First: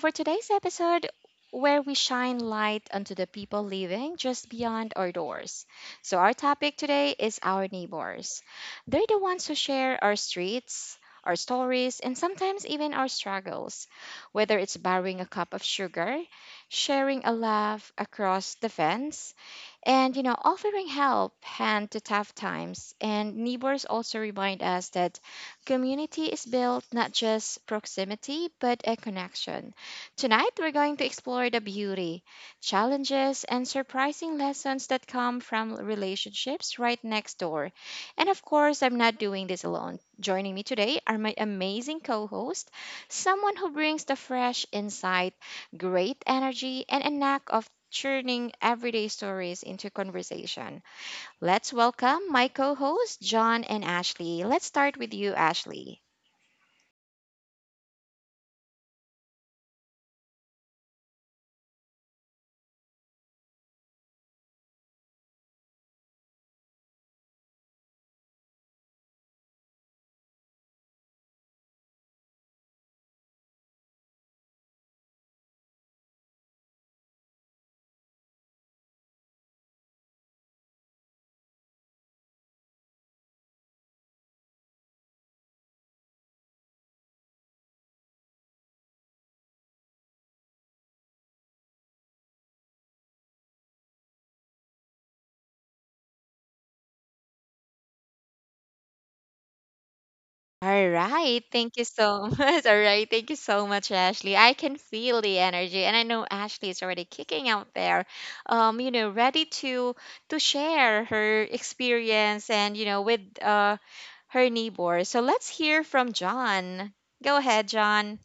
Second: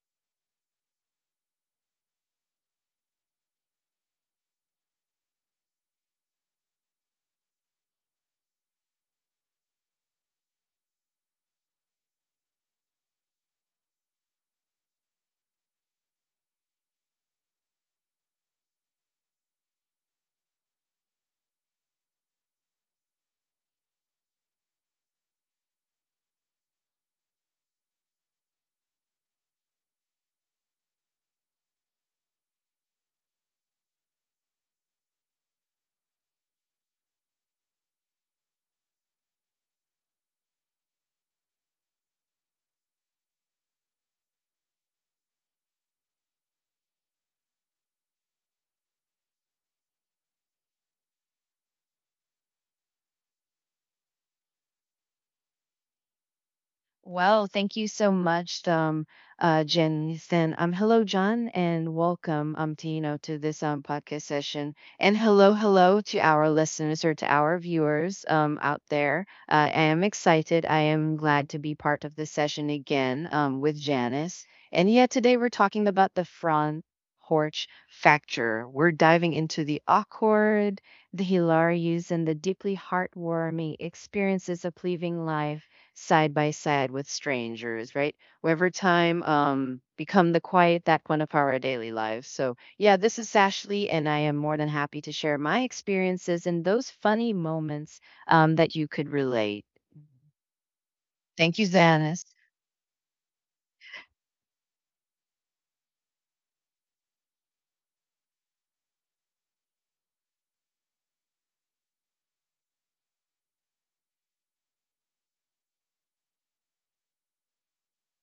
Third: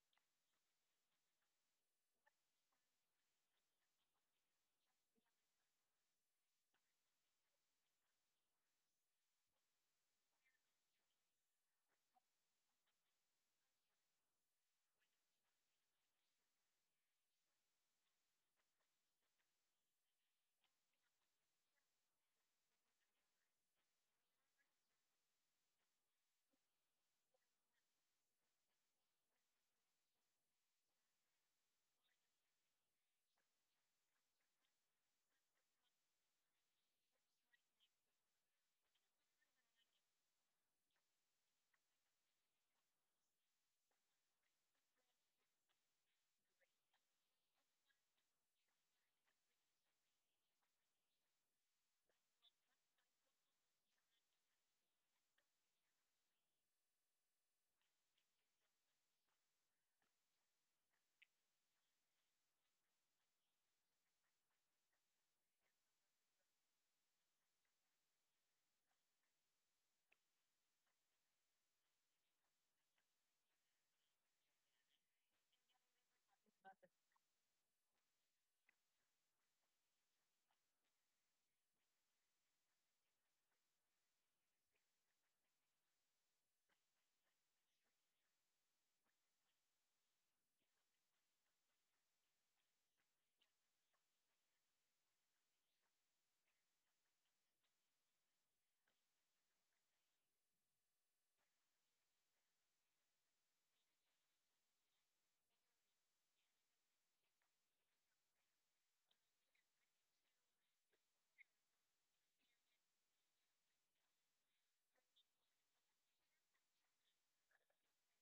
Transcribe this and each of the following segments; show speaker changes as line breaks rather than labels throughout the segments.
for today's episode, where we shine light onto the people living just beyond our doors. So, our topic today is our neighbors. They're the ones who share our streets, our stories, and sometimes even our struggles, whether it's borrowing a cup of sugar, sharing a laugh across the fence, and, you know, offering help hand to tough times. And neighbors also remind us that community is built not just proximity, but a connection. Tonight, we're going to explore the beauty, challenges, and surprising lessons that come from relationships right next door. And of course, I'm not doing this alone. Joining me today are my amazing co host, someone who brings the fresh insight, great energy, and a knack of turning everyday stories into conversation. Let's welcome my co hosts, John and Ashley. Let's start with you, Ashley.
Well, thank you so much, Jen. And hello, John, and welcome, to to this podcast session. And hello, hello to our listeners or to our viewers out there. I am excited. I am glad to be part of this session again with Janice. And yeah, today we're talking about the front porch factor. We're diving into the awkward, the hilarious, and the deeply heartwarming experiences of living life side by side with strangers, right? Wherever time become the quiet that one of our daily lives. So, yeah, this is Ashley, and I am more than happy to share my experiences and those funny moments that you could relate.
All right,
Thank you,
thank you
Zanis.
so much. All right, thank you so much, Ashley. I can feel the energy, and I know Ashley is already kicking out there, you know, ready to share her experience and you know with her neighbor. So let's hear from John. Go ahead, John.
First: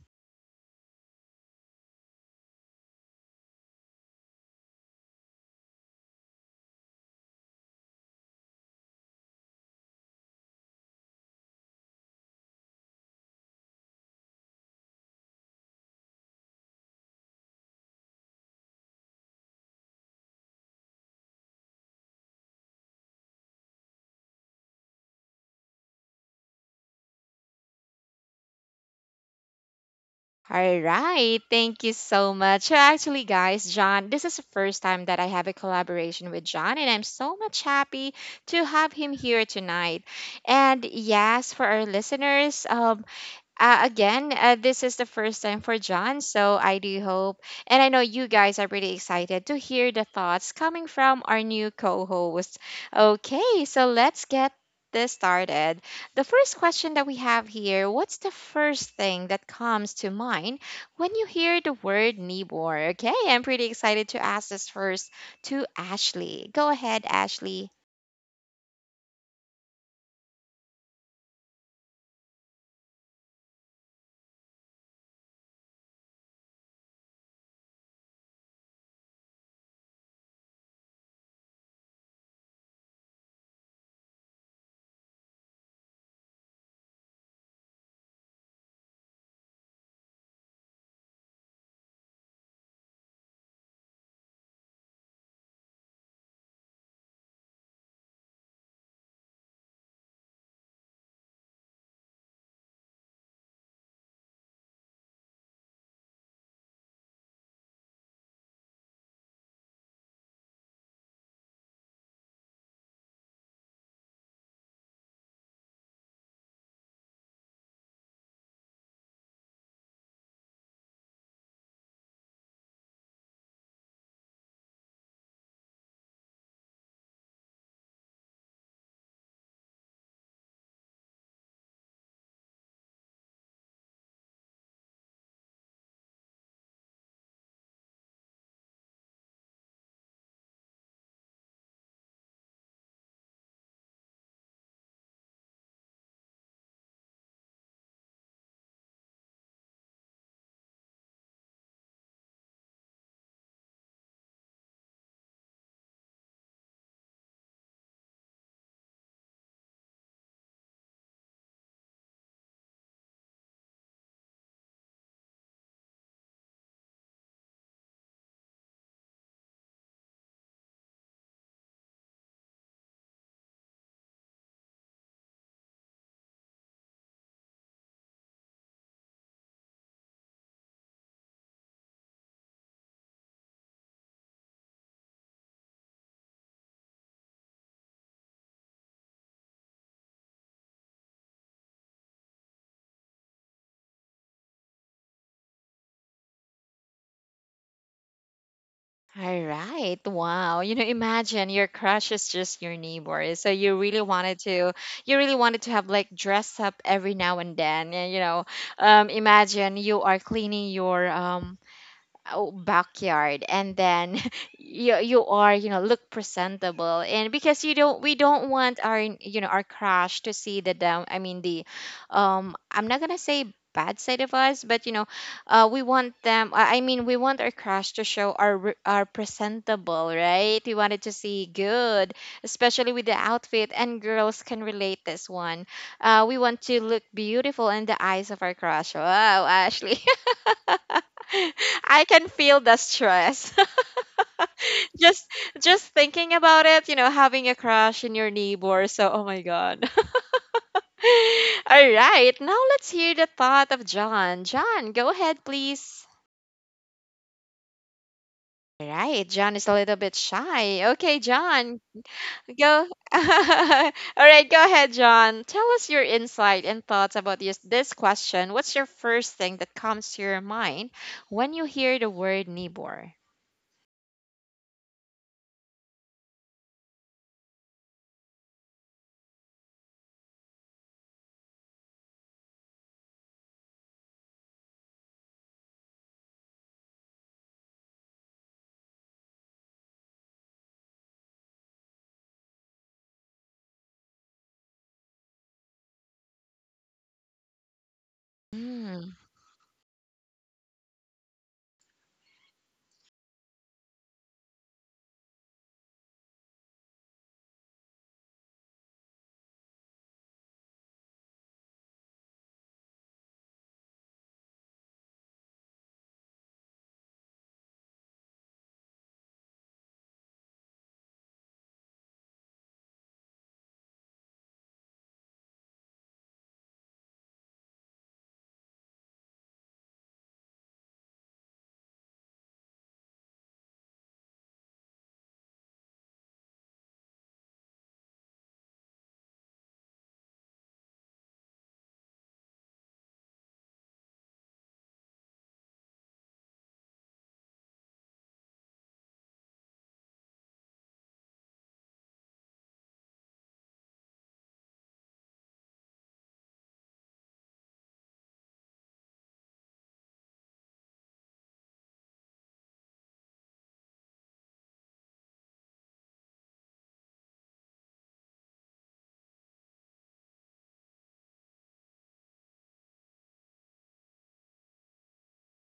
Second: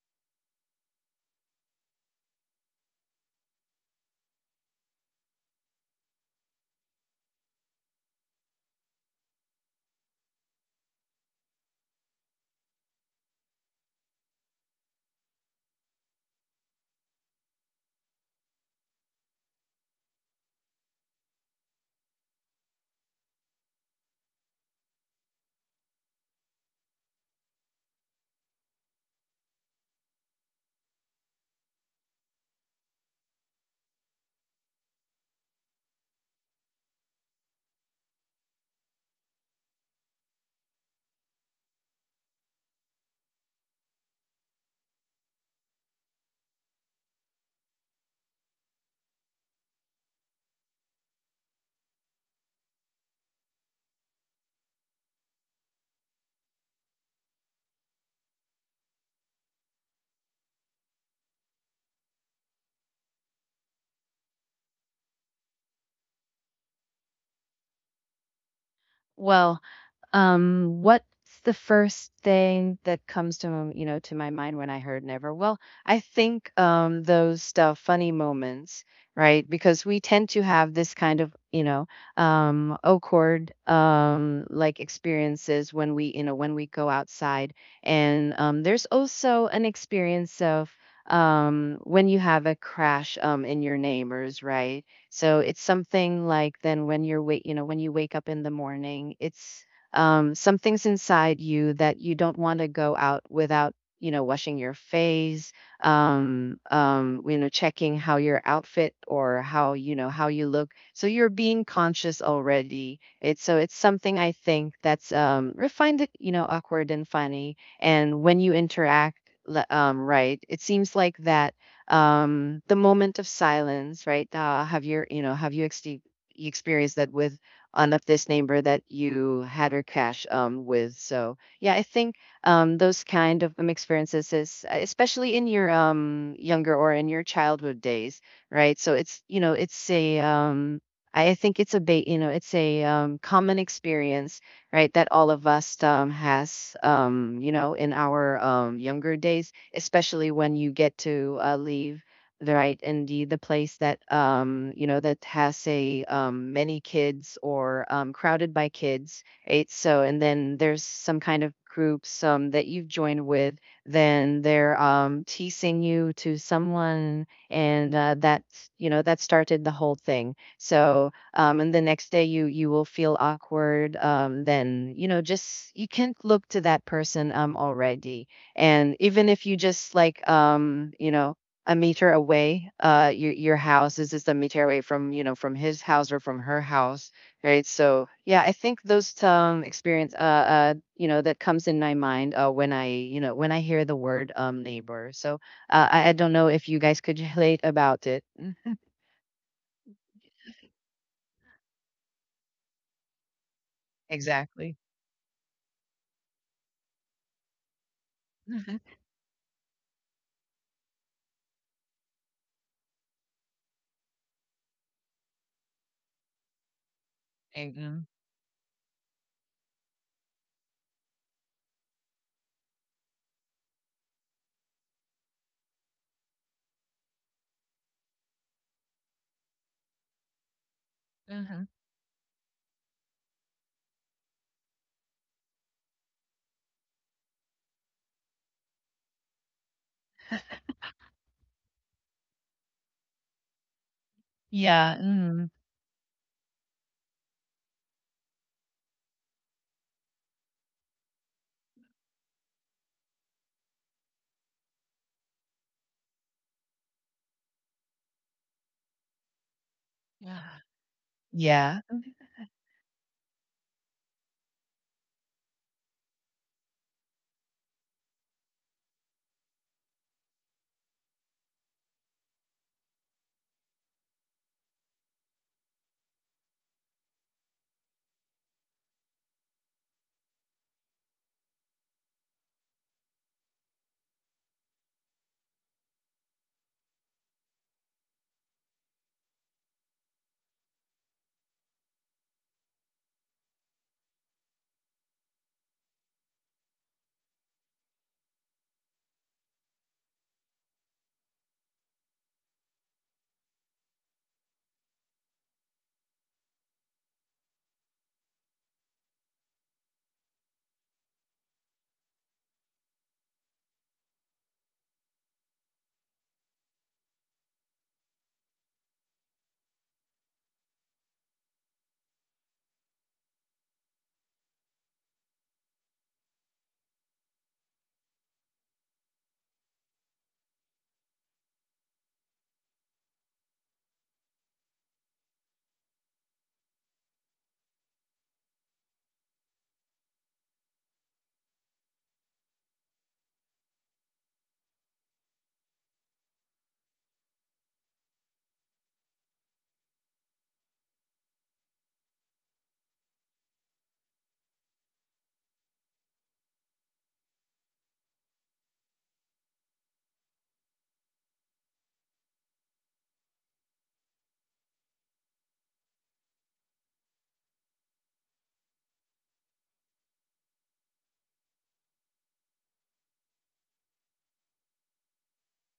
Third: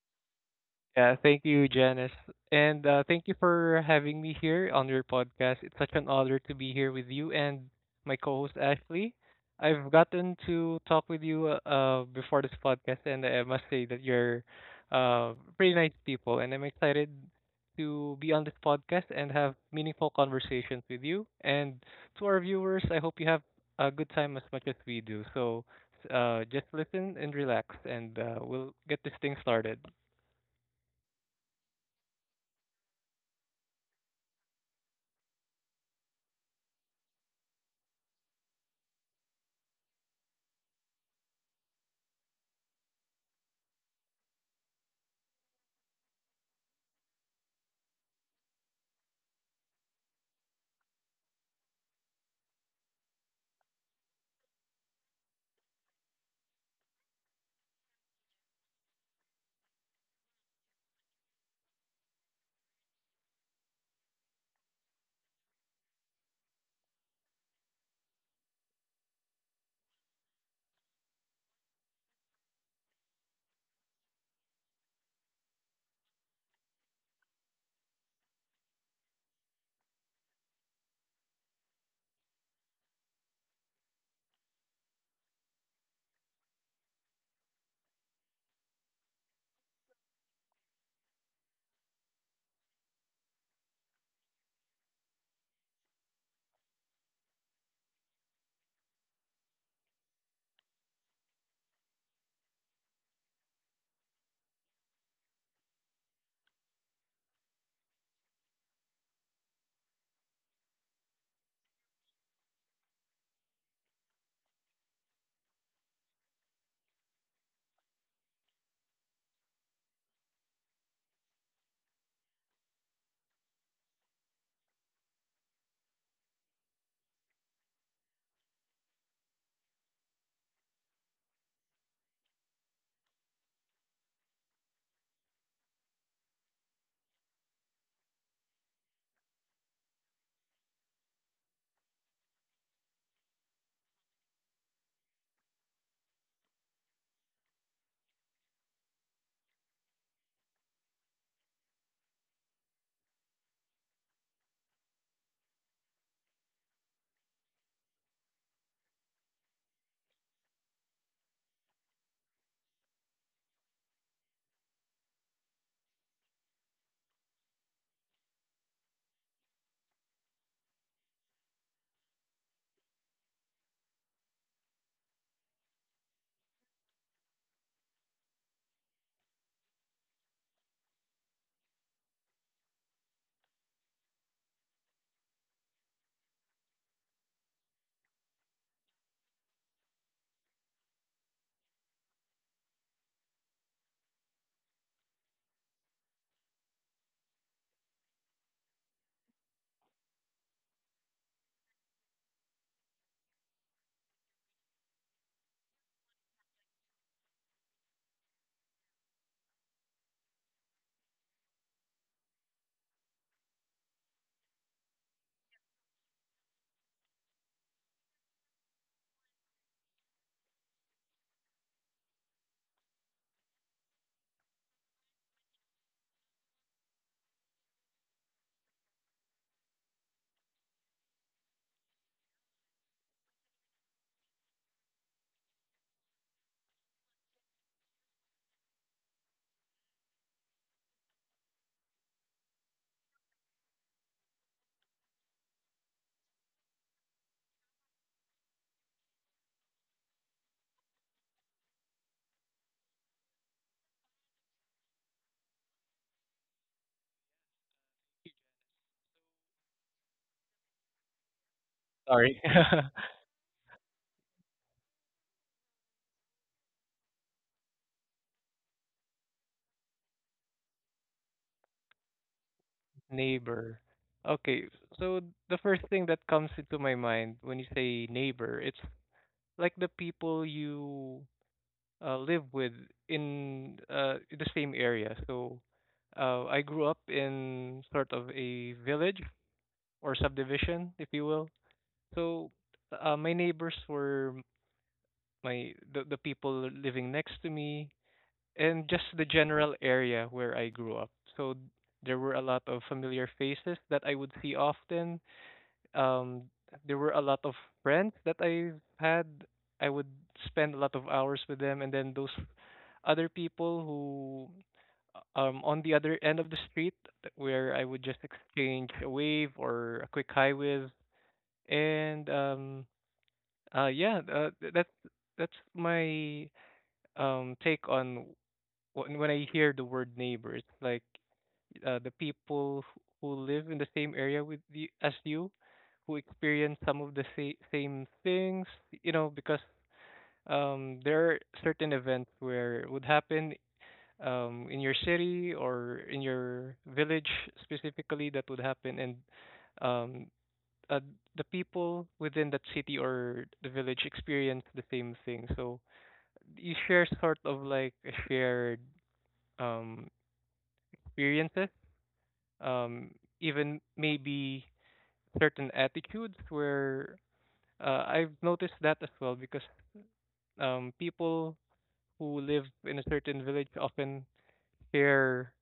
Yeah, thank you, Janice. And thank you for having me here on your podcast. It's such an honor to be here with you and my co host, Ashley. I've gotten to talk with you before this podcast, and I must say that you're pretty nice people. And I'm excited to be on this podcast and have meaningful conversations with you. And to our viewers, I hope you have a good time as much as we do. So just listen and relax, and we'll get this thing started.
All right. Thank you so much. So actually, guys, John, this is the first time that I have a collaboration with John, and I'm so much happy to have him here tonight. And yes, for our listeners, again, this is the first time for John, so I do hope, and I know you guys are pretty excited to hear the thoughts coming from our new co host. Okay, so let's get this started. The first question that we have here, what's the first thing that comes to mind when you hear the word neighbor? Okay, I'm pretty excited to ask this first to Ashley. Go ahead, Ashley.
Well, what's the first thing that comes to to my mind when I heard never? Well, I think those funny moments, right? Because we tend to have this kind of awkward like experiences when we you know when we go outside, and there's also an experience of when you have a crash in your neighbors, right? So it's something like then when you wake up in the morning, it's some things inside you that you don't want to go out without washing your face, checking how your outfit or how you look, so you're being conscious already. It's something I think that's refined, awkward and funny, and when you interact right, it seems like that the moment of silence, right? Have your you know have you ex- you experienced that with on of this neighbor that you had her crash with. So yeah, I think those kind of experiences is, especially in your younger or in your childhood days, right? So it's you know it's a I think it's a ba- you know it's a common experience, right? That all of us has, in our younger days, especially when you get to leave, right, and the place that that has a many kids or crowded by kids, right, so and then there's some kind of groups that you've joined with, then they're teasing you to someone and that, that started the whole thing, so and the next day you will feel awkward, then, just you can't look to that person already, and even if you just like a meter away. Your house is just a meter away from, from his house or from her house, right? So yeah, I think those experience that comes in my mind, when I you know when I hear the word neighbor. So I don't know if you guys could relate about it. Mm.
Alright, wow. You know, imagine your crush is just your neighbor. So you really wanted to
Exactly.
have like dress up every now and then. And you know,
Mm-hmm.
imagine you are cleaning your oh, backyard, and then you are you know look presentable, and because you
Mm-hmm.
don't, we don't want our, you know, our crush to see the down, I mean the I'm not gonna say bad side of us, but you know, we want them, I mean we want our crush to show our our presentable, right? We wanted to see good, especially with the outfit, and girls can relate this one, we want to look beautiful in the eyes of our crush. Wow. Ashley. I can feel the stress.
Yeah.
just
Mm.
just thinking about it, you know, having a crush in your neighbor. So, oh my god. All right. Now let's hear the thought of John. John, go ahead, please. All right. John is a little bit
Yeah.
shy. Okay,
Yeah.
John,
Sorry.
go. All right, go ahead, John. Tell us your insight and thoughts about this question. What's your first thing that comes to your mind when you hear the word neighbor?
Neighbor. Okay, so the first thing that comes into my mind when you say neighbor, it's like the people you live with in the same area. So I grew up in sort of a village or subdivision, if you will. So my neighbors were the people living next to me, and just the general area where I grew up. So there were a lot of familiar faces that I would see often. Um, there were a lot of friends that I had. I would spend a lot of hours with them, and then those other people who on the other end of the street where I would just exchange a wave or a quick hi with. And uh yeah uh, th- that's that's my take on when I hear the word neighbors, like the people who live in the same area with you as you, who experience some of the same things, you know, because there are certain events where it would happen in your city or in your village specifically that would happen, and um, uh, the people within that city or the village experience the same thing. So you share sort of like a shared um experiences, um, even maybe certain attitudes where I've noticed that as well because people who live in a certain village often share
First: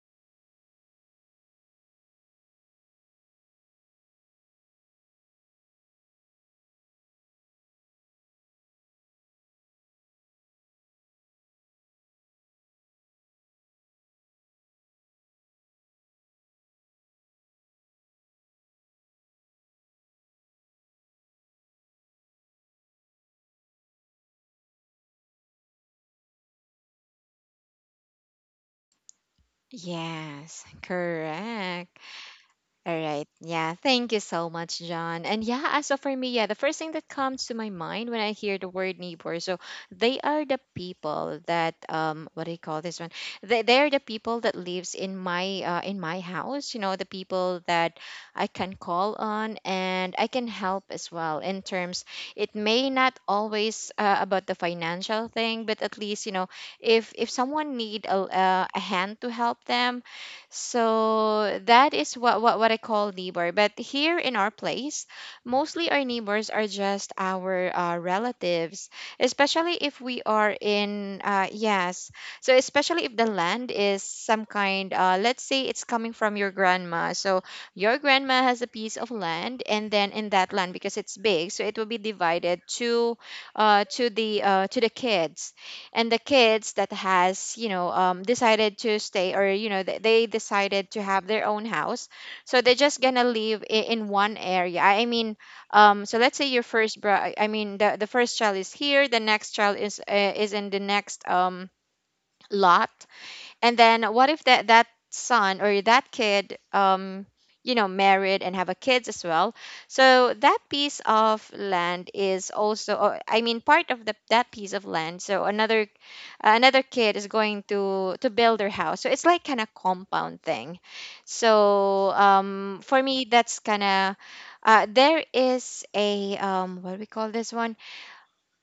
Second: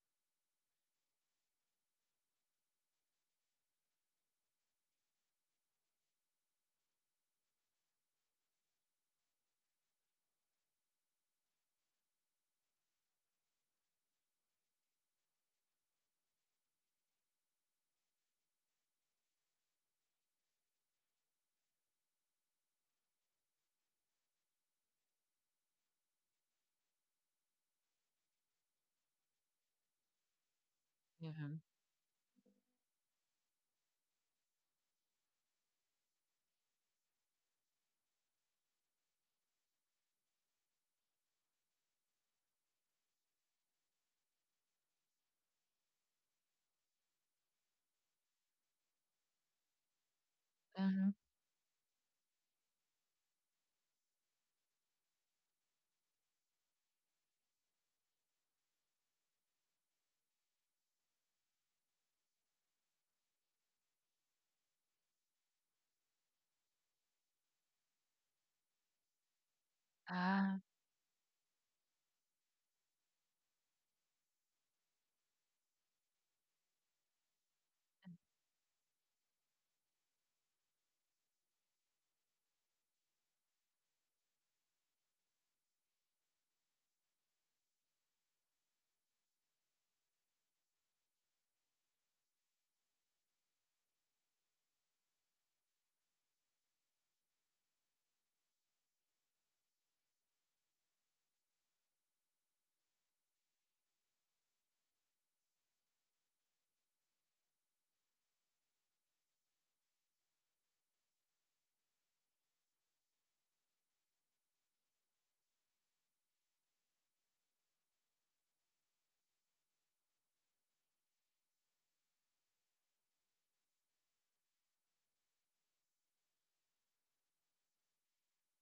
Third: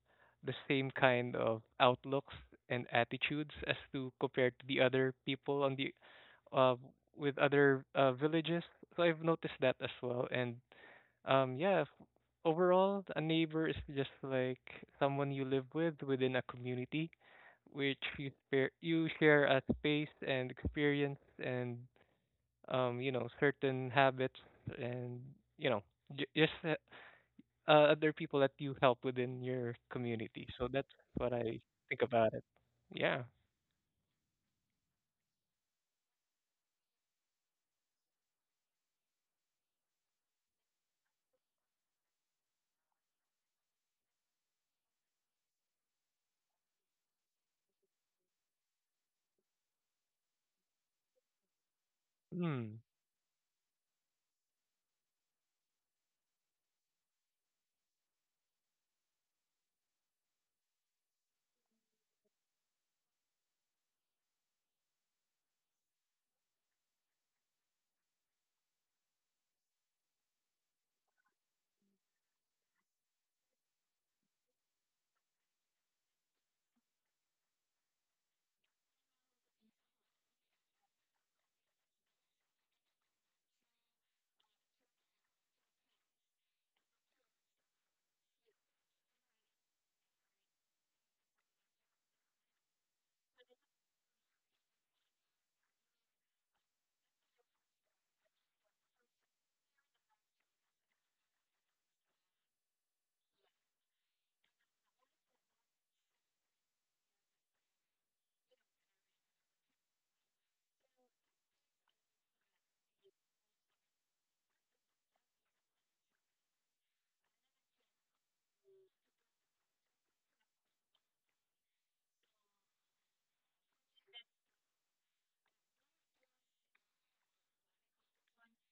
the same kind of outlooks and attitudes as to compared to the other people on the uh, with other villages. So I've noticed that as well, and um, yeah, f- overall, a neighbor is just like someone you live with within a community, which you share a space and experience and certain habits and you know, just other people that you help within your community. So
Yes,
that's what I
Mm-hmm.
think
correct.
about it.
All
Yeah.
right. Yeah, thank you so much, John. And yeah, as of for me, yeah, the first thing that comes to my mind when I hear the word neighbor, so they are the people that what do you call this one? They are the people that lives in my house, you know, the people that I can call on, and I can help
Mm-hmm.
as well in terms, it
Hmm.
may not always about the financial thing, but at least, you know, if someone need a hand to help them, so that is what I call neighbor. But here in our place, mostly our neighbors are just our relatives, especially if we are
Ah.
in yes. So especially if the land is some kind, let's say it's coming from your grandma. So your grandma has a piece of land, and then in that land, because it's big, so it will be divided to to the kids, and the kids that has you know decided to stay, or you know they decided to have their own house, so they're just gonna live in one area, I mean, so let's say your first bro- I mean the first child is here, the next child is in the next lot, and then what if that son or that kid, you know, married and have a kids as well, so that piece of land is also part of the, that piece of land, so another, another kid is going to build their house, so it's like kind of compound thing. So for me that's kind of, there is a what do we call this one,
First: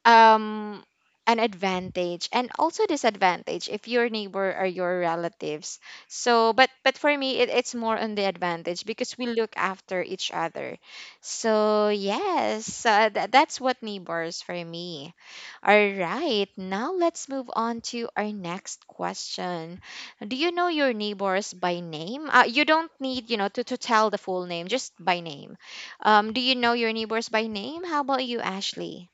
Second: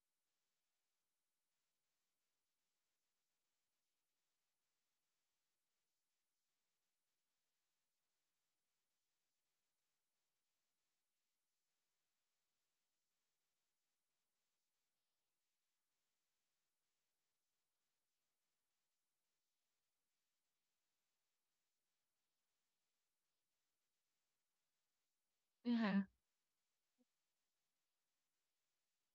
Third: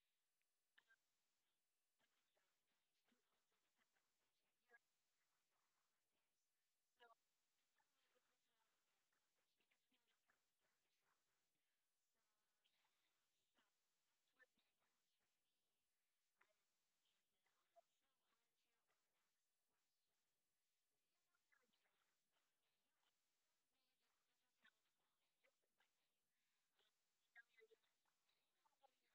um an advantage and also disadvantage if your neighbor are your relatives. So but for me it's more on the advantage because we look after each other. So yes, that's what neighbors for me. All right, now let's move on to our next question. Do you know your neighbors by name? You don't need, you know, to tell the full name, just by name.
Mhm.
Do you know your neighbors by name? How about you, Ashley?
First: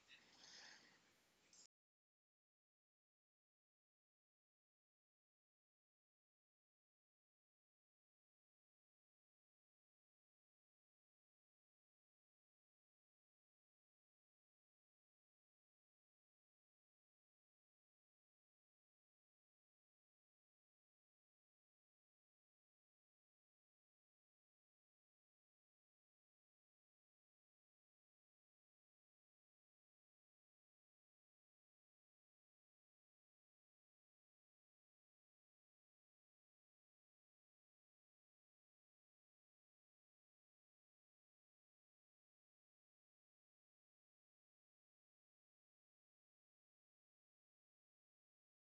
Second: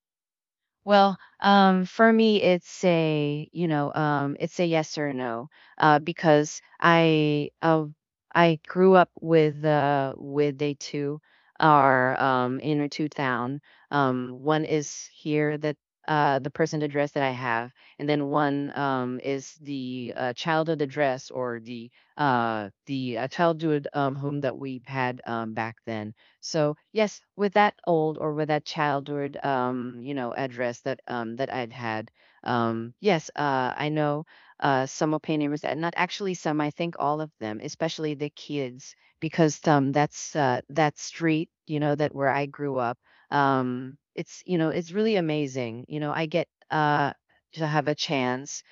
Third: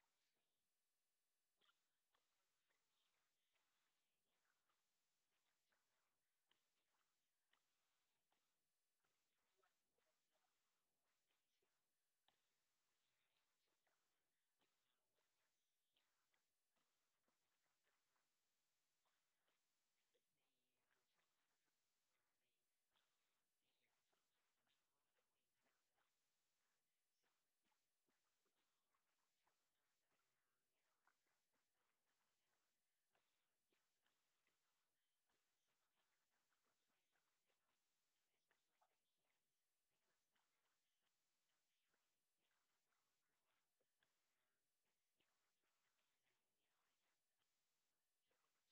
Well, for me, it's a, it's a yes or no, because I grew up with they two are in a two town. One is here that, the present address that I have, and then one is the childhood address or the childhood home that we had back then, so yes, with that old or with that childhood, address that I'd had, yes, I know, some of my neighbors, and not actually some. I think all of them, especially the kids, because that's, that street, you know, that where I grew up. It's really amazing. I get, to have a chance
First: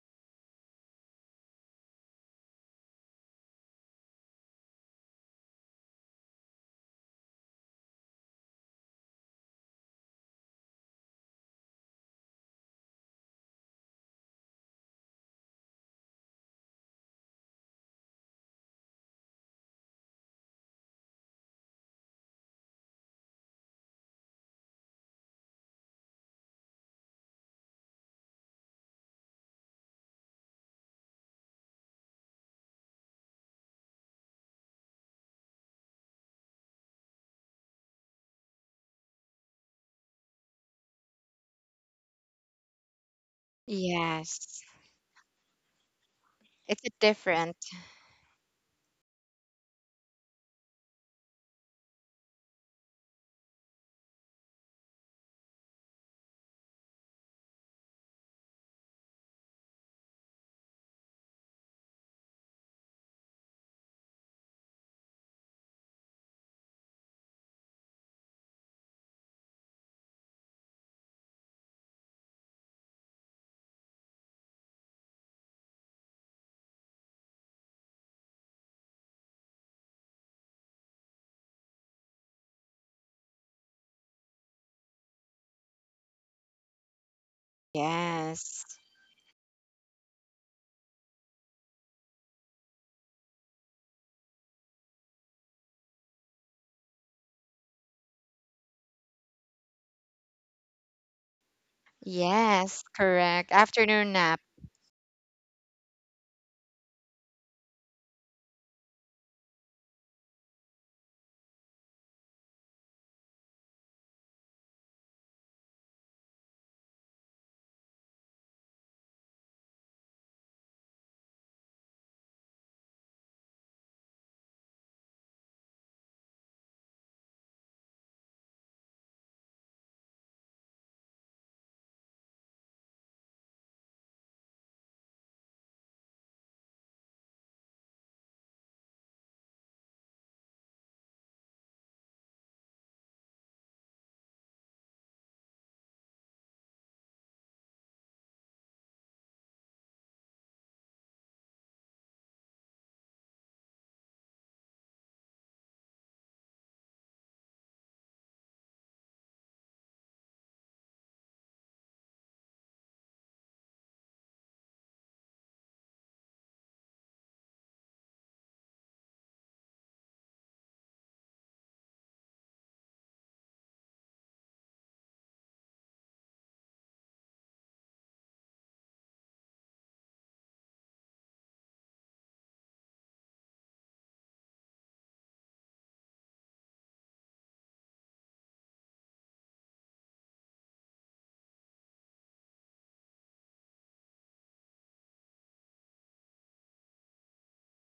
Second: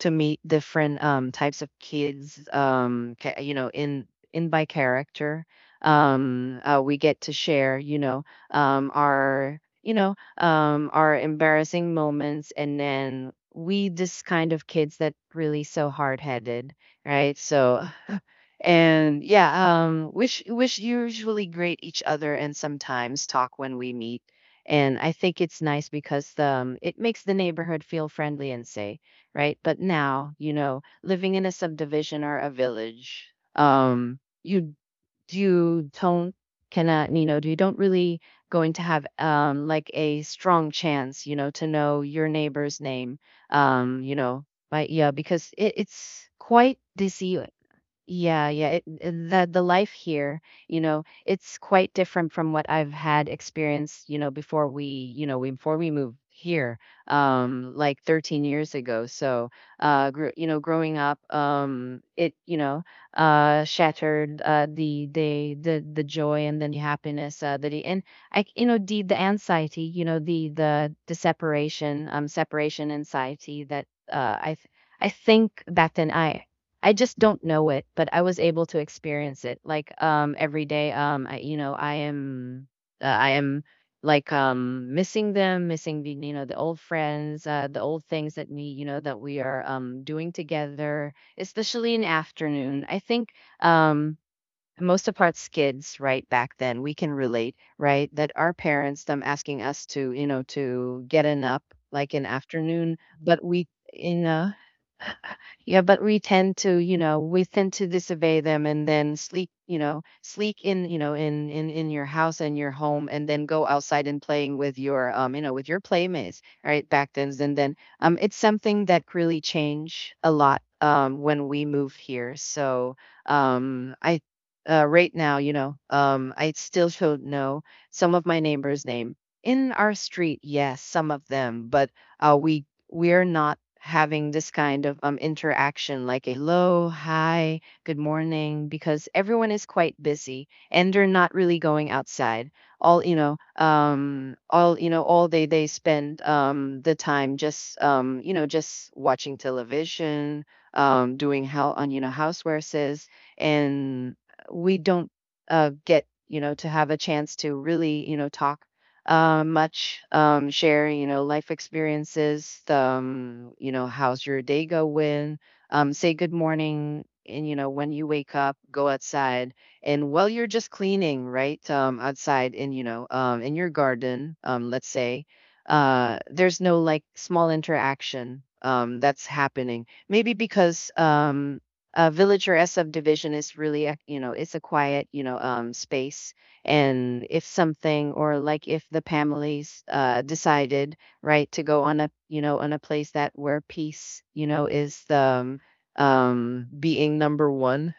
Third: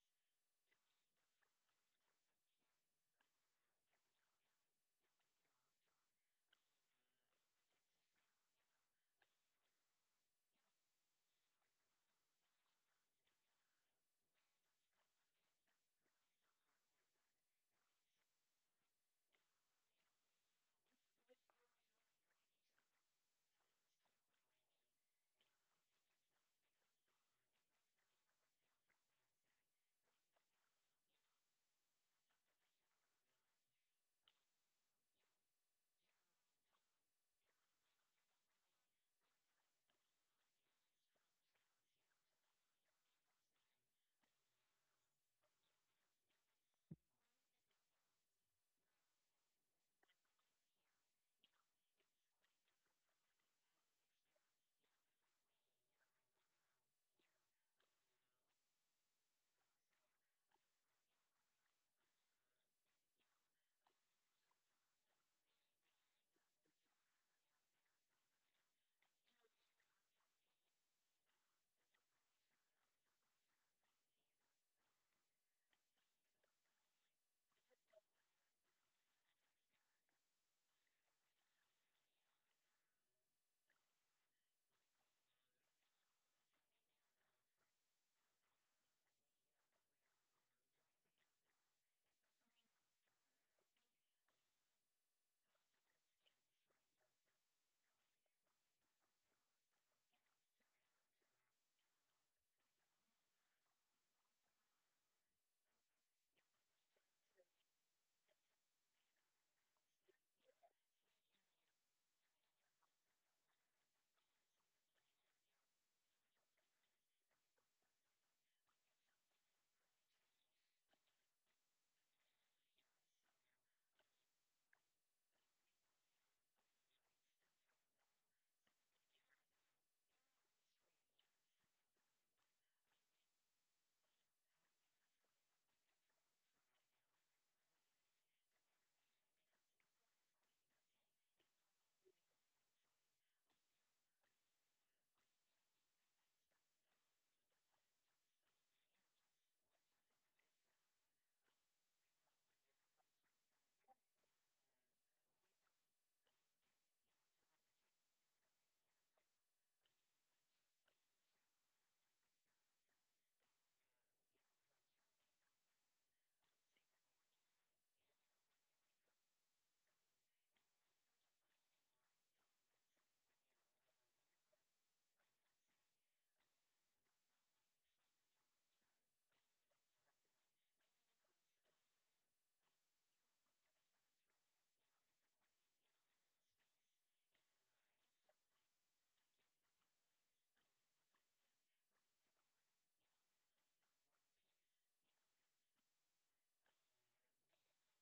to meet different types of kids, in by character, we get to share, our you know our embarrassing moments, and then we this kind of kids that really so hard-headed, right, so and yeah, wish usually greet each other and sometimes talk when we meet. And I think it's nice because it makes the neighborhood feel friendly and safe, right? But now, living in a subdivision or a village, um, you you don't cannot, you don't really going to have like a strong chance, to know your neighbor's name,
Yes,
by yeah, because it's quite
it's a
dizzy.
different.
Yeah, yeah. The life here, it's quite different from what I've had experienced, before we, you know, we, before we moved here, like 13 years ago. So, growing up, shattered, the joy and then the happiness, that he, and I, the anxiety, the separation, separation anxiety that, I. I think back then, I just don't know it, but I was able to experience it like every day. I, you know, I am like missing them, missing the you know the old friends, the old things that we
Yes,
you know that we are doing together, especially in afternoon. I think, um most of us kids, right, back then we can relate, right, that our parents them asking us to, to get an up like in
yes,
afternoon, but
correct.
we
Afternoon
in yeah, but we tend to, we tend to disobey them and then sleep, sleep in, in your house and your home, and then go outside and playing with your playmates, right? Back then, and then, it's something that really changed a lot, when we moved here. So, um, I, right now, I still don't know some of my neighbors' name in our street. Yes, some of them, but, we're not having this kind of interaction like a hello, hi, good morning, because everyone is quite busy and they're not really going outside. All they spend, the time, just, just watching television, doing how on, housewares, and we don't, get, to have a chance to really, talk, much. Share, life experiences. How's your day going? Say good morning. And, when you wake up, go outside. And while you're just cleaning, right, outside in, in your garden, let's say, there's no like small interaction that's happening. Maybe because, a village or a subdivision is really, a, it's a quiet, space, and if something, or like if the families, decided, right, to go on a, on a place that where peace, is the, being number one,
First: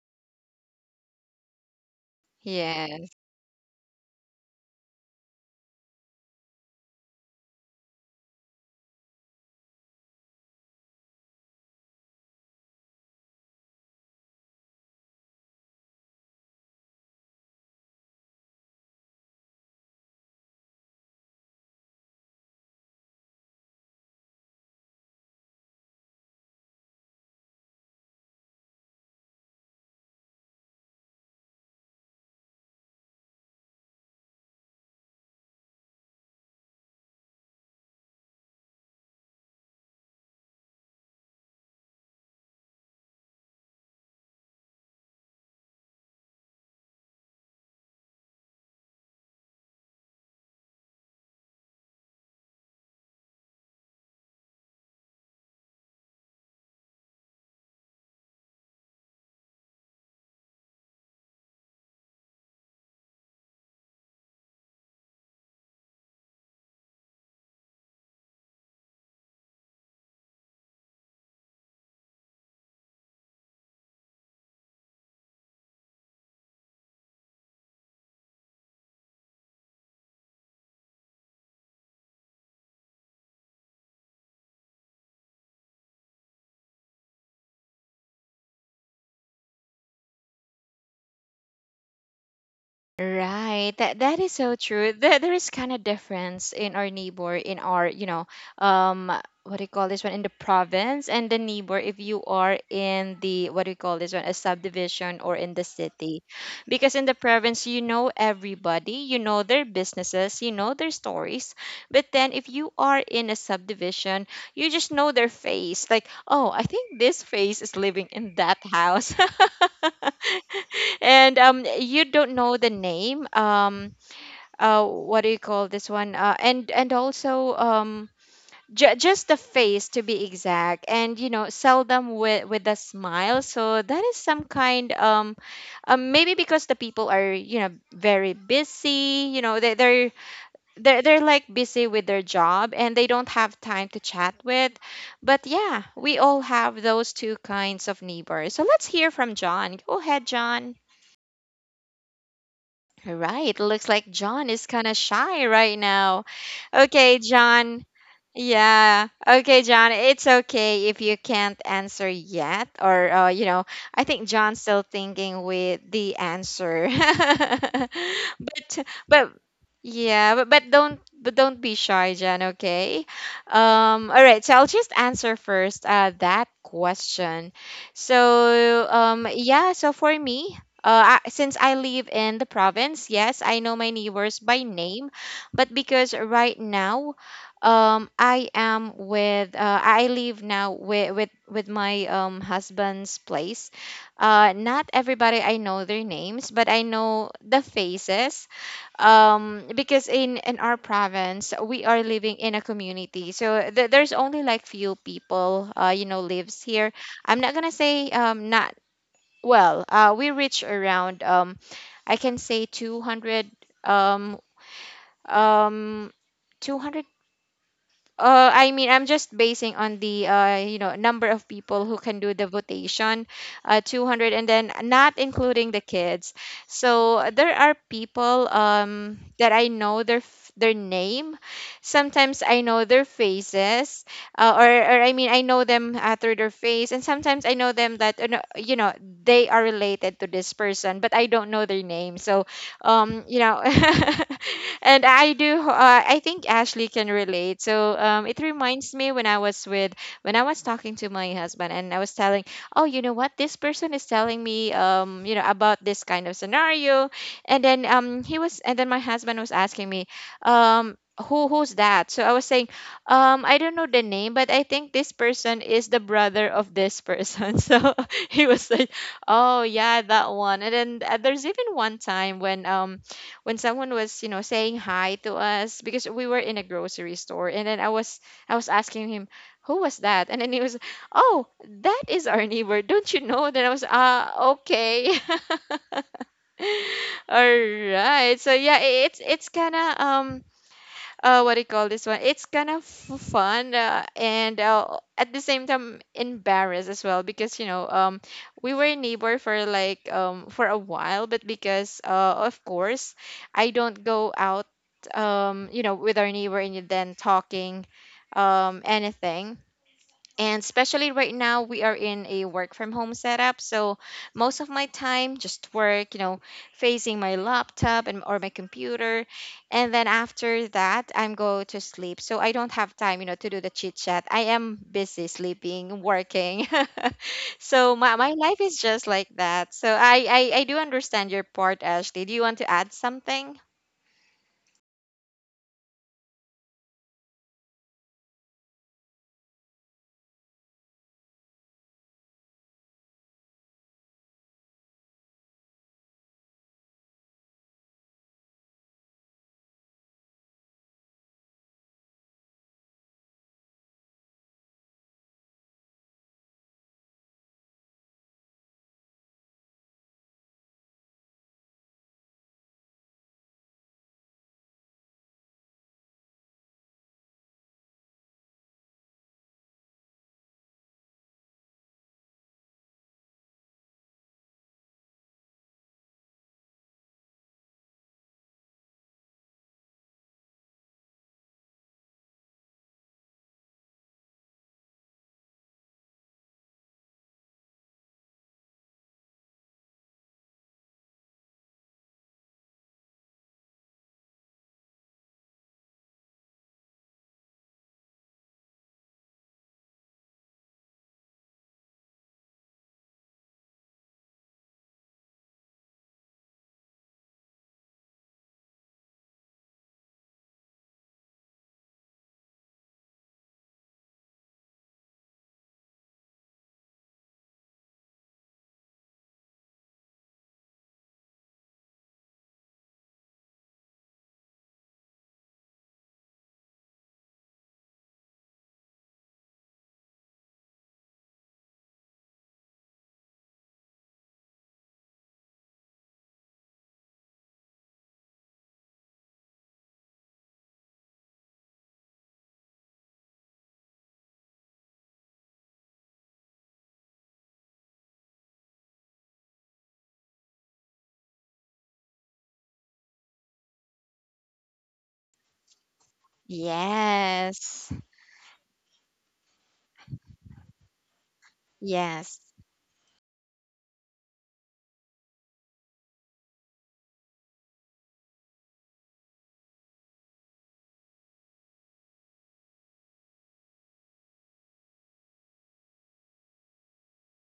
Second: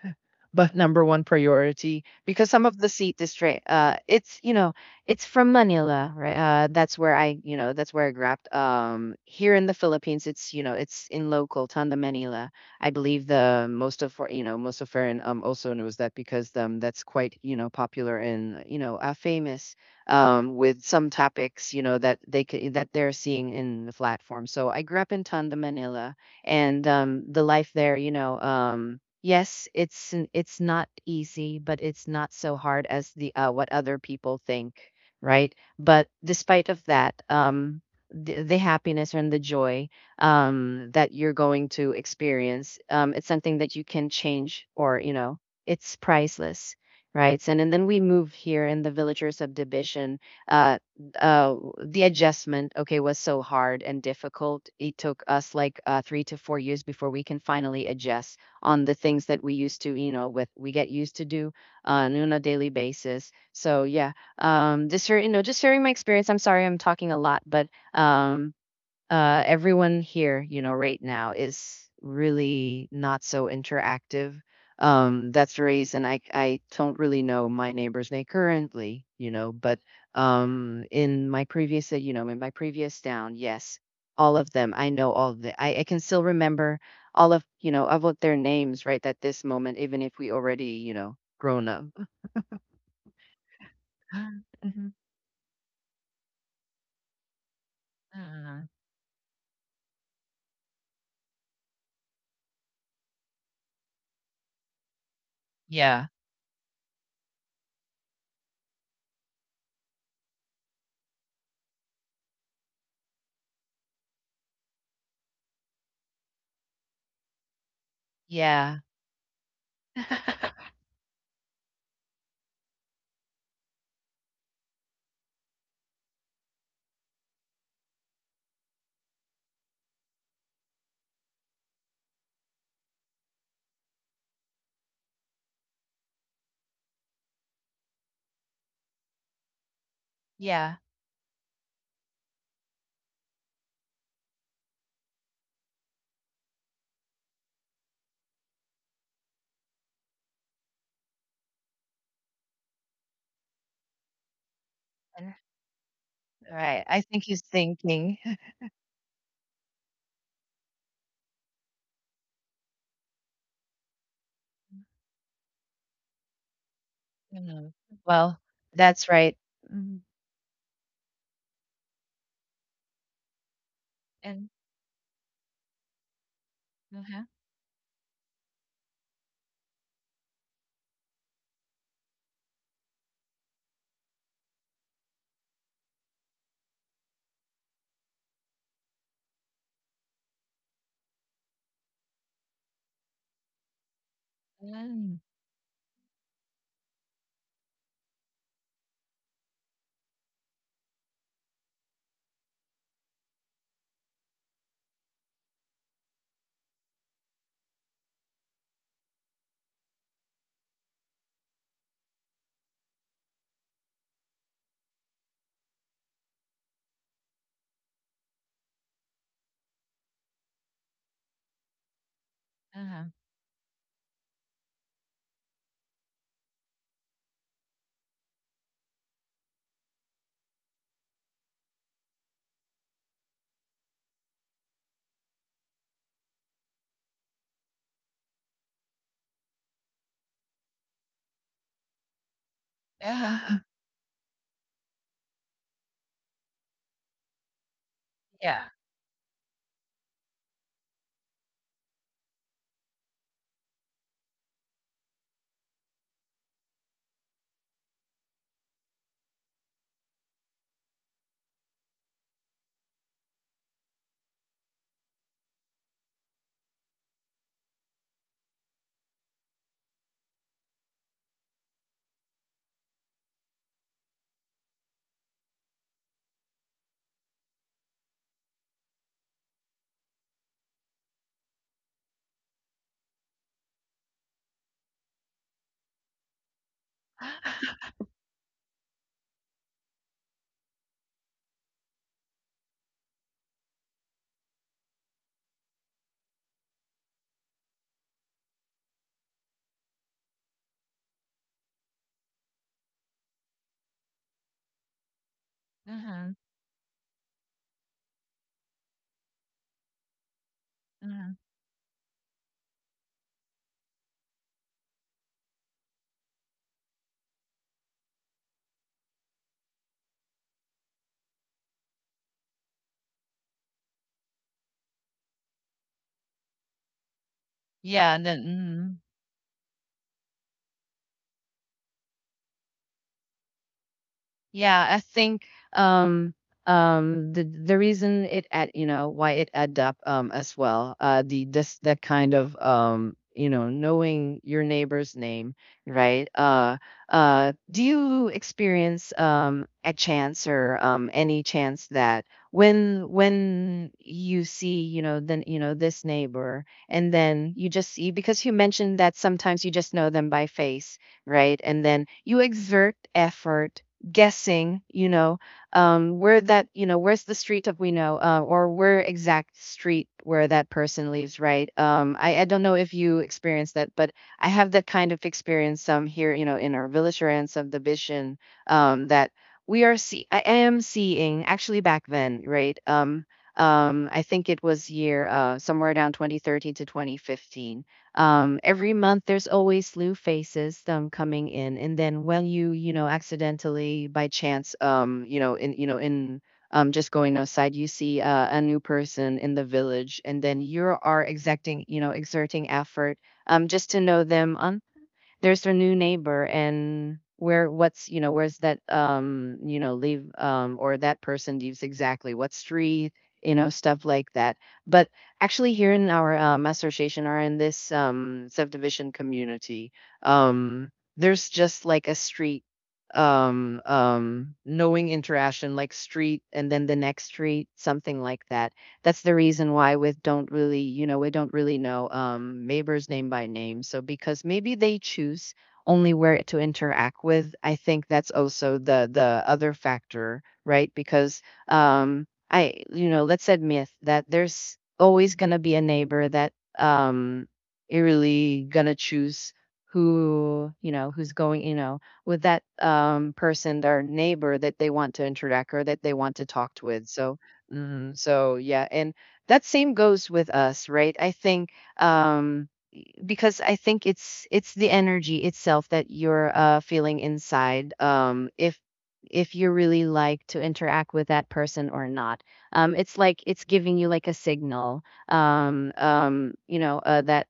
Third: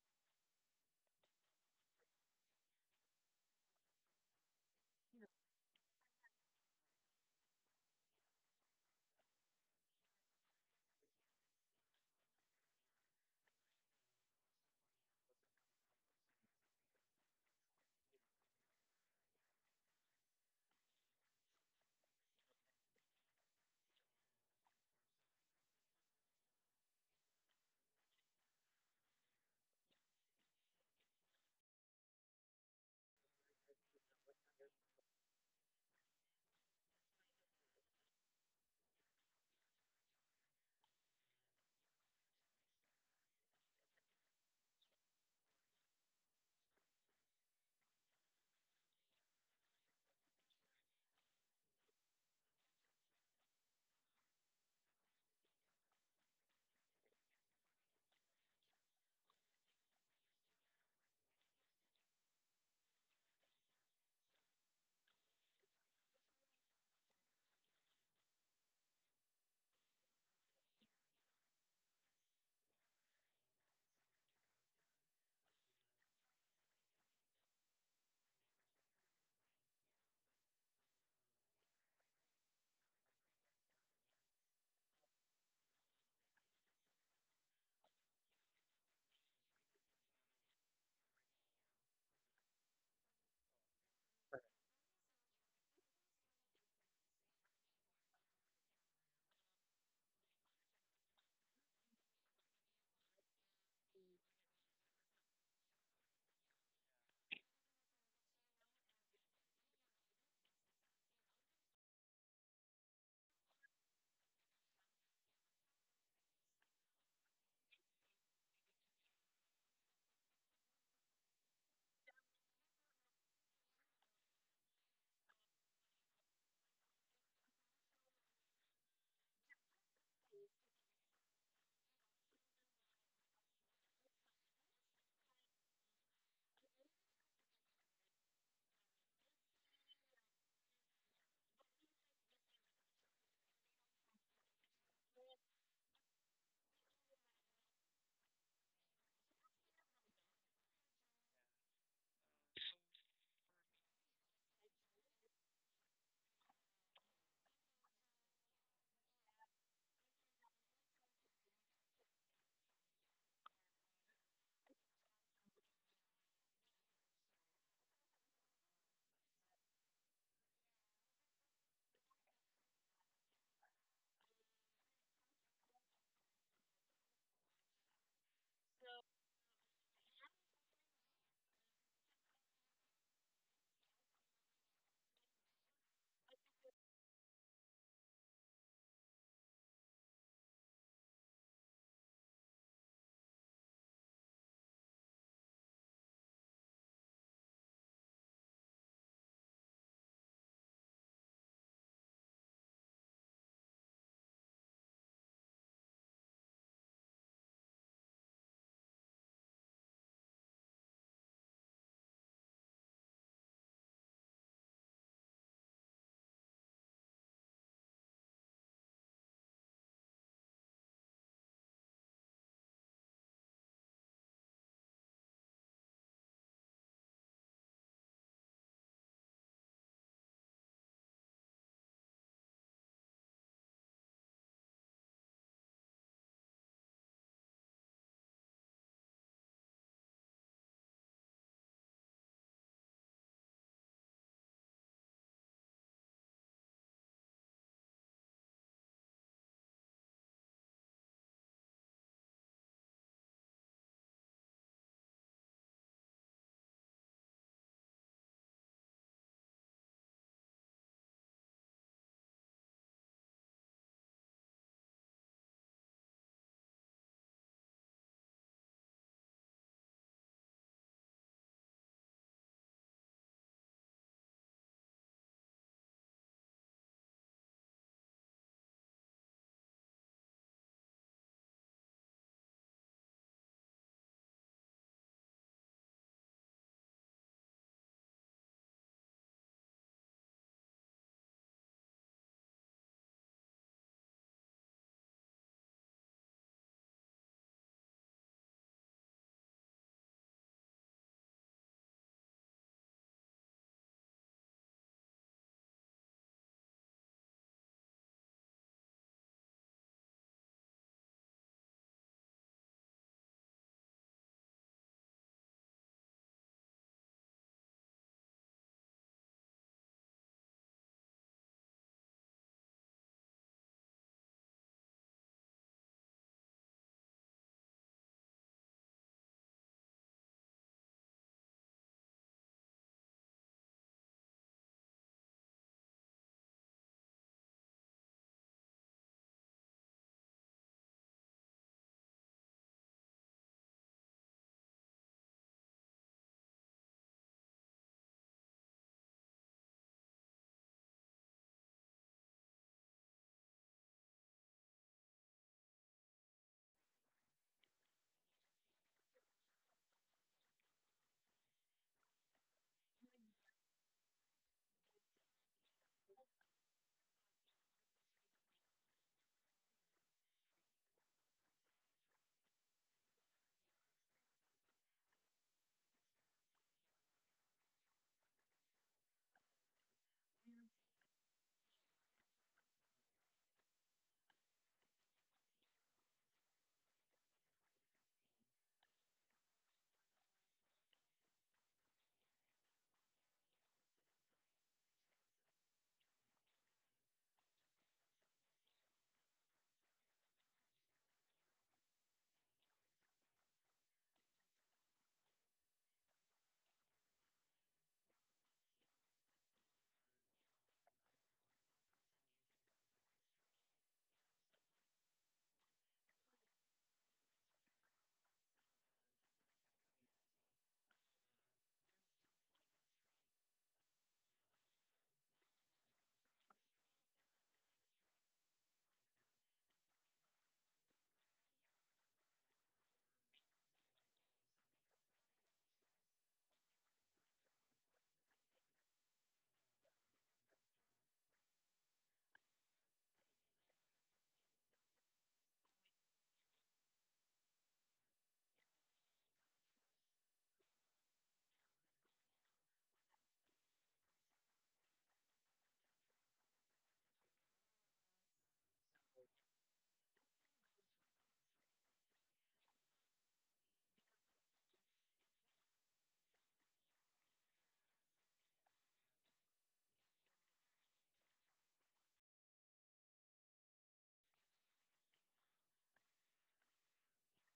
but number one priority, because some of the
nap.
seat is straight. It's from Manila, right? That's where that's where I grew up. Here in the Philippines, it's in local Tondo Manila. I believe the most of, most of Farron, also knows that because that's quite, popular, and, famous, with some topics, that they could, that they're seeing in the platform. So I grew up in Tondo Manila, and, the life there, yes, it's, it's not easy, but it's not so hard as the, what other people think, right? But despite of that, the happiness and the joy, that you're going to experience, it's something that you can change, or, it's priceless, right? And then we move here in the villagers subdivision. Uh, uh, the adjustment, okay, was so hard and difficult. It took us like, 3 to 4 years before we can finally adjust on the things that we used to, with we get used to do on a daily basis. So yeah, this year, just sharing my experience. I'm sorry I'm talking a lot, but, um, everyone here, right now is really not so interactive. That's the reason I don't really know my neighbor's name currently, you know, but in my previous, in my previous town, yes, all of them, I know all of the, I can still remember all of, you know, of what their names right at this moment, even if we already, you know, grown up.
Right. That that is so true.
Mhm.
There is kind of difference in our neighbor in our, you know,
Uh,
um what do you call this one, in the province, and the neighbor if you are in the, what do you call this one, a subdivision or in the
yeah.
city. Because in the province you know everybody, you know their businesses, you know their stories. But then if you are in a subdivision, you just know their face, like, oh, I think this face is living in that
Yeah.
house. And you don't know the name, what do you call this one, and also, just the face to be exact, and you know, seldom with a smile. So that is some kind, maybe because the people are, you know, very busy, you know,
Yeah.
they're like busy with their job, and they don't have time to chat with. But yeah, we all have those two kinds of neighbors. So let's hear from John. Go ahead, John. All right, looks like John is kind of
And,
shy right now.
right. I think
Okay,
he's
John,
thinking.
yeah. Okay, John. It's okay if you can't answer yet, or you know, I think John's still thinking with the answer.
Mhm. Well,
but
that's right.
but
Mhm.
but don't but don't be shy, John. Okay. All
And
right. So I'll just answer first. That
uh-huh.
question. So. Yeah. So for me. I, since I live in the province, yes, I know my neighbors by name, but because right now, I am with I live now with my husband's place. Not
Mm,
everybody I know their names, but I know the faces. Because in our province we are living in a community, so there's only like few people you know lives here. I'm not gonna say not well. We reach around I can say 200 um um. 200 I mean, I'm just basing on the you know, number of people who can do the
uh-huh.
votation, 200, and then not including the kids. So there are people, that I know their their name. Sometimes I know their faces, or I mean, I know them through their face, and sometimes I know them that you know they are related to this person, but I don't know their name. So um, you
Yeah.
know and I think Ashley can relate. So um, it
Yeah.
reminds me when I was with when I was talking to my husband and I was telling, oh, you know what, this person is telling me, um, you know, about this kind of scenario. And then my husband was asking me, um, who's that? So I was saying, um, I don't know the name, but I think this person is the brother of this person. So he was like, oh yeah, that one. And then there's even one time when um, when someone was, you know, saying hi to us because we were in a grocery store, and then I was asking him, "Who was that?" And then he was, "Oh, that is our neighbor. Don't you know?" Then I was, "Ah, okay." All right. So yeah, it's kind of um, what do you call this one? It's kind of fun and at the same time embarrassed as well because we were neighbor for like for a while, but because of course I don't go out with
Uh-huh.
our neighbor and then talking anything. And especially
Uh-huh.
right now, we are in a work from home setup. So most of my time just work, you know, facing my laptop and or my computer. And then after that, I'm go to sleep. So I don't have time, you know, to do the chit chat. I am busy sleeping, working. So
Yeah,
my,
and
my
then
life is
mhm.
just like that. So I do understand your part, Ashley. Do you want to add something?
Yeah, I think um the reason it add you know why it add up as well the this that kind of you know knowing your neighbor's name right do you experience a chance or any chance that when you see you know then you know this neighbor and then you just see because you mentioned that sometimes you just know them by face right and then you exert effort guessing, you know, where that, you know, where's the street of we know, or where exact street where that person lives, right? Um, I don't know if you experience that, but I have that kind of experience here, you know, in our village and some division that we are see, I am seeing actually back then, right? I think it was year somewhere down 2013 to 2015 every month there's always new faces coming in, and then when you know accidentally by chance you know in just going outside you see a new person in the village, and then you are exacting you know exerting effort just to know them there's a new neighbor and where what's you know where's that you know leave or that person leaves exactly what street you know stuff like that but actually here in our association or in this subdivision community um there's just like a street um knowing interaction like street and then the next street something like that that's the reason why we don't really know neighbors name by name. So because maybe they choose only where to interact with, I think that's also the other factor, right? Because I, you know, let's admit that there's always gonna be a neighbor that you're really gonna choose who you know who's going you know with that person their neighbor that they want to interact or that they want to talk with so
Yes.
hmm. So yeah, and that same goes with us, right? I think
Yes.
um, because I think it's the energy itself that you're feeling inside. If you really like to interact with that person or not, it's like it's giving you like a signal. Um, you know that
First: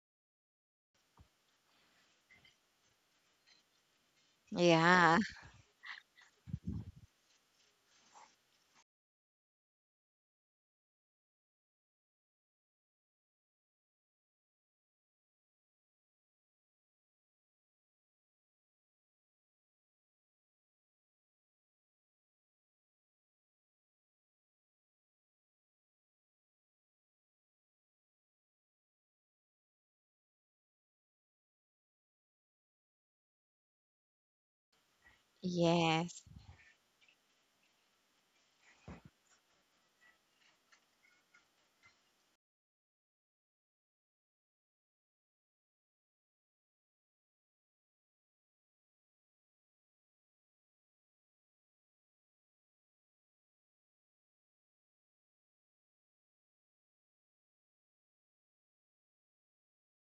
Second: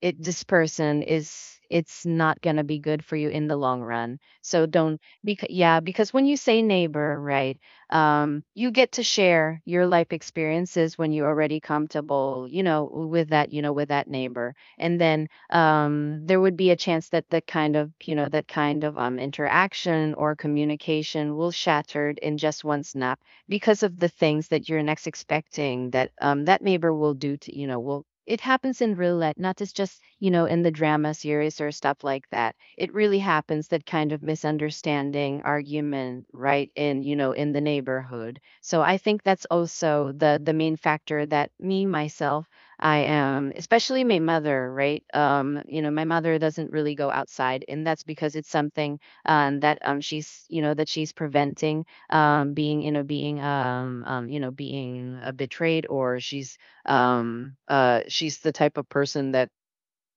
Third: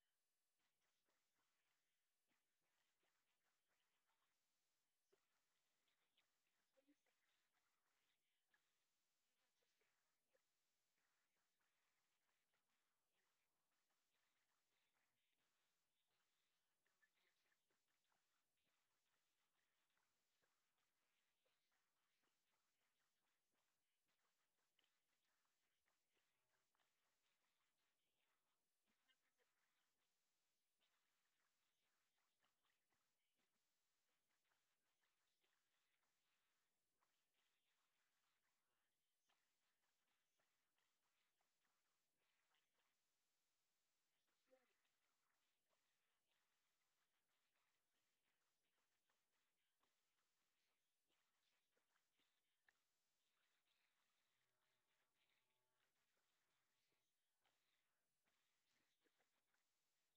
it this person is it's not going to be good for you in the long run so don't
Yeah.
because yeah because when you say neighbor right you get to share your life experiences when you're already comfortable you know with that neighbor and then there would be a chance that the kind of you know that kind of interaction or communication will shattered in just one snap because of the things that you're next expecting that that neighbor will do to you know will it happens in roulette not just you know in the drama series or stuff like that it really happens that kind of misunderstanding
Yes.
argument right in you know in the neighborhood so I think that's also the main factor that me myself I am especially my mother right you know my mother doesn't really go outside and that's because it's something that she's you know that she's preventing being you know being you know being betrayed or she's the type of person that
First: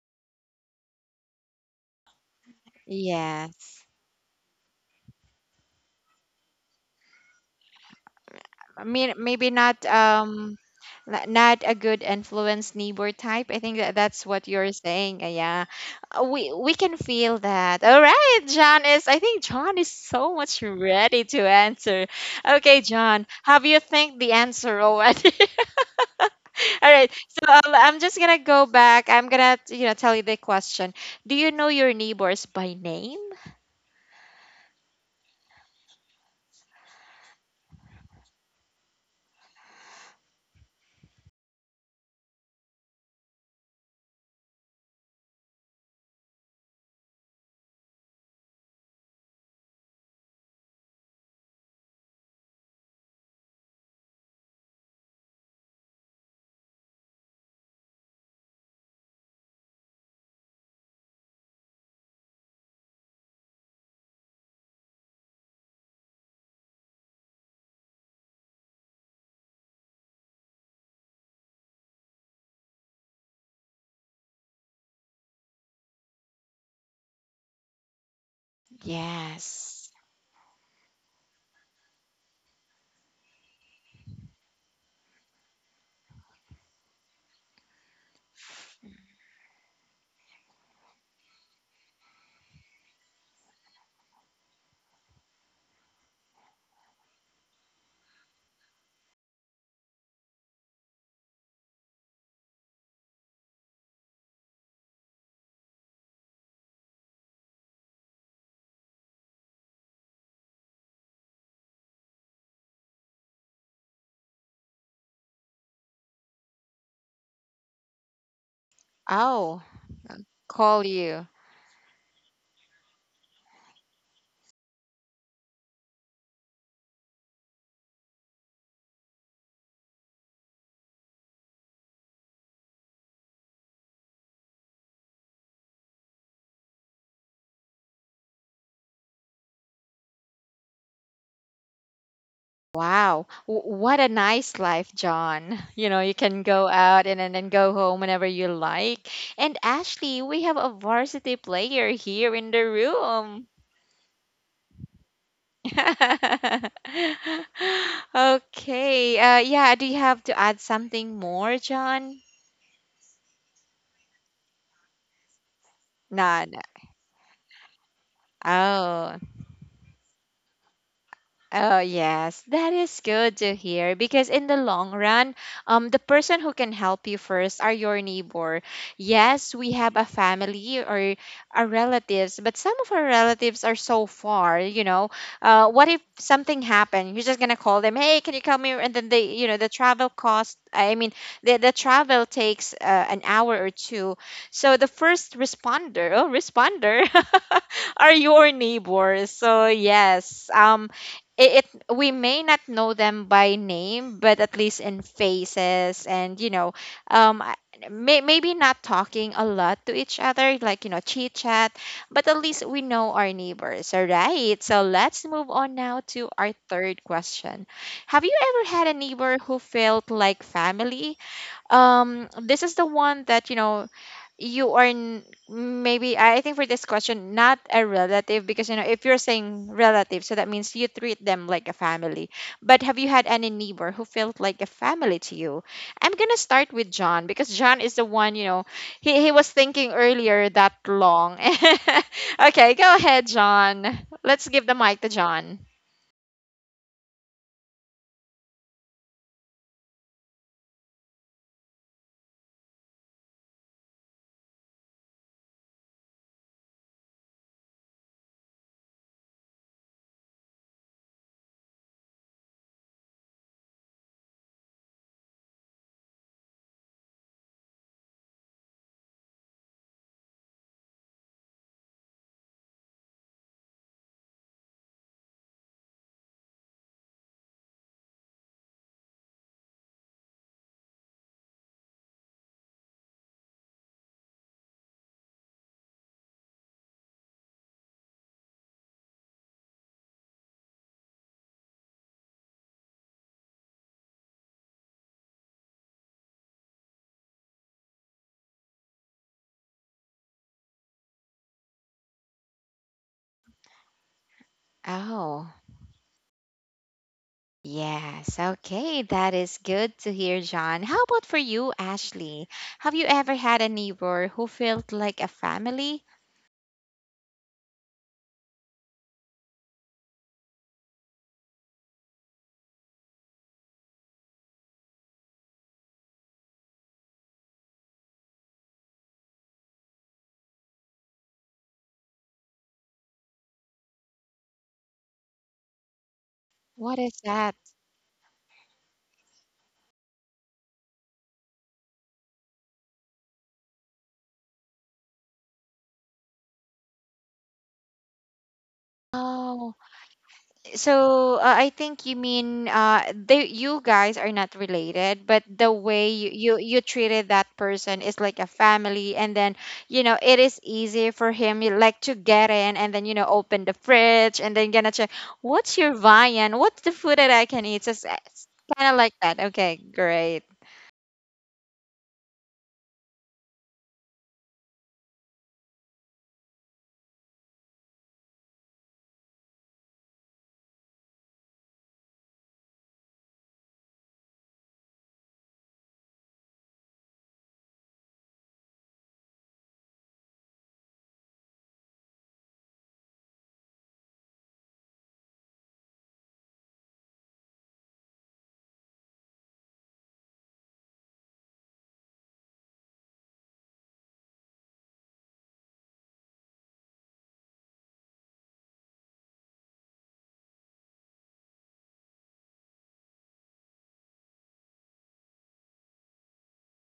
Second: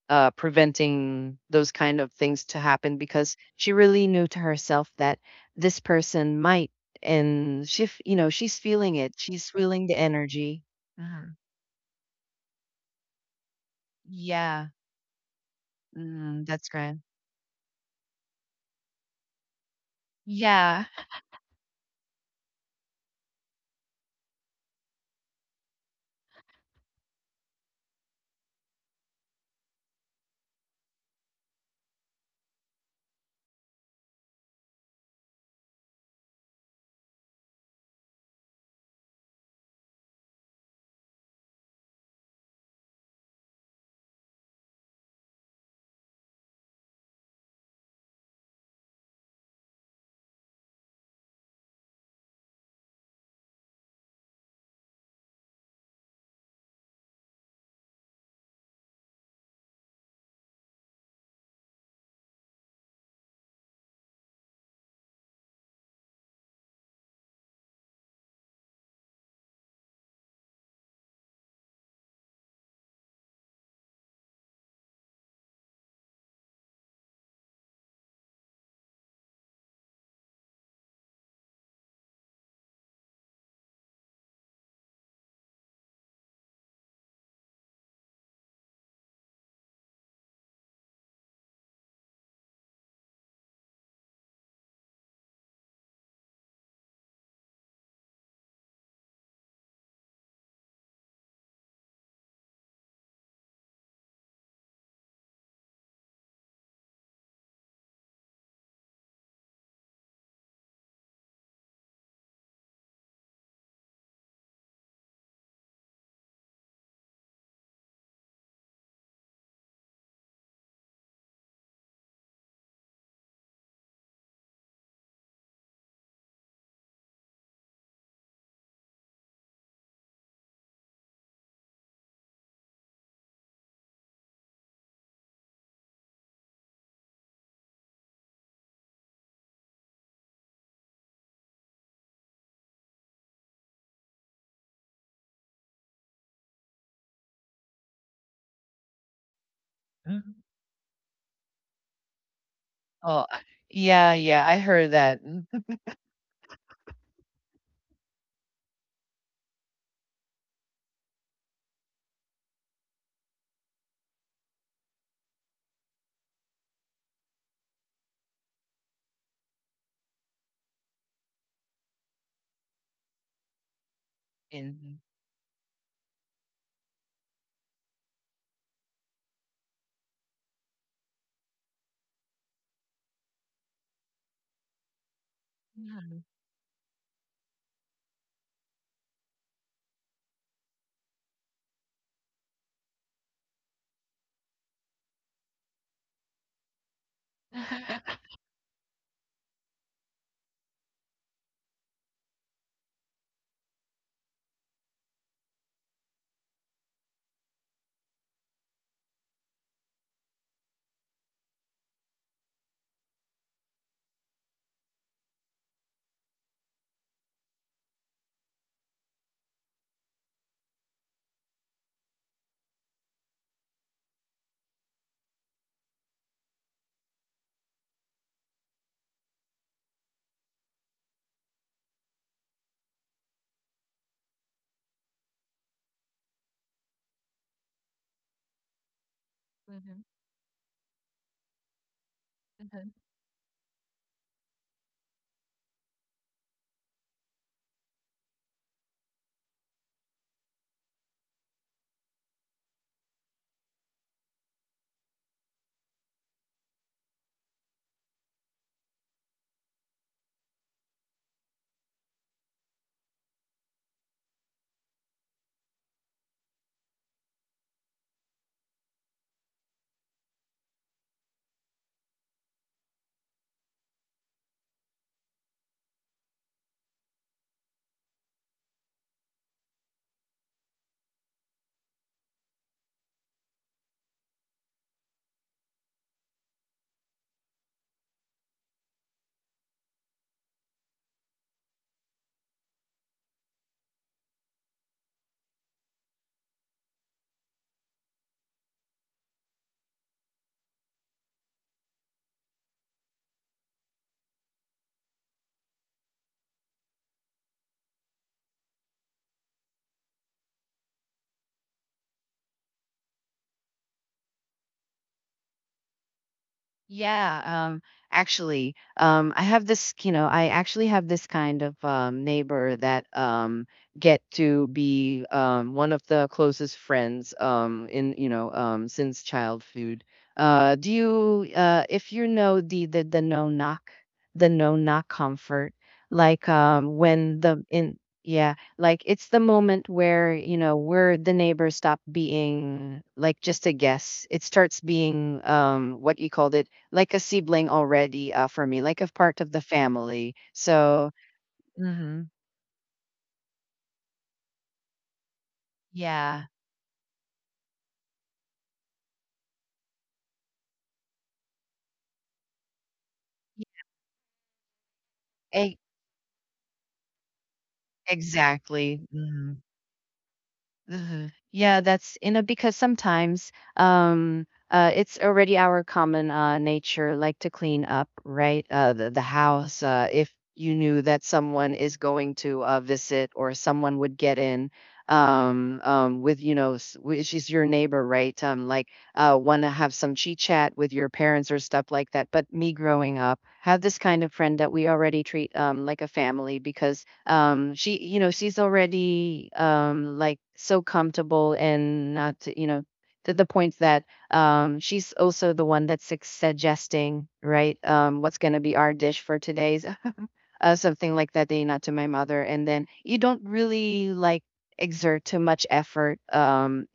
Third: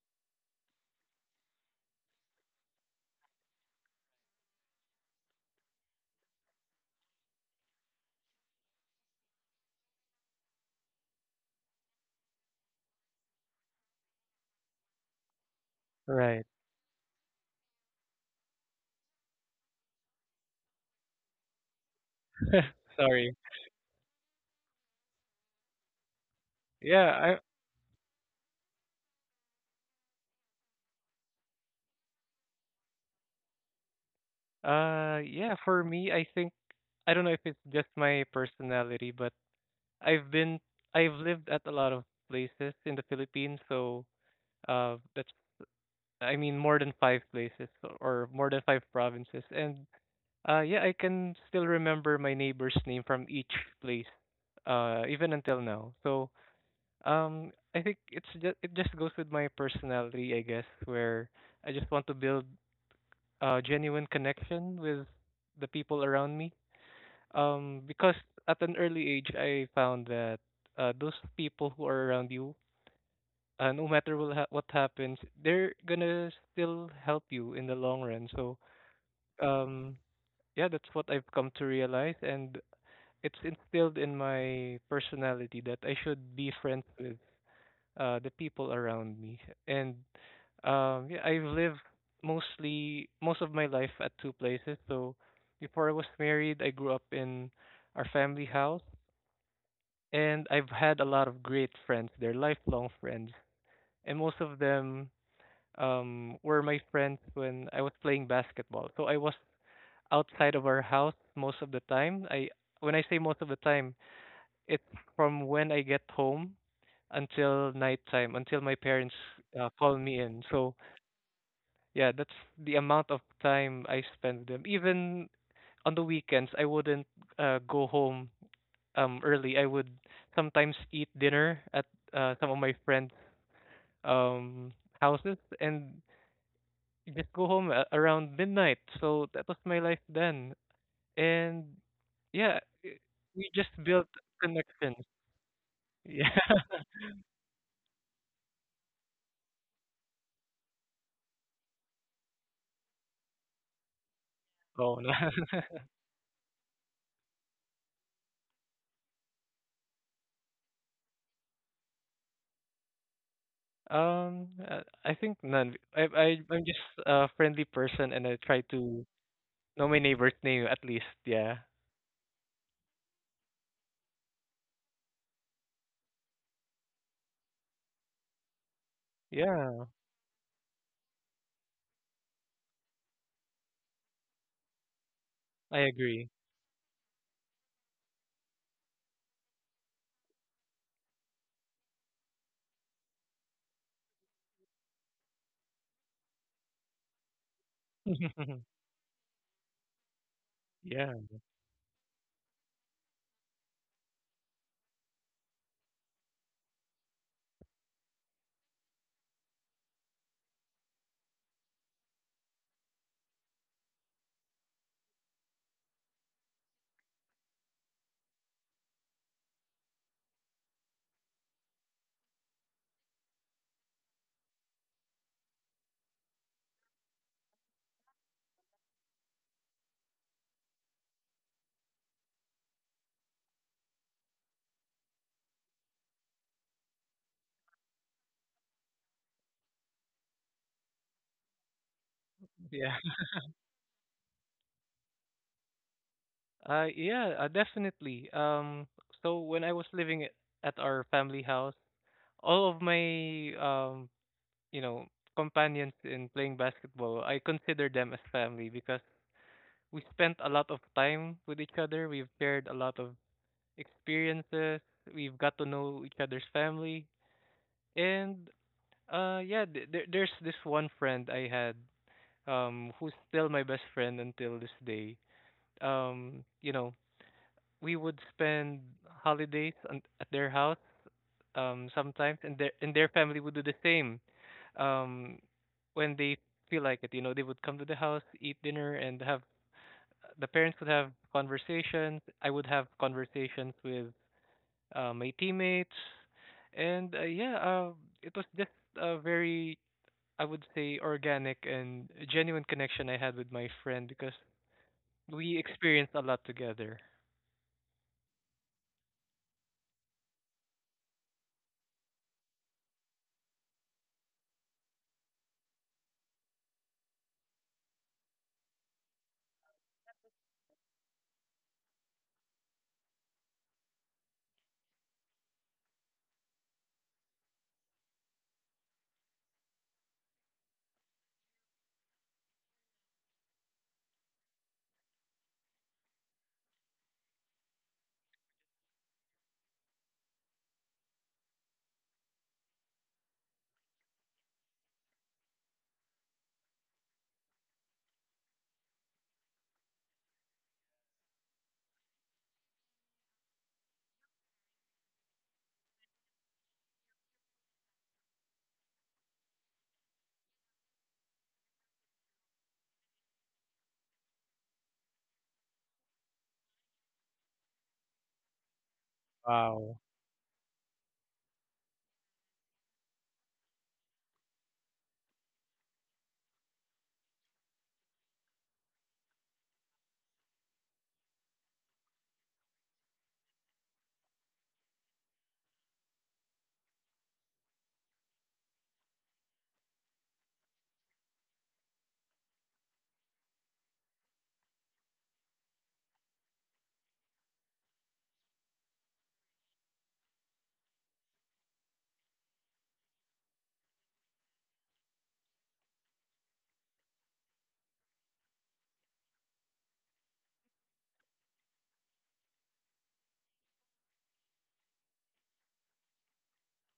preventing those kind of things to happen because she
Yes.
really knew to herself that this person might and you know
I mean, maybe
she's
not
feeling the energy. Mhm.
not a good influence neighbor type. I think that's what
Yeah,
you're saying. Yeah.
Right.
mm,
We
that's
can
great.
feel that. All right, John is, I think John is so much
Yeah.
ready to answer. Okay, John,
Sorry.
have you think the answer already? All right.
Yeah,
So I'm just going to go back. I'm going to, you know, tell you the question. Do you know your neighbors by name?
for me I think I don't know if it's just my personality, but I've been I've lived at a lot of places in the Philippines, so that's I mean more than five places or more than five provinces. And yeah, I can still remember my neighbor's name from each place even until now. So I think it just goes with my personality, I guess, where I just want to build a genuine connection with the people around me, because at an early age, I found that those people who are around you, no matter what happens, they're gonna still help you in the long run. So,
Yes.
um, yeah, that's what I've come to realize, and it's instilled in my personality that I should be friends with the people around me. And yeah, I've lived most of my life at two places. So, before I was married, I grew up in our family house and I've had a lot of great friends. They're lifelong friends, and most of them were my friends when I was playing basketball. So I was outside of our house most of the time. I when I say most of the time, it's from when I get home until nighttime, until my parents
Oh,
call me in. So
call you.
yeah, that's the amount of time I spend with them. Even on the weekends, I wouldn't go home early. I would sometimes eat dinner at some of my friends' um houses and just go home around midnight. So that was my life then, and yeah, i-
Wow,
we just
what
built
a nice life,
connections.
John. You know, you
Yeah.
can go out and then go home whenever you like. And Ashley,
Mhm.
we have a varsity player here in the
Oh,
room.
yeah, yeah. I heard
Oh no.
that. Mhm.
Okay. Yeah, do you have to add something more, John?
I think none. I I
None.
I'm just a friendly person, and I try to
Oh.
know my neighbor's name at least. Yeah.
Oh yes, that is good to hear because in the long run, the person who can help you first are your neighbor. Yes, we
Yeah.
have a family or our relatives, but some of our relatives are so far, you know. Uh,
I
what if
Mhm.
agree.
something happened? You're just going to call them, "Hey, can you come here?" And then they, you know, the travel cost, I mean, the travel takes an hour or two. So the first responder, oh, responder are
Mhm.
your neighbors. So yes,
Yeah.
it, we may not know them by name, but at least in faces. And you know, um I- may, maybe not talking a lot to each other like, you know, chit chat, but at least we know our neighbors. All right, so let's move on now to our third question. Have you ever had a neighbor who felt like family? This is the one that, you know, you are maybe I think for this question not a relative, because you know if you're saying relative, so that means you treat them like a family. But have you had any neighbor who felt like a family to you? I'm gonna start with John because John is the one, you know, he was thinking earlier that long. Okay, go
Yeah.
ahead, John. Let's give the mic to John.
Yeah, definitely. So when I was living at our family house, all of my you know, companions in playing basketball, I consider them as family because we spent a lot of time with each other. We've shared a lot of experiences. We've got to know each other's family, and there's this one friend I had, who's still my best friend until this day. Um, you know, we would spend holidays at their house sometimes, and their family would do the same um when they feel like it. You know they would come to the house, eat dinner, and have the parents would have conversations. I would have conversations with my teammates, and it was just a very, I would say, organic and genuine connection I had with my friend because
Oh.
we experienced a lot together.
Yes, okay, that is good to hear, John. How about for you, Ashley? Have you ever had a neighbor who felt like a family?
Yeah, actually, I have this, you know, I actually have this kind of neighbor that get to be one of the closest friends in, you know, since childhood. Do you, if you know the no knock, the no knock comfort, like
What is
when
that?
the in, yeah, like it's the moment where you know where the neighbors stop being like just a guess. It starts being what you called it like a sibling already for me, like a part of the family. So,
So I think you
hmm,
mean they, you guys are not related, but the way you,
yeah,
you treated that person is like a family, and then you know it is easy for him, you like to get in and then you know open the fridge and then gonna check
e-
what's your viand, what's the food that I can eat. Just kind of
exactly.
like that.
Mm-hmm.
Okay,
Wow,
great.
Mhm. Yeah, that's you know because sometimes it's already our common nature like to clean up, right? The house if you knew that someone is going to visit or someone would get in with you know which is your neighbor, right? Like want to have some chit chat with your parents or stuff like that. But me growing up, have this kind of friend that we already treat like a family because she you know she's already like so comfortable and not to- you know to the point that she's also the one that's suggesting right what's going to be our dish for today's something like that day not to my mother and then you don't really like exert too much effort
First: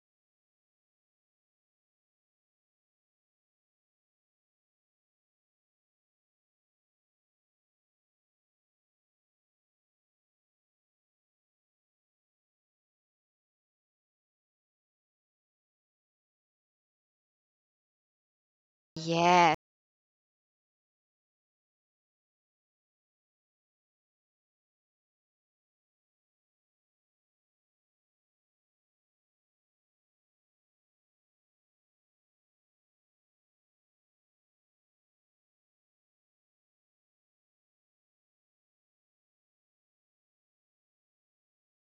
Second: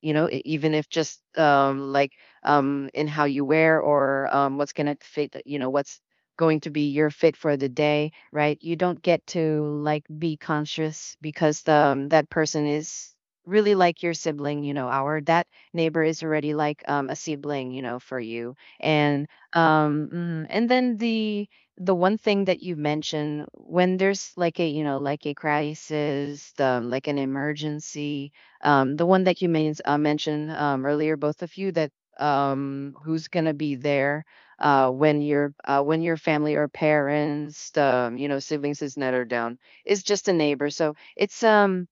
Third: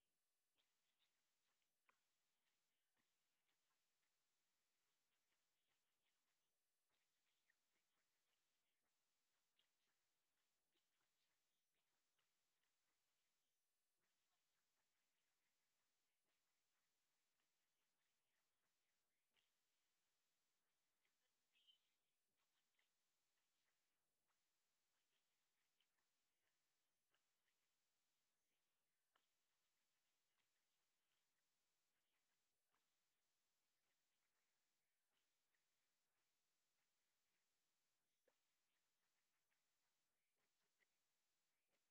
you know even if just like in how you wear or what's gonna fit you know what's going to be your fit for the day right you don't get to like be conscious because the, that person is really like your sibling you know our that neighbor is already like a sibling you know for you and
Yes,
um mm, and then the one thing that you mentioned when there's like a you know like a crisis like an emergency the one that you mentioned earlier, both of you, that who's going to be there uh, when your when your family or parents, you know, siblings is netted down, is just a neighbor. So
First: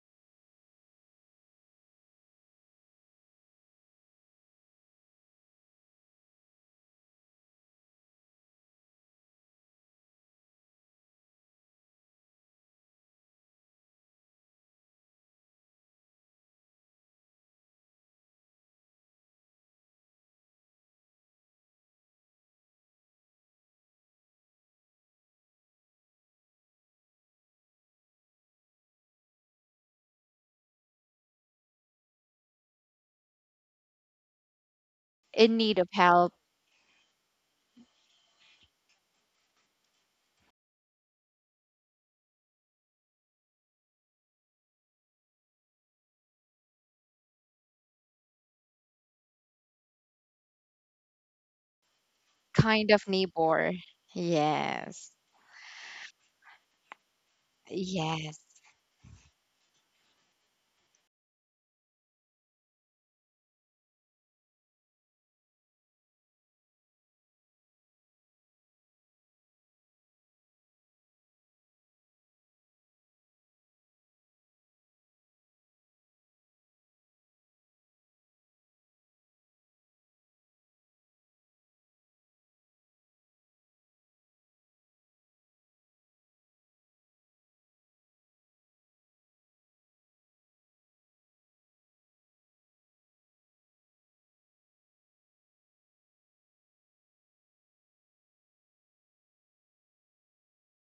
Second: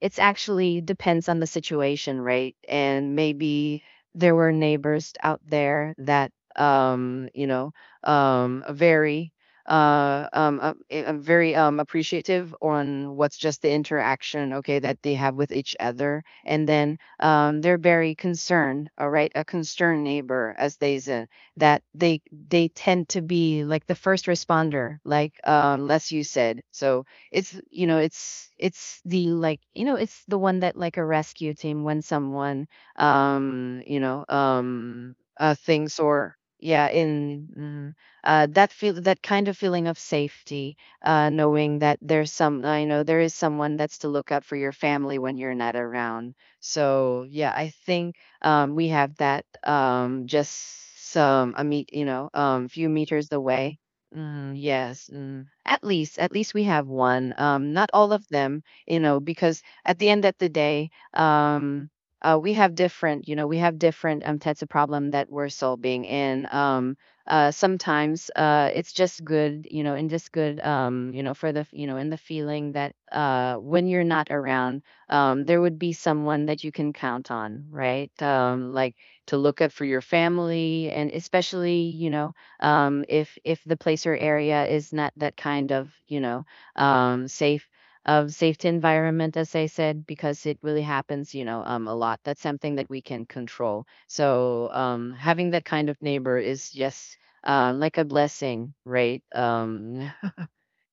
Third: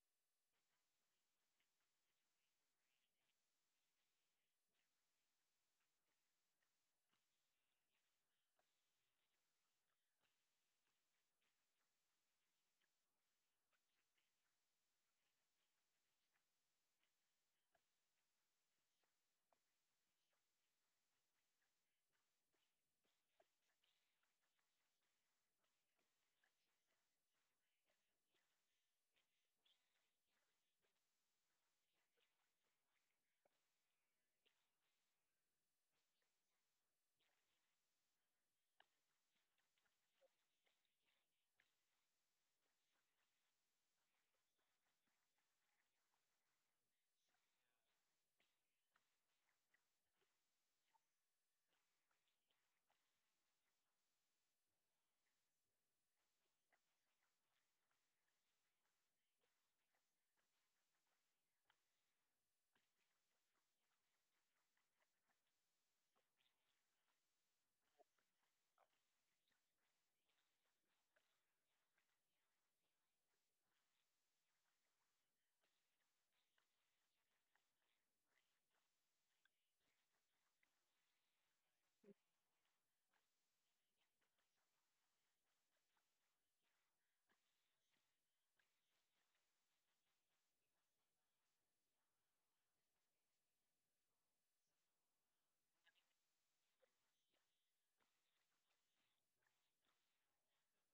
it's actually depends on the situation, right? And maybe there were neighbors out there that you know, are very very appreciative on what's just the interaction okay that they have with each other and then they're very concerned all right a concerned neighbor as they say that they tend to be like the first responder like as you said so it's you know it's the like you know it's the one that like a rescue team when someone you know
in need of
things
help,
or yeah in mm, that feel that kind of feeling of safety knowing that there's some I know there is someone that's to look out for your family when you're not around so yeah I think we have that just some a meet you know few
kind of
meters
neighbor.
away. Mm, yes,
Yes,
mm. At least we have one. Not all of
yes.
them, you know, because at the end of the day, we have different, you know, we have different types of problem that we're solving, and sometimes it's just good, you know, and just good, you know, for the, you know, in the feeling that when you're not around, there would be someone that you can count on, right? Like to look up for your family, and especially, you know, if the place or area is not that kind of you know safe of safety environment as I said because it really happens you know a lot that's something that we can control so having that kind of neighbor is just like a blessing right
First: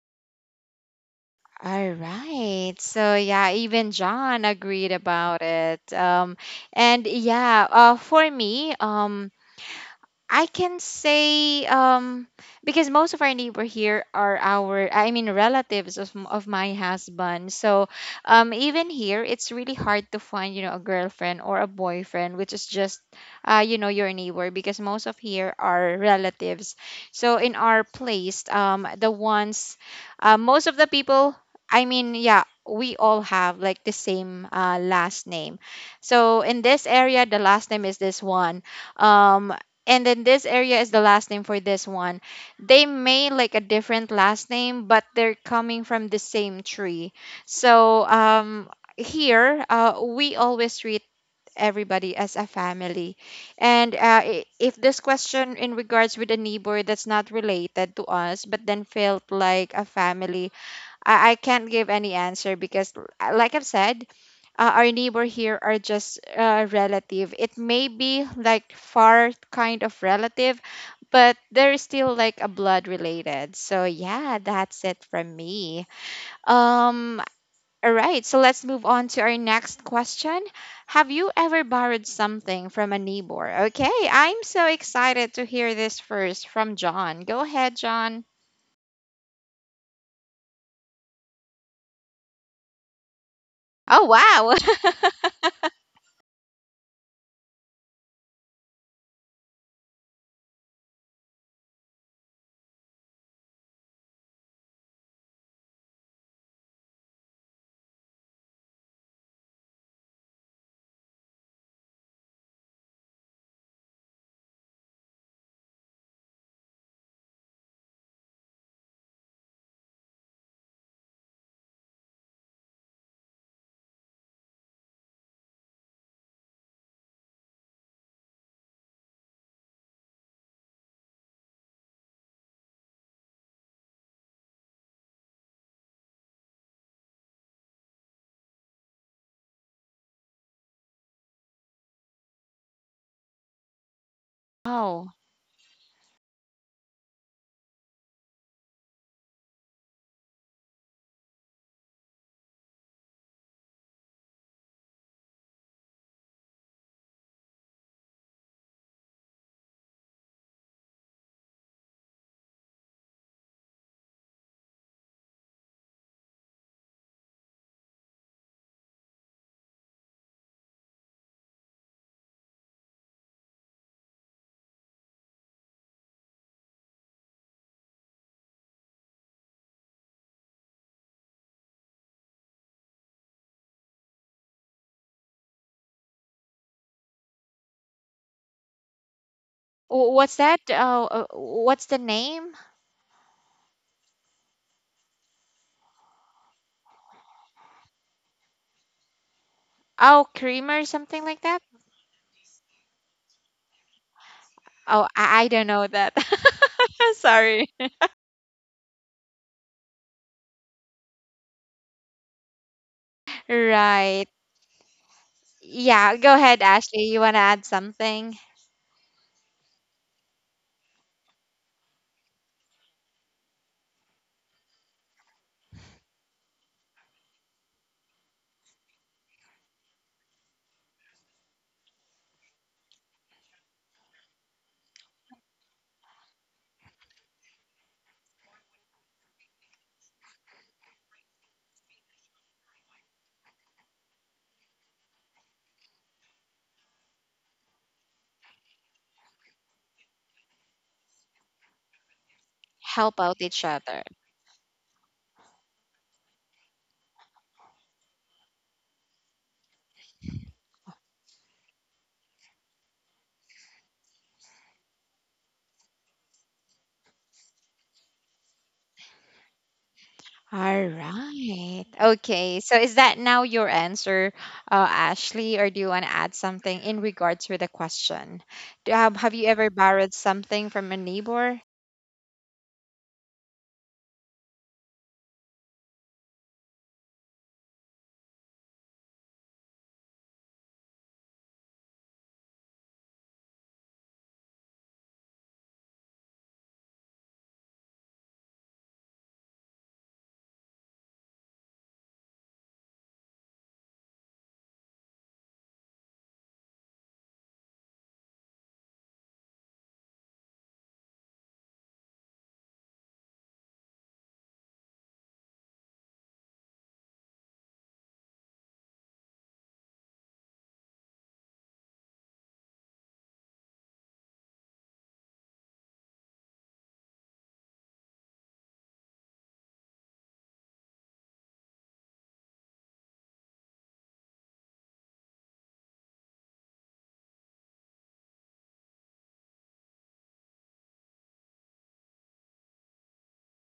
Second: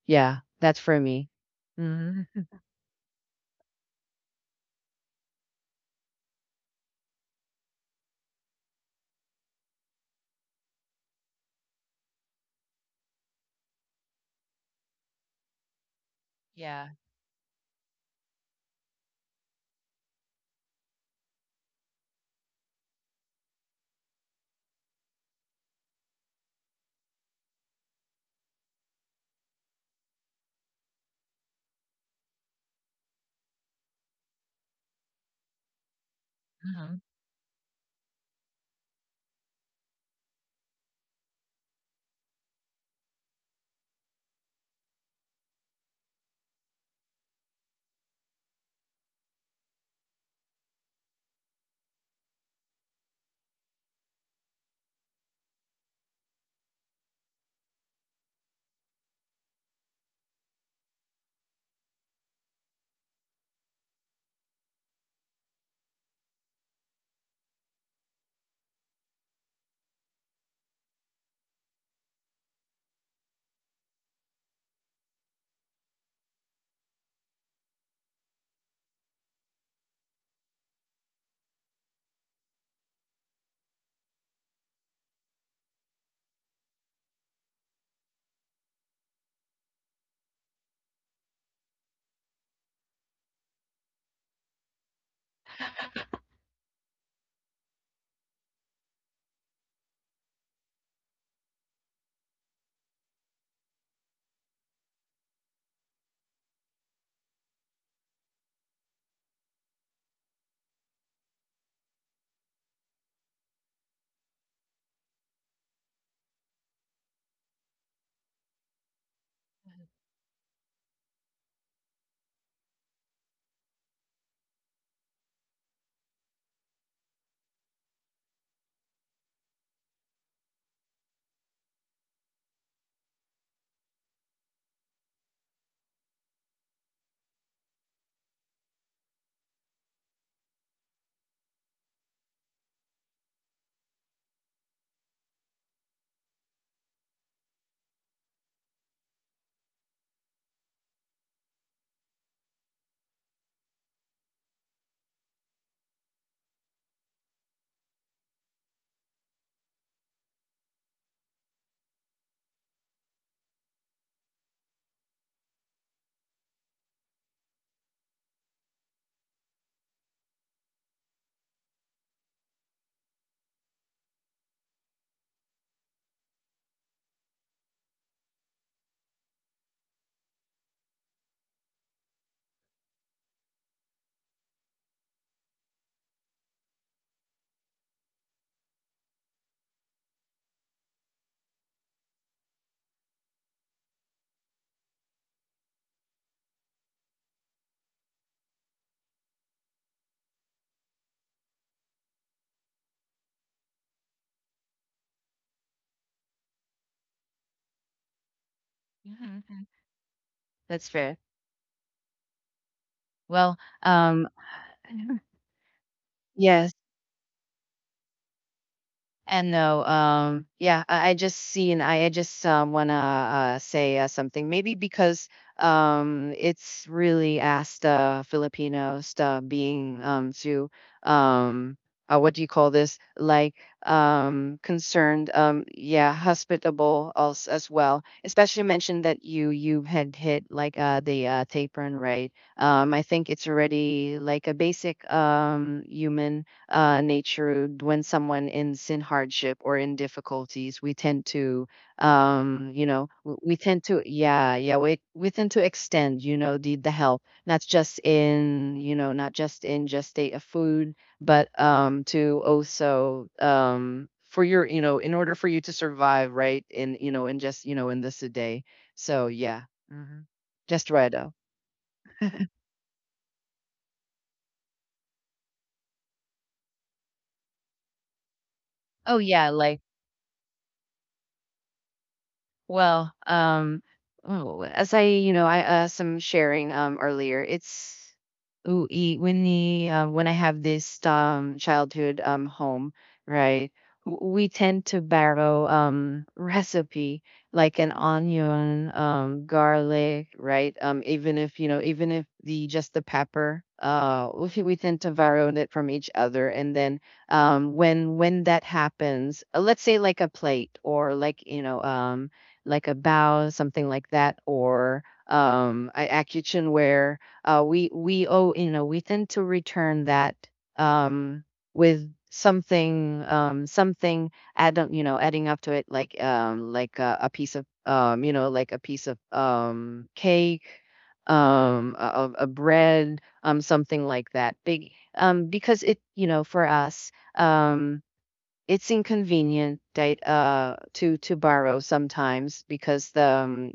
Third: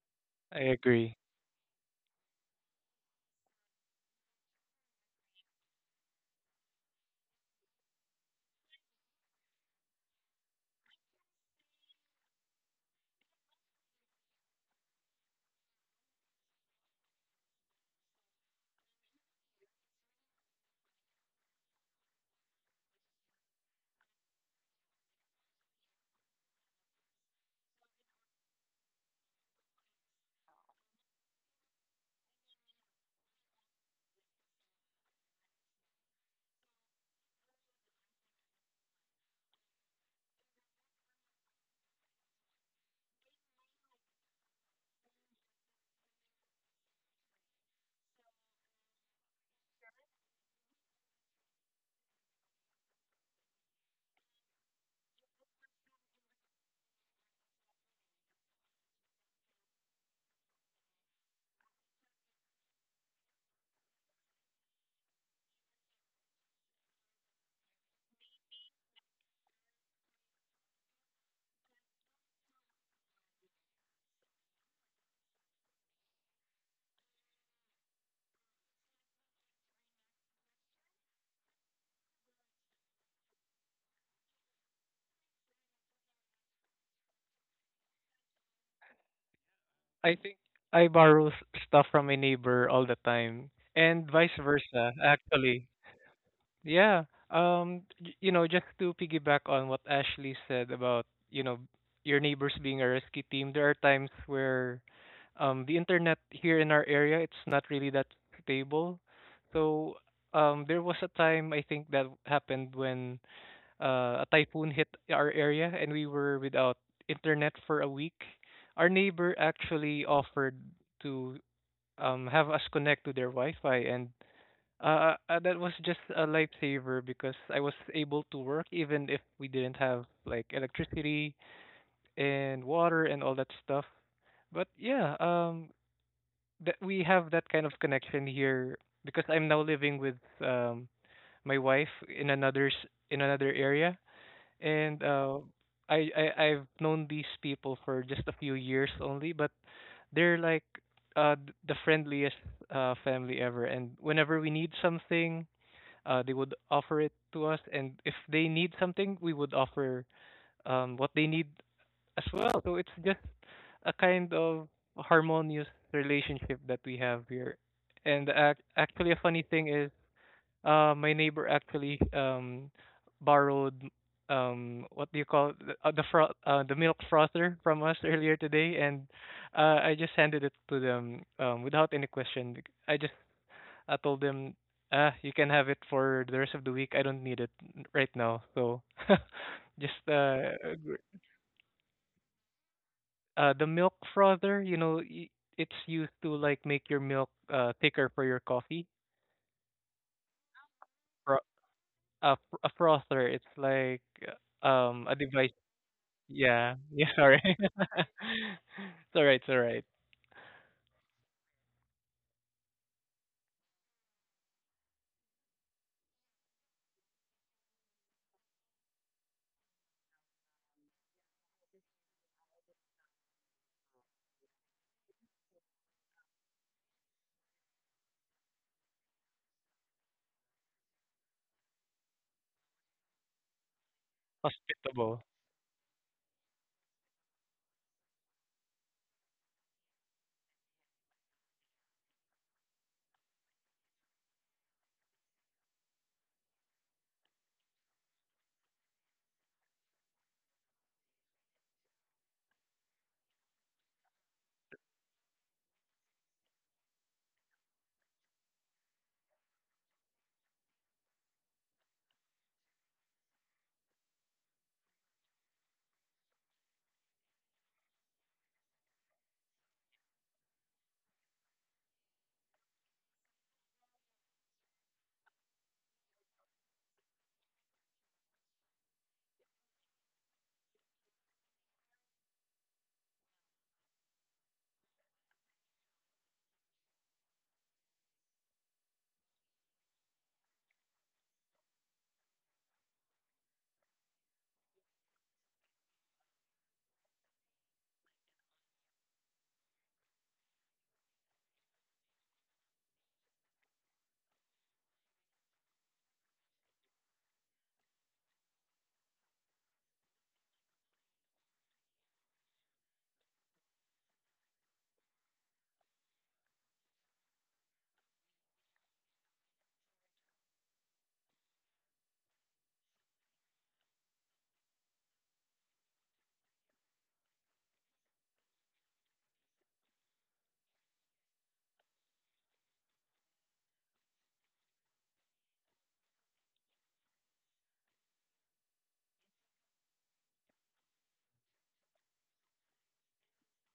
yeah
I
that's for
agree.
me.
All
Hmm.
right. So yeah, even John agreed about it. And yeah, for me, I can say because most of our neighbor here are our, I mean, relatives of of my
Yeah.
husband. So even here it's really hard to find, you know, a girlfriend or a boyfriend which is just you know your neighbor, because most of here are relatives. So in our place the ones most of the people, I mean, yeah, we all have like the same last name. So in this
Hmm.
area the last name is this one, um and then this area is the last name for this one. They may like a different last name, but they're coming from the same tree. So um, here we always treat everybody as a family. And if this question in regards with a neighbor that's not related to us but then felt like a family, I can't give any answer because like I've said, our neighbor here are just relative. It may be like far kind of relative, but they're still like a blood related. So yeah, that's it from me. Um, all right, so let's move on to our next question. Have you ever borrowed something from a neighbor? Okay, I'm so excited to hear this first from John. Go ahead, John.
I think I borrow stuff from my neighbor all the time,
Oh
and vice
wow.
versa, actually. Yeah. Just to piggyback on what Ashley said about, you know, your neighbors being a rescue team, there are times where the internet here in our area, it's not really that stable. So, there was a time I think that happened when a typhoon hit our area and we were without internet for a week. Our neighbor actually offered to have us connect to their Wi-Fi, and that was just a lifesaver because I was able to work even if we didn't have like electricity and water and all that stuff. But that we have that kind of connection here because I'm now living with um, my wife in in another area, and
Oh,
I've known these people for just a few years only, but they're like the friendliest family ever. And whenever we need something, they would offer it to us, and if they need something, we would offer what they need as well. So it's just a kind of harmonious relationship that we have here. And ac actually, a funny thing is my neighbor actually borrowed, what do you call it? The the milk frother from us earlier today, and I just handed it to them without any question. I told them, ah, you can have it for the rest of the week. I don't need it right now. So just
what's that?
gr-
Oh, what's the name?
the milk frother, it's used to like make your milk thicker for your coffee.
Oh, creamer, something
Fro-
like that?
a frother, it's like
Oh,
a
I
device.
don't know that.
Yeah. Yeah, sorry.
Sorry.
It's alright, it's
Hmm,
alright.
that's fair. Well,
Right. Yeah, go ahead,
yes.
Ashley. You want to add something?
And no, yeah, I just seen, I just want to say something. Maybe because it's really asked Filipinos being to, um, what do you call this? Like
Hospitable.
concerned, yeah, hospitable als as well. Especially mentioned that you had hit like the tapeworm, right? I think it's already like a basic human nature when someone is in hardship or in difficulties, we tend to
Help out
we
each
tend to,
other.
yeah, yeah, we tend to extend, the help, not just in, just state of food, but to also, for your, in order for you to survive, right, in, you know in just you know in this a day, so yeah. Hmm. Just
All
right.
right. Okay. So is that now your answer, Ashley, or do you want to add something in regards with the question? Do,
Oh
have
yeah,
you ever
like,
borrowed something from a neighbor?
well, oh, as I, I some sharing earlier. It's, ooh, when I have this childhood home, right? We tend to borrow recipe, like an onion, garlic, right? Even if the just the pepper, we tend to borrow it from each other, and then when that happens, let's say like a plate, or like a bow, something like that, or a kitchenware. We owe you know We tend to return that, um, with something, something, adding up to it, like a piece of cake, of a bread, something like that big, because it, for us, it's inconvenient that to borrow sometimes, because the,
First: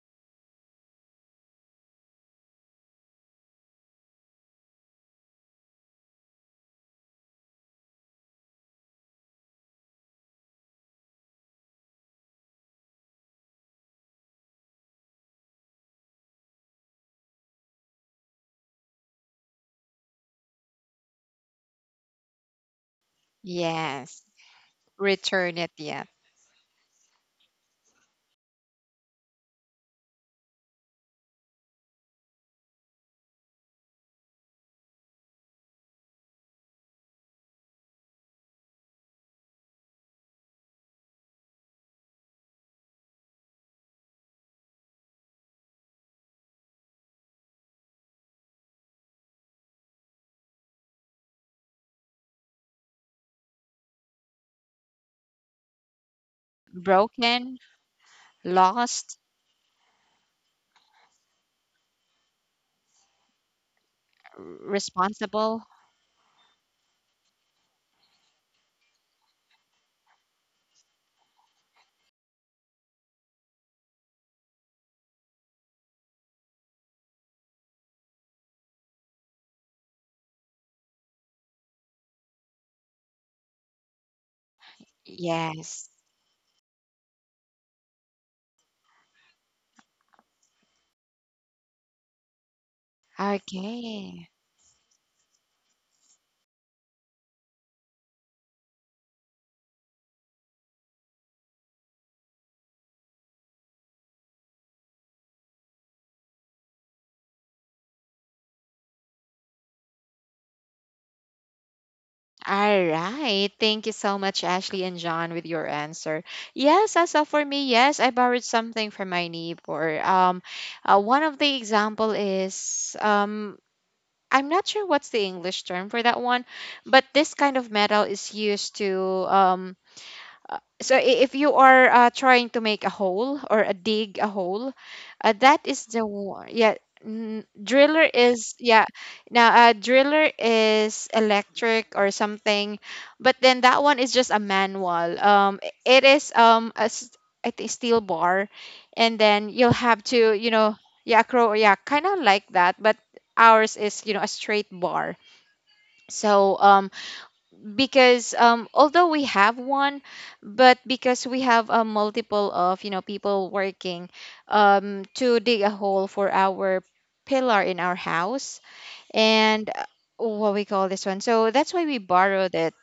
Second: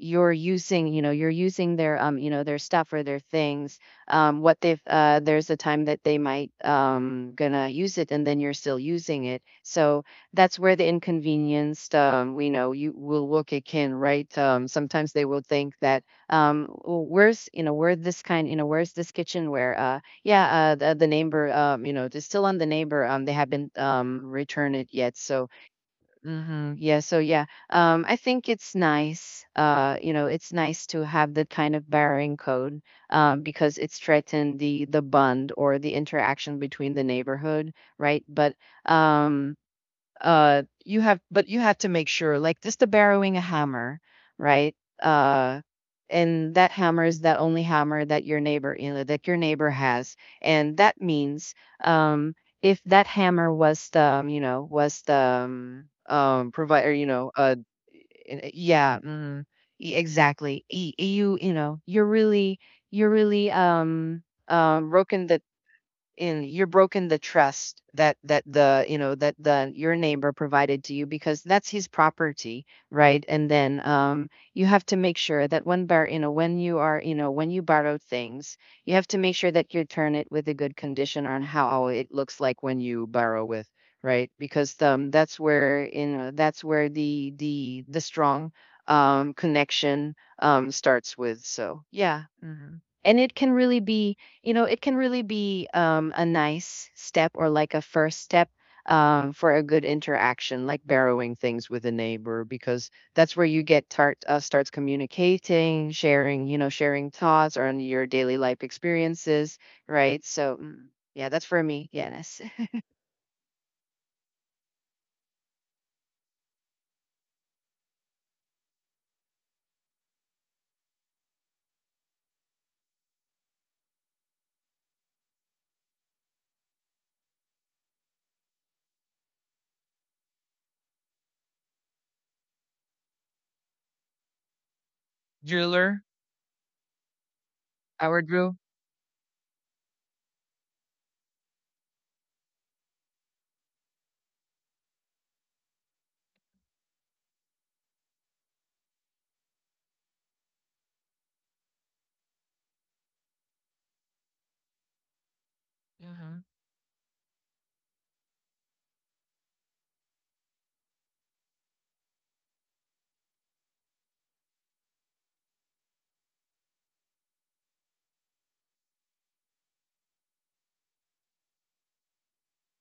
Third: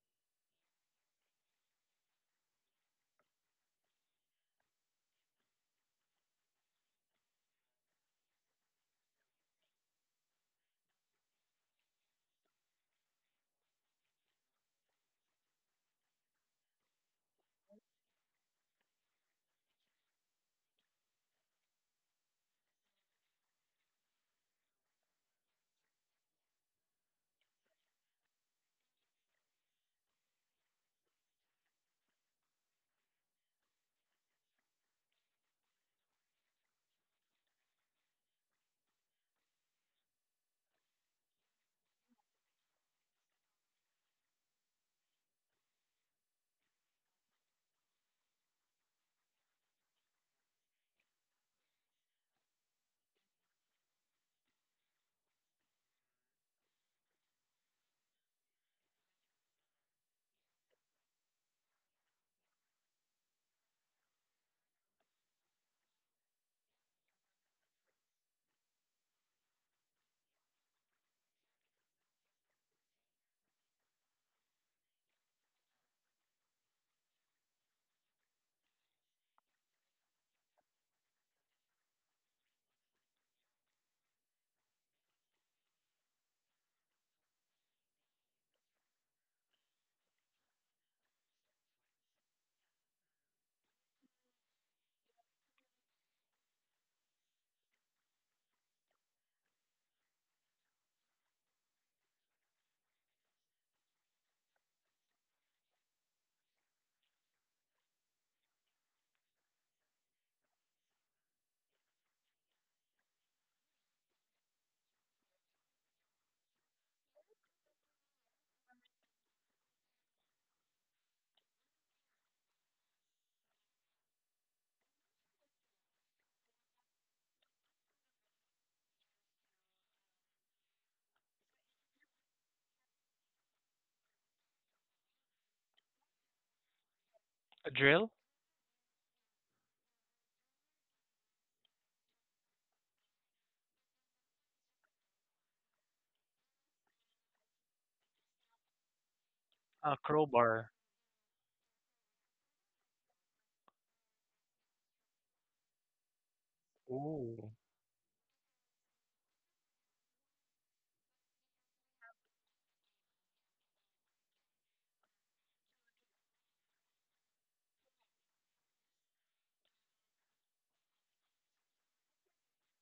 you're using their, their stuff or their things, what they there's a time that they might gonna use it, and then you're still using it, so that's where the inconvenience, we know you will kick in, right. Sometimes they will think that, "Oh, where's, where this kind, where's this kitchenware, yeah, the neighbor, it's still on the neighbor. They haven't
Yes.
returned it yet. So,"
Return it yet.
hmm, yeah, so yeah, I think it's nice. It's nice to have that kind of barring code, because it strengthened the bond or the interaction between the neighborhood, right? But, um, you have to make sure, like, just the borrowing a hammer, right. uh and that hammer is that only hammer that your neighbor, that your neighbor has. And that means, um if that hammer was the, was the, provider,
Broken,
yeah,
lost,
mm, exactly. You're really broken the,
responsible?
and you're broken the trust that that the you know that the your neighbor provided to you, because that's his property, right? And then you have to make sure that when bar you know when you are you know when you borrow things, you have to make sure that you return it with a good condition on how it looks like when you borrow with, right. Because,
Yes.
that's where the strong, connection, starts with. So yeah. Mhm. And
Okay.
it can really be, a nice step, or like a first step, for a good interaction, like borrowing things with a neighbor, because that's where you get start starts communicating, sharing thoughts on your daily life experiences, right, so, mm, yeah, that's for me. Yes.
All right. Thank you so much, Ashley and John, with your answer. Yes, as of for me, yes, I borrowed something from my neighbor. One of the example is I'm not sure what's the English term for that one, but this kind of metal is used to um, so if you are trying to make a hole or a dig a hole, that is the one, yeah.
A
Driller
drill?
is, yeah, now driller is electric or something, but then that one is just a manual it is a, I think steel bar, and then you'll
A
have to you
crowbar.
know, yeah, crow, yeah, kind of like that, but ours is, you know, a straight bar. So um,
Ooh.
because although we have one, but because we have a multiple of, you know, people working to dig a hole for our pillar in our house. And what we call this one, so that's why we borrowed it.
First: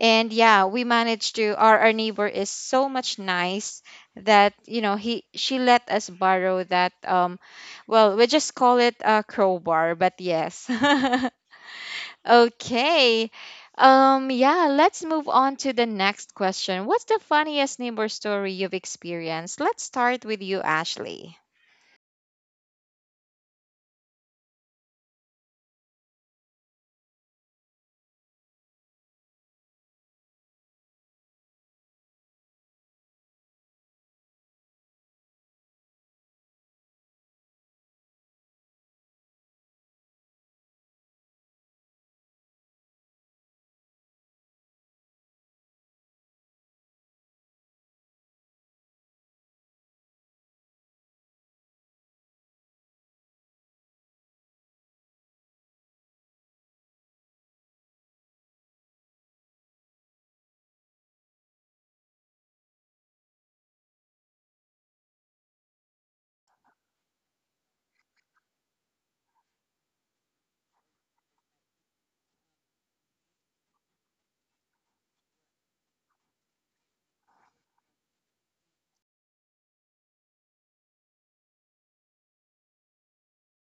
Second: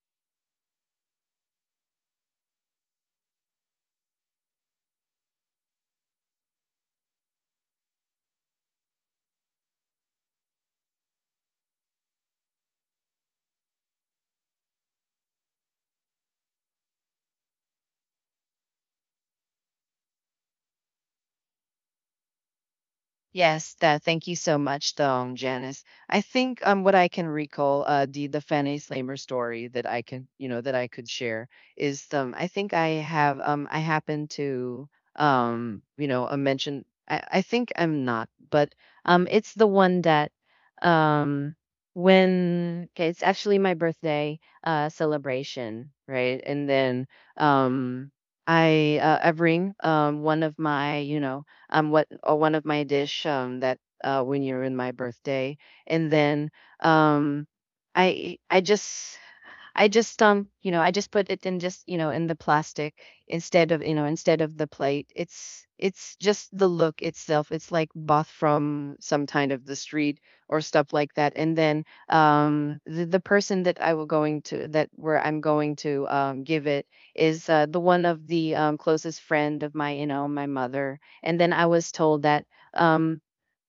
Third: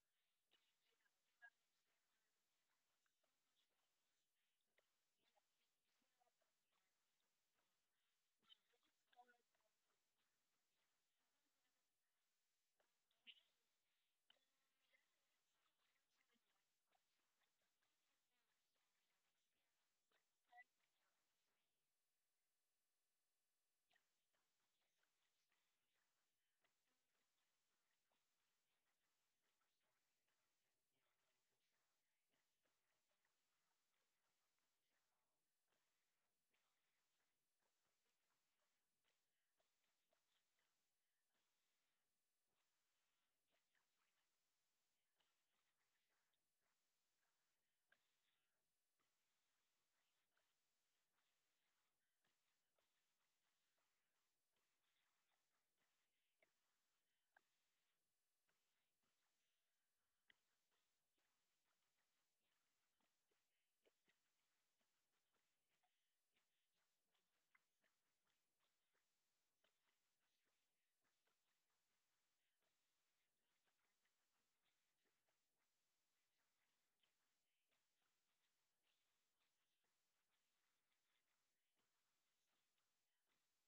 And yeah, we managed to, our neighbor is so much nice that you know he, she let us borrow that um, well, we just call it a crowbar but yes. Okay. Yeah, let's move on to the next question. What's the funniest neighbor story you've experienced? Let's start with you, Ashley.
Yes, that. Thank you so much, Janice. I think, what I can recall, the Fanny Slamer story that I can, you know, that I could share is, I think I have I happen to, mention. I think I'm not, but, it's the one that, um, when okay, it's actually my birthday celebration, right? And then, um, I bring one of my dish, that, when you're in my birthday. And then, um, I I just I just put it in, just, in the plastic, instead of the plate. It's just the look itself. It's like bought from some kind of the street or stuff like that. And then the person that I will going to, that where I'm going to give it is, the one of the, closest friend of my, my mother. And then, um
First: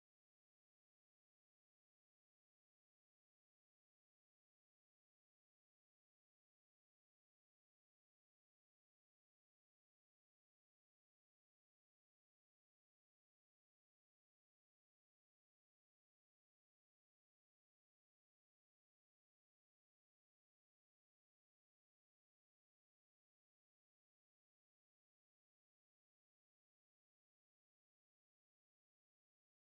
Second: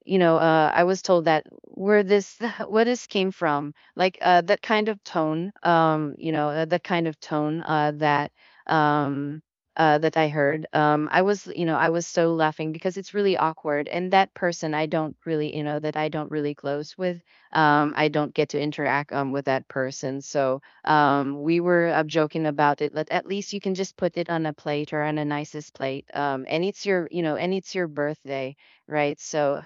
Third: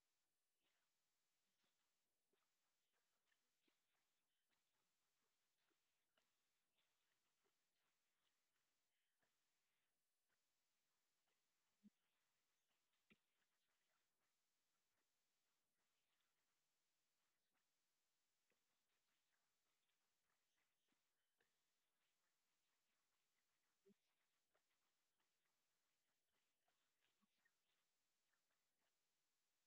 I was told that where this, where this came from, like, that kind of tone, um, that I heard. I was so laughing because it's really awkward, and that person, I don't really, you know, that I don't really close with. I don't get to interact with that person, so we were, joking about it. Let at least you can just put it on a plate, or on a nicest plate, and it's your birthday, right. So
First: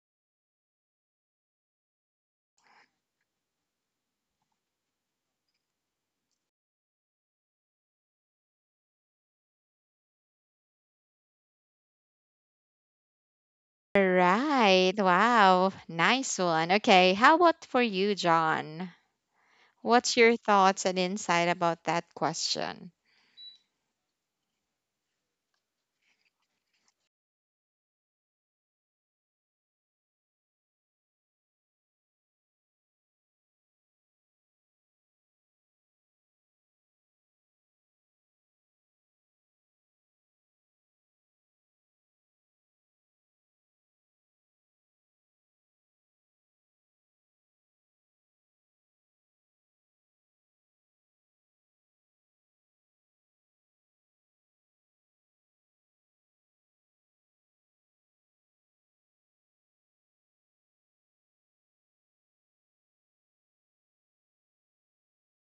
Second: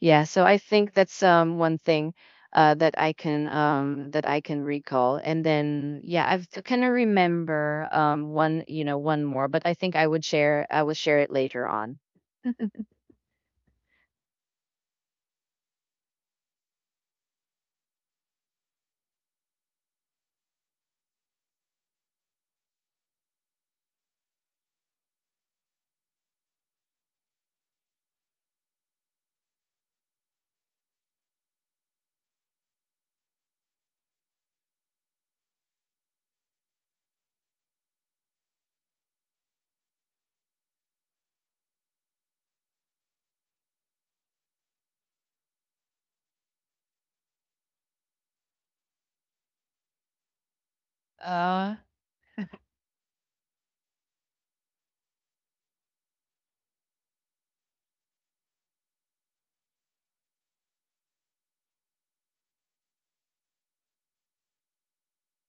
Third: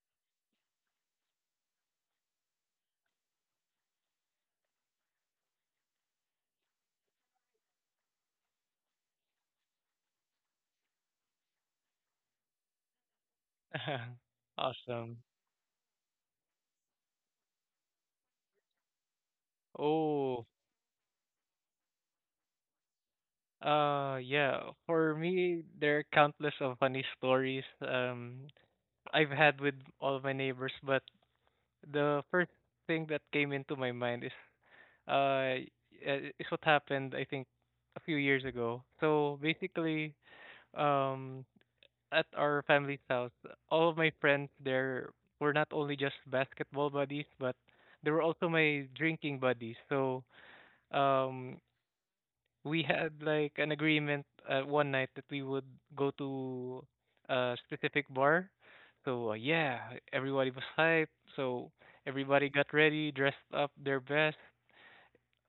yeah, so I think that's, one thing that I can recall. And then yeah, I've kind of remember, one more, but I think, I will share it later on.
All right.
Awesome.
Wow. Nice one. Okay. How about for you, John? What's your
Oh,
thoughts and insight about that question?
yeah. For me, there are countless of funny stories I've had with all my neighbors, but the first thing that came into my mind is uh is what happened I think a few years ago. So basically, um at our family's house, all of my friends there were not only just basketball buddies, but they were also my drinking buddies. So um,
Uh
we had like an agreement one night that we would go to a specific bar. So everybody was hyped. So everybody got ready, dressed up their best,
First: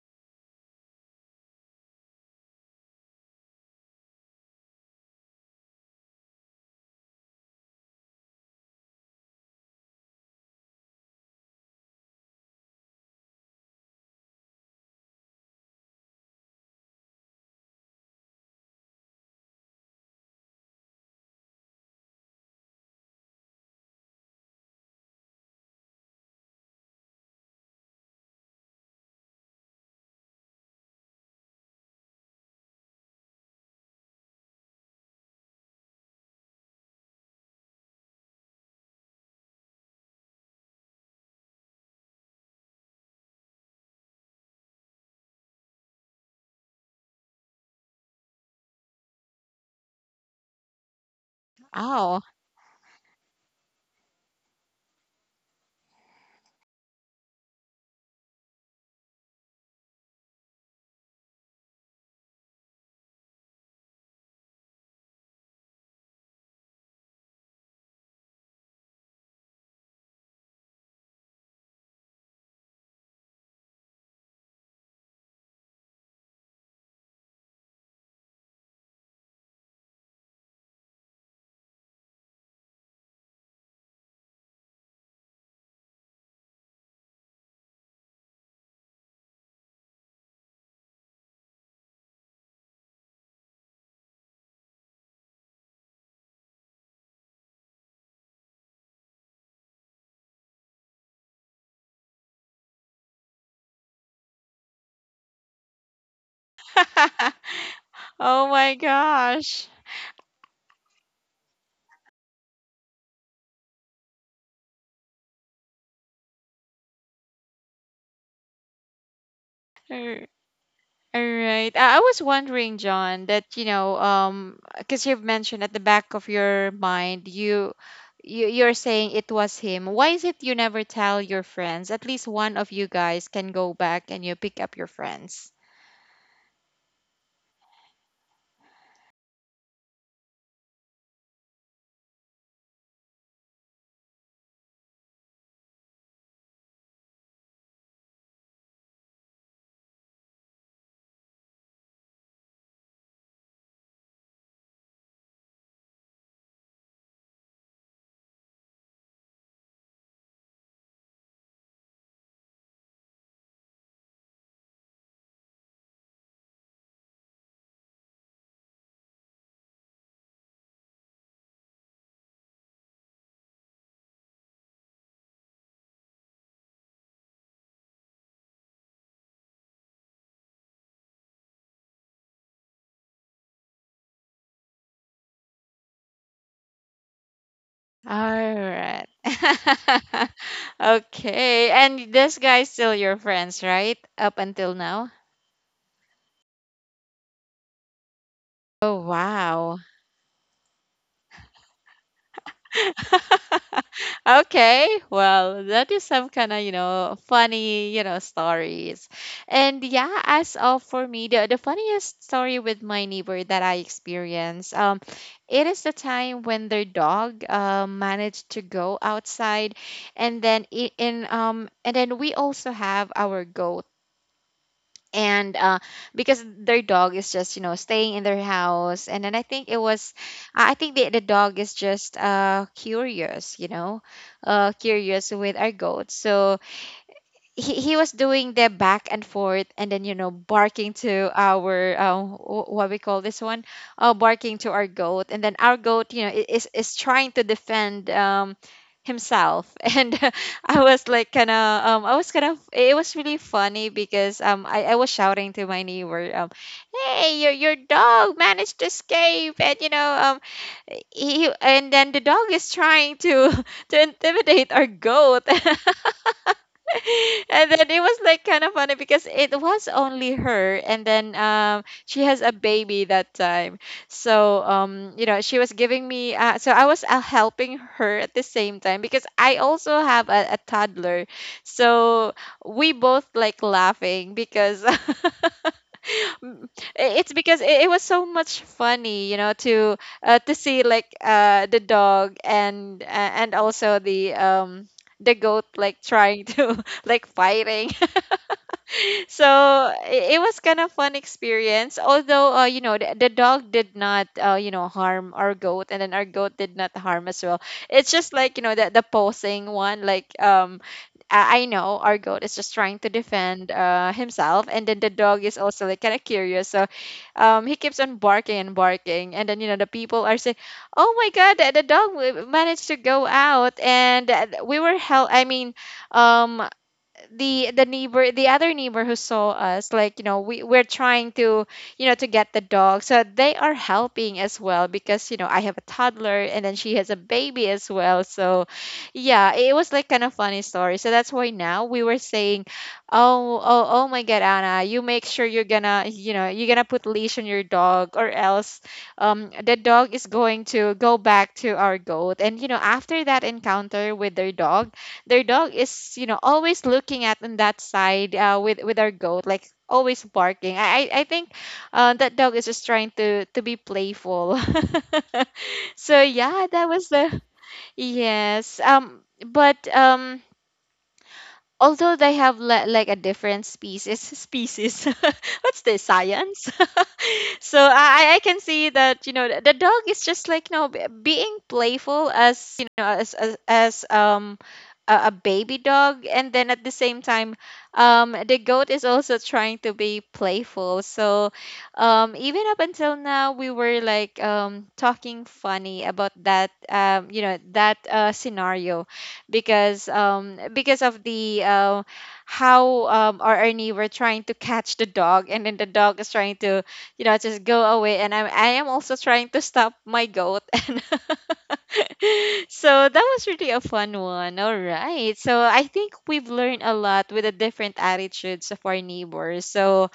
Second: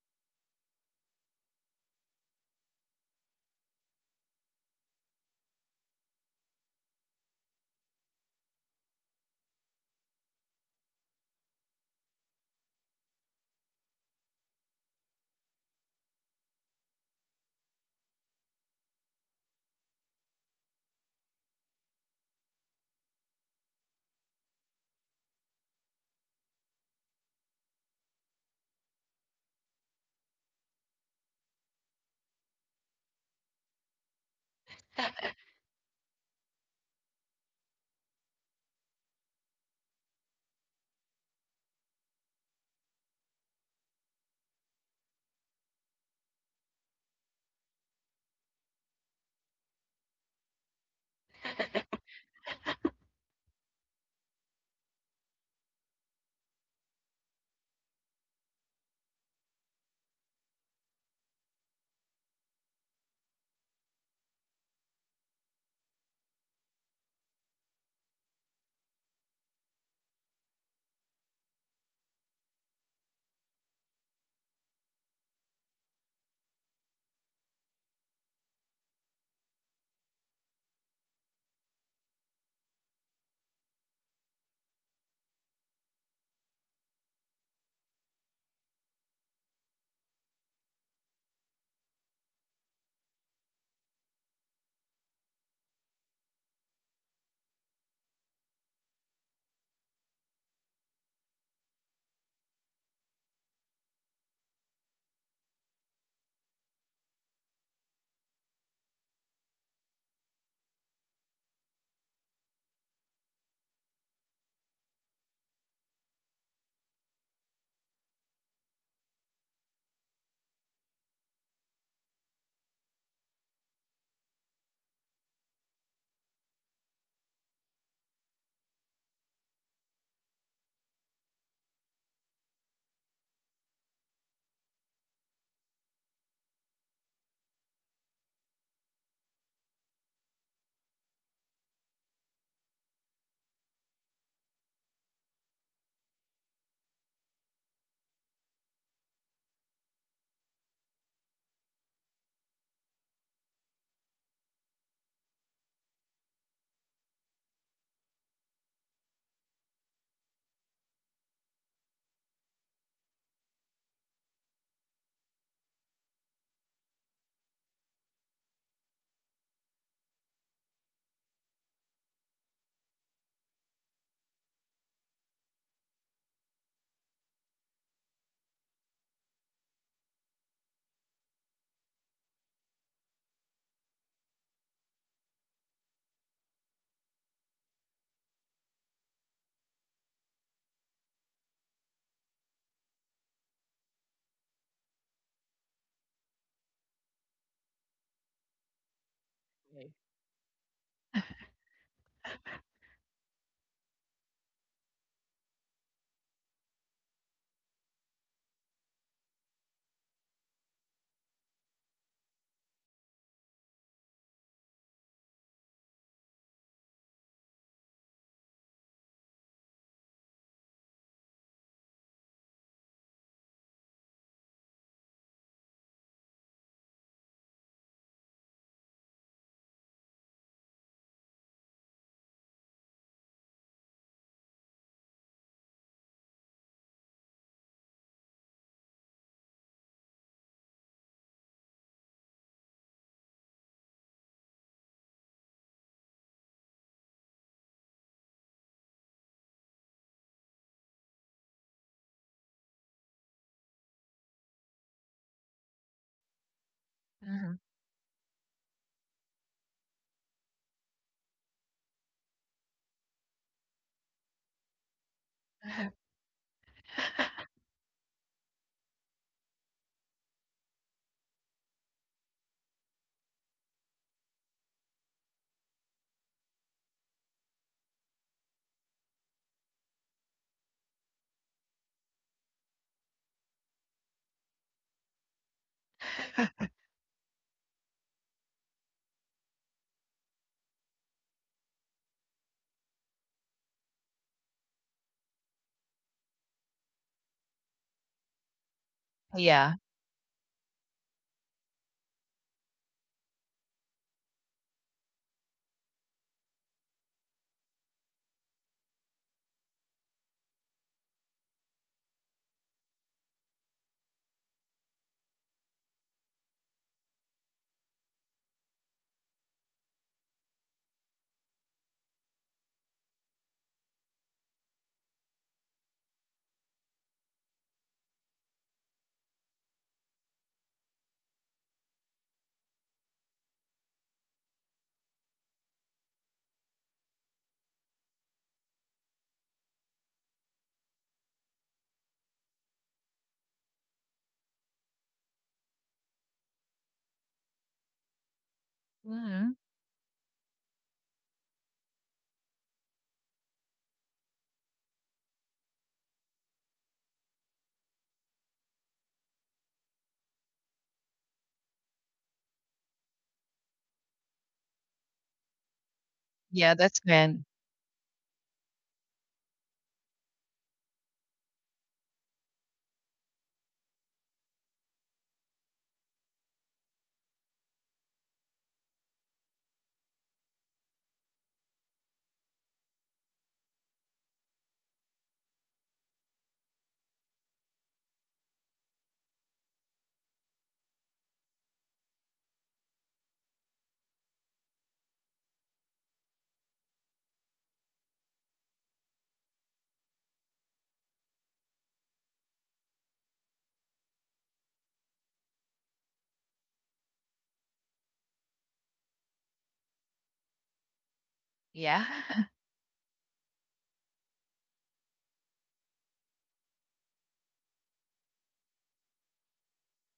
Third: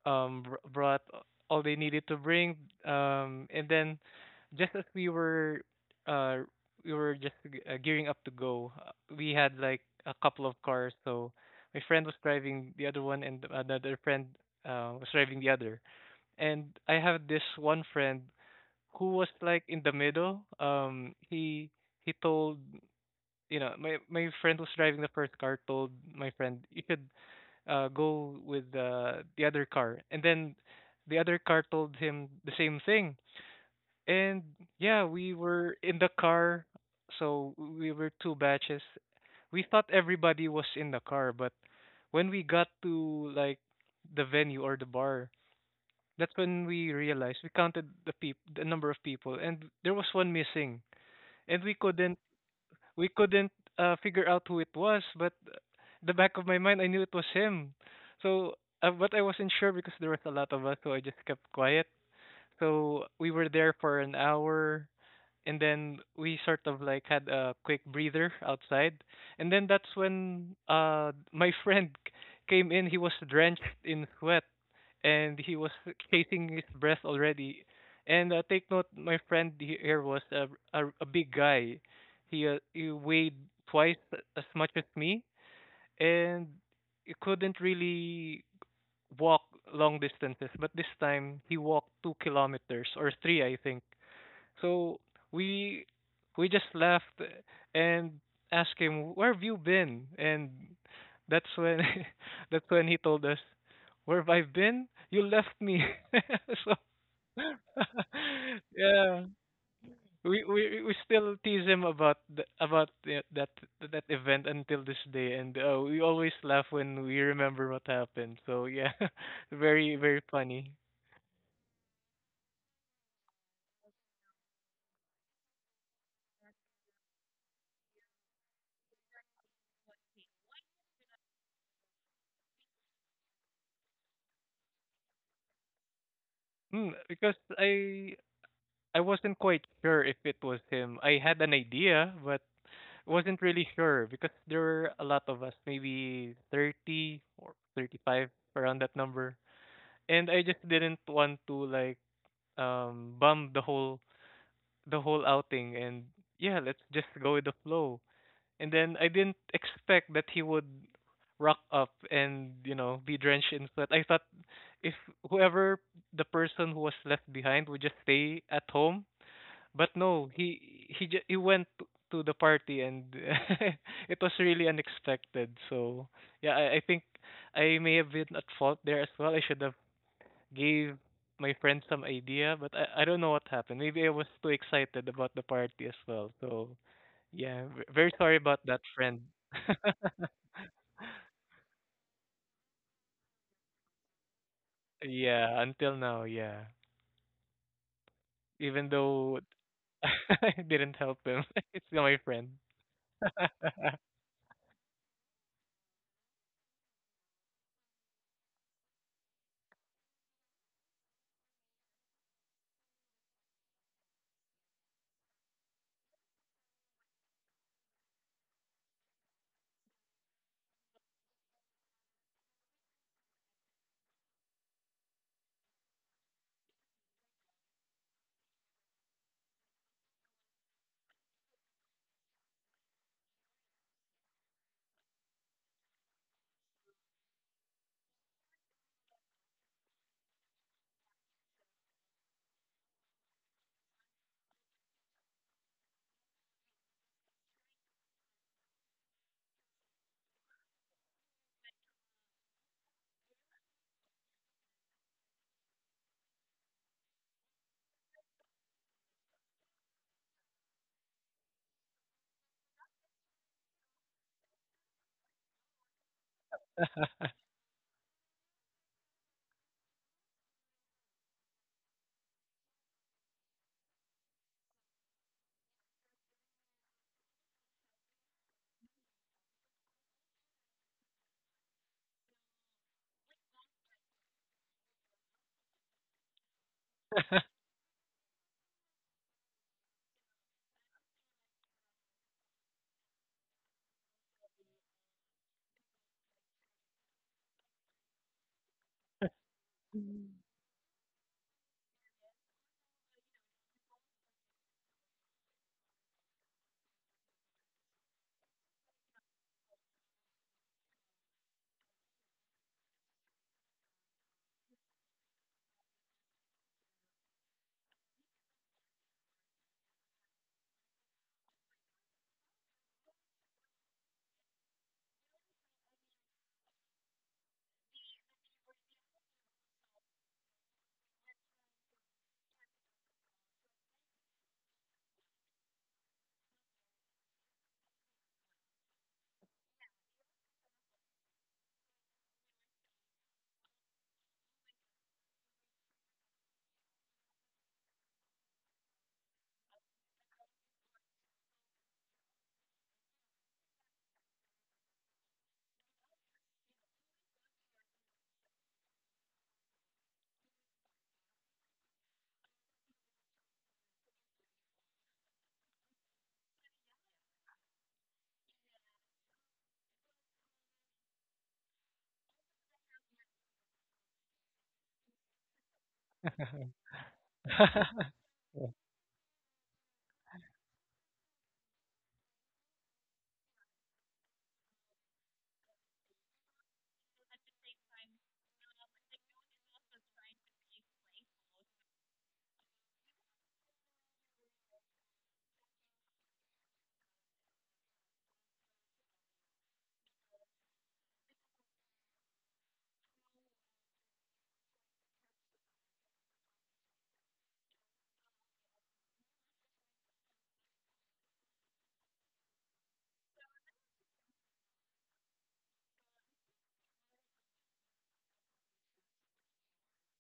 brought all they needed to bring, and then just as we were uh gearing up to go. We had like a couple of cars, so my friend was driving the other one and another friend was driving the other, and I have this one friend who was like in the middle. He told, my friend who's driving the first car told my friend, you should go with the other car. And then the other car told him the same thing. And yeah, we were in the car, so we were two batches. We thought everybody was in the car, but when we got to like the venue or the bar, that's when we realized we counted the number of people, and there was one missing, and we
Oh,
couldn't we couldn't figure out who it was, but the back of my mind, I knew it was him. So, but I wasn't sure because there was a lot of us, so I just kept quiet. So we were there for an hour, and then we sort of had a quick breather outside, and then that's when my came in. He was drenched in sweat and he was chasing his breath already. And take note, my friend, here was a a big guy. He he weighed twice as much as me, and he couldn't really walk long distances, but this time he walked 2 kilometers or 3, I think. So we we just left and asked him, "Where have you been?" And that's when that's when he told us, "Where have I been? You left me." So
oh my
yeah,
gosh.
we still tease him about th- about the- that that event until this day, and we always laugh when we remember what happened. So yeah, very funny.
All right. I was wondering, John, that you know, because you've mentioned at the back of your mind, you, you're saying it was him. Why is it you never tell your friends? At least one of you guys can go back and you pick up your friends.
Mm, because I wasn't quite sure if it was him. I had an idea, but wasn't really sure because there were a lot of us, maybe 30 or 35, around that number. And I just didn't want to bum the whole outing, and yeah, let's just go with the flow. And then I didn't expect that he would rock up and, be drenched in sweat. I thought if whoever the person who was left behind would just stay at home, but no, he went to the party. And it was really unexpected. So yeah, I think I may have been at fault there as well. I should have gave my friend some idea, but I don't know what happened. Maybe I was too excited about the party as well. So yeah, very
All
sorry about that,
right.
friend.
Okay. And this guy's still your friends, right? Up until now?
Yeah, until now, yeah. Even
Oh,
though
wow.
I didn't help him, it's still my friend.
Okay, well, that is some kind of, you know, funny, you know, stories. And yeah, as of for me, the funniest story with my neighbor that I experienced, it is the time when their dog managed to go outside, and then in and then we also have our goat. And because their dog is just, you know, staying in their house, and then I think it was I think the dog is just curious, you know, curious with our goat, so he was doing the back and forth, and then you know barking to our what we call this one, barking to our goat, and then our goat, you know, is trying to defend himself. And I was like kind of um, I was kind of, it was really funny because um, I was shouting to my neighbor um, hey, your dog managed to escape, and you know um, he, and then the dog is trying to to intimidate our goat. And then it was like kind of funny because it was only her, and then um, she has a baby that time. So um, you know, she was giving me so I was helping her at the same time, because I also have a toddler. So we both like laughing because mm. It's because it was so much funny, you know, to see like uh, the dog and also the um, the goat like trying to like fighting.
Yeah.
So it was kind of fun experience. Although you know, the dog did not you know harm our goat, and then our goat did not harm as well. It's just like you know the posing one like I know our goat is just trying to defend himself, and then the dog is also like kind of curious, so he keeps on barking and barking, and then you know the people are saying, "Oh my God, the dog managed to go out," and we were held. I mean, um, the neighbor, the other neighbor who saw us like you know we're trying to you know to get the dog, so they are helping as well because you know I have a toddler and then she has a baby as well. So yeah, it was like kind of funny story, so that's why now we were saying, oh my God, Anna, you make sure you're gonna you know you're gonna put leash on your dog, or else
Mhm.
the dog is going to go back to our goat. And you know, after that encounter with their dog, their dog is you know always looking at on that side, with our goat, like always barking. I think that dog is just trying to be playful. So yeah,
Yeah,
that
that's
was the—
when,
Yes. But Although they have like a different species. What's this, science? So I can see that you know the dog is just like you know being playful as you know as a baby dog, and then at the same time the goat is also trying to be playful. So even up until now we were like talking funny about that you know, that scenario, because of the how our Ernie were trying to catch the dog, and then the dog is trying to you know just go away, and I am also trying to stop my goat. And
yeah.
so that was really a fun one. All right. So I think we've learned a lot with the different attitudes of our neighbors. So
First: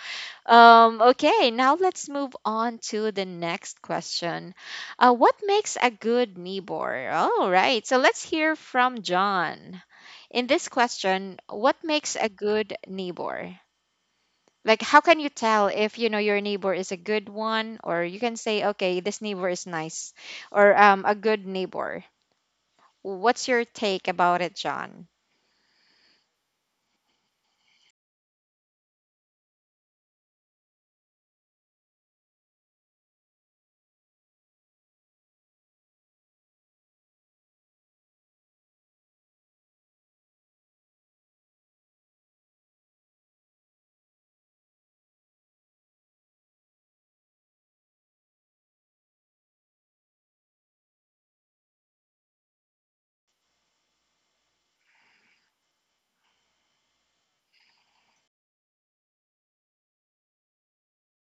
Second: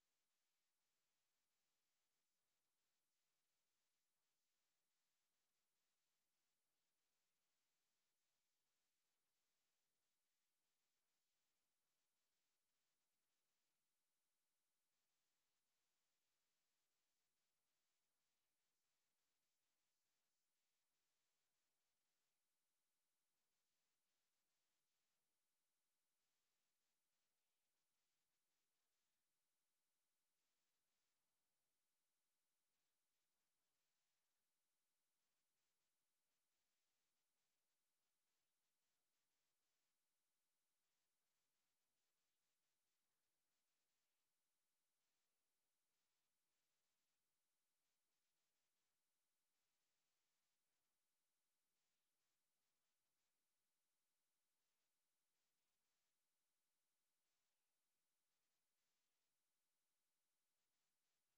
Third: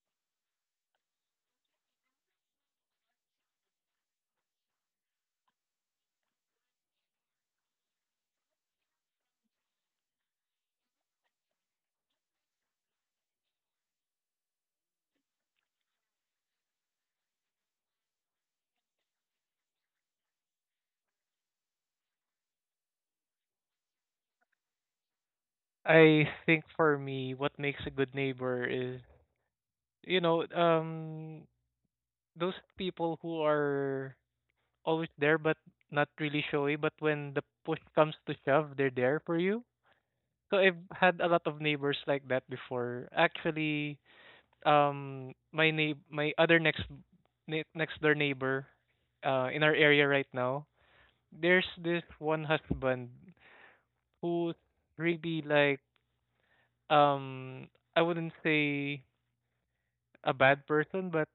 okay, now let's move on to the next question. What makes a good neighbor? All right, so let's hear from John. In this question, what makes a good neighbor? Like, how can you tell if you know your neighbor is a good one, or you can say, okay, this neighbor is nice, or a good neighbor? What's your take about it, John?
I think for me, what makes a good neighbor is, you know, um, those people who are always there but not really showy, but when the push comes to shove, they're there for you. So I've had a lot of neighbors like that before. Actually, my other next door neighbor, in our area right now, there's this one husband who's really like, I wouldn't say a bad person, but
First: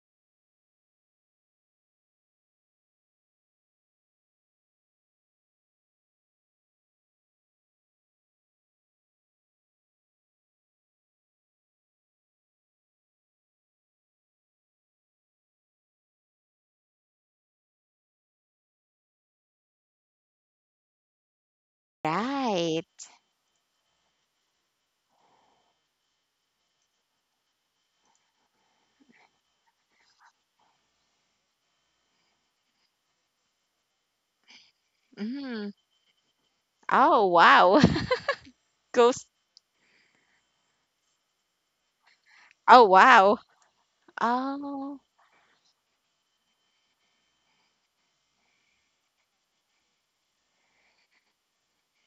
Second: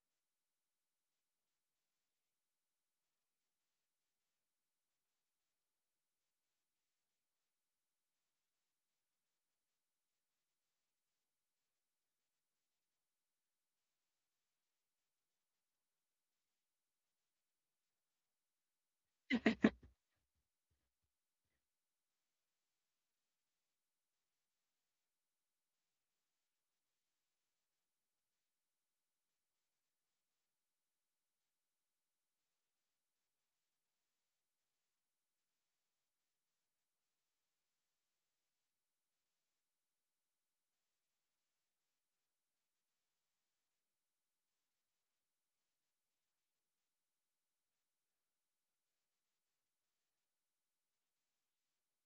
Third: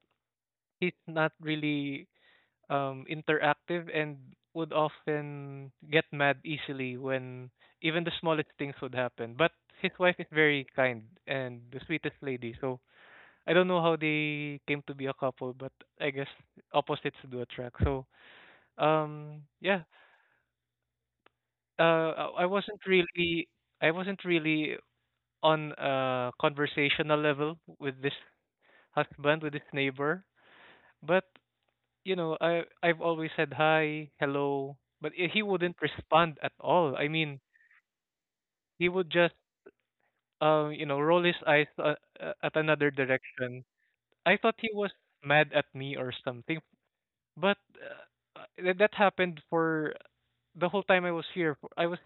he's not really interactive, and would often get mad easily when even the smallest things would happen. But his wife is very kind and the sweetest lady. So I don't know how they came to be a couple, but I guess opposites do attract. So yeah, I wasn't
Right.
really I wasn't really on a conversational level with this husband, with this neighbor. But you know, I've always said hi, hello, but he
Mm.
wouldn't respond at all. I
Oh,
mean,
wow.
he would
Ghost.
just you know, roll his eyes at
Oh,
another
wow.
direction. I thought he was
Oh,
mad at me or something, but that happened for the whole time I was here.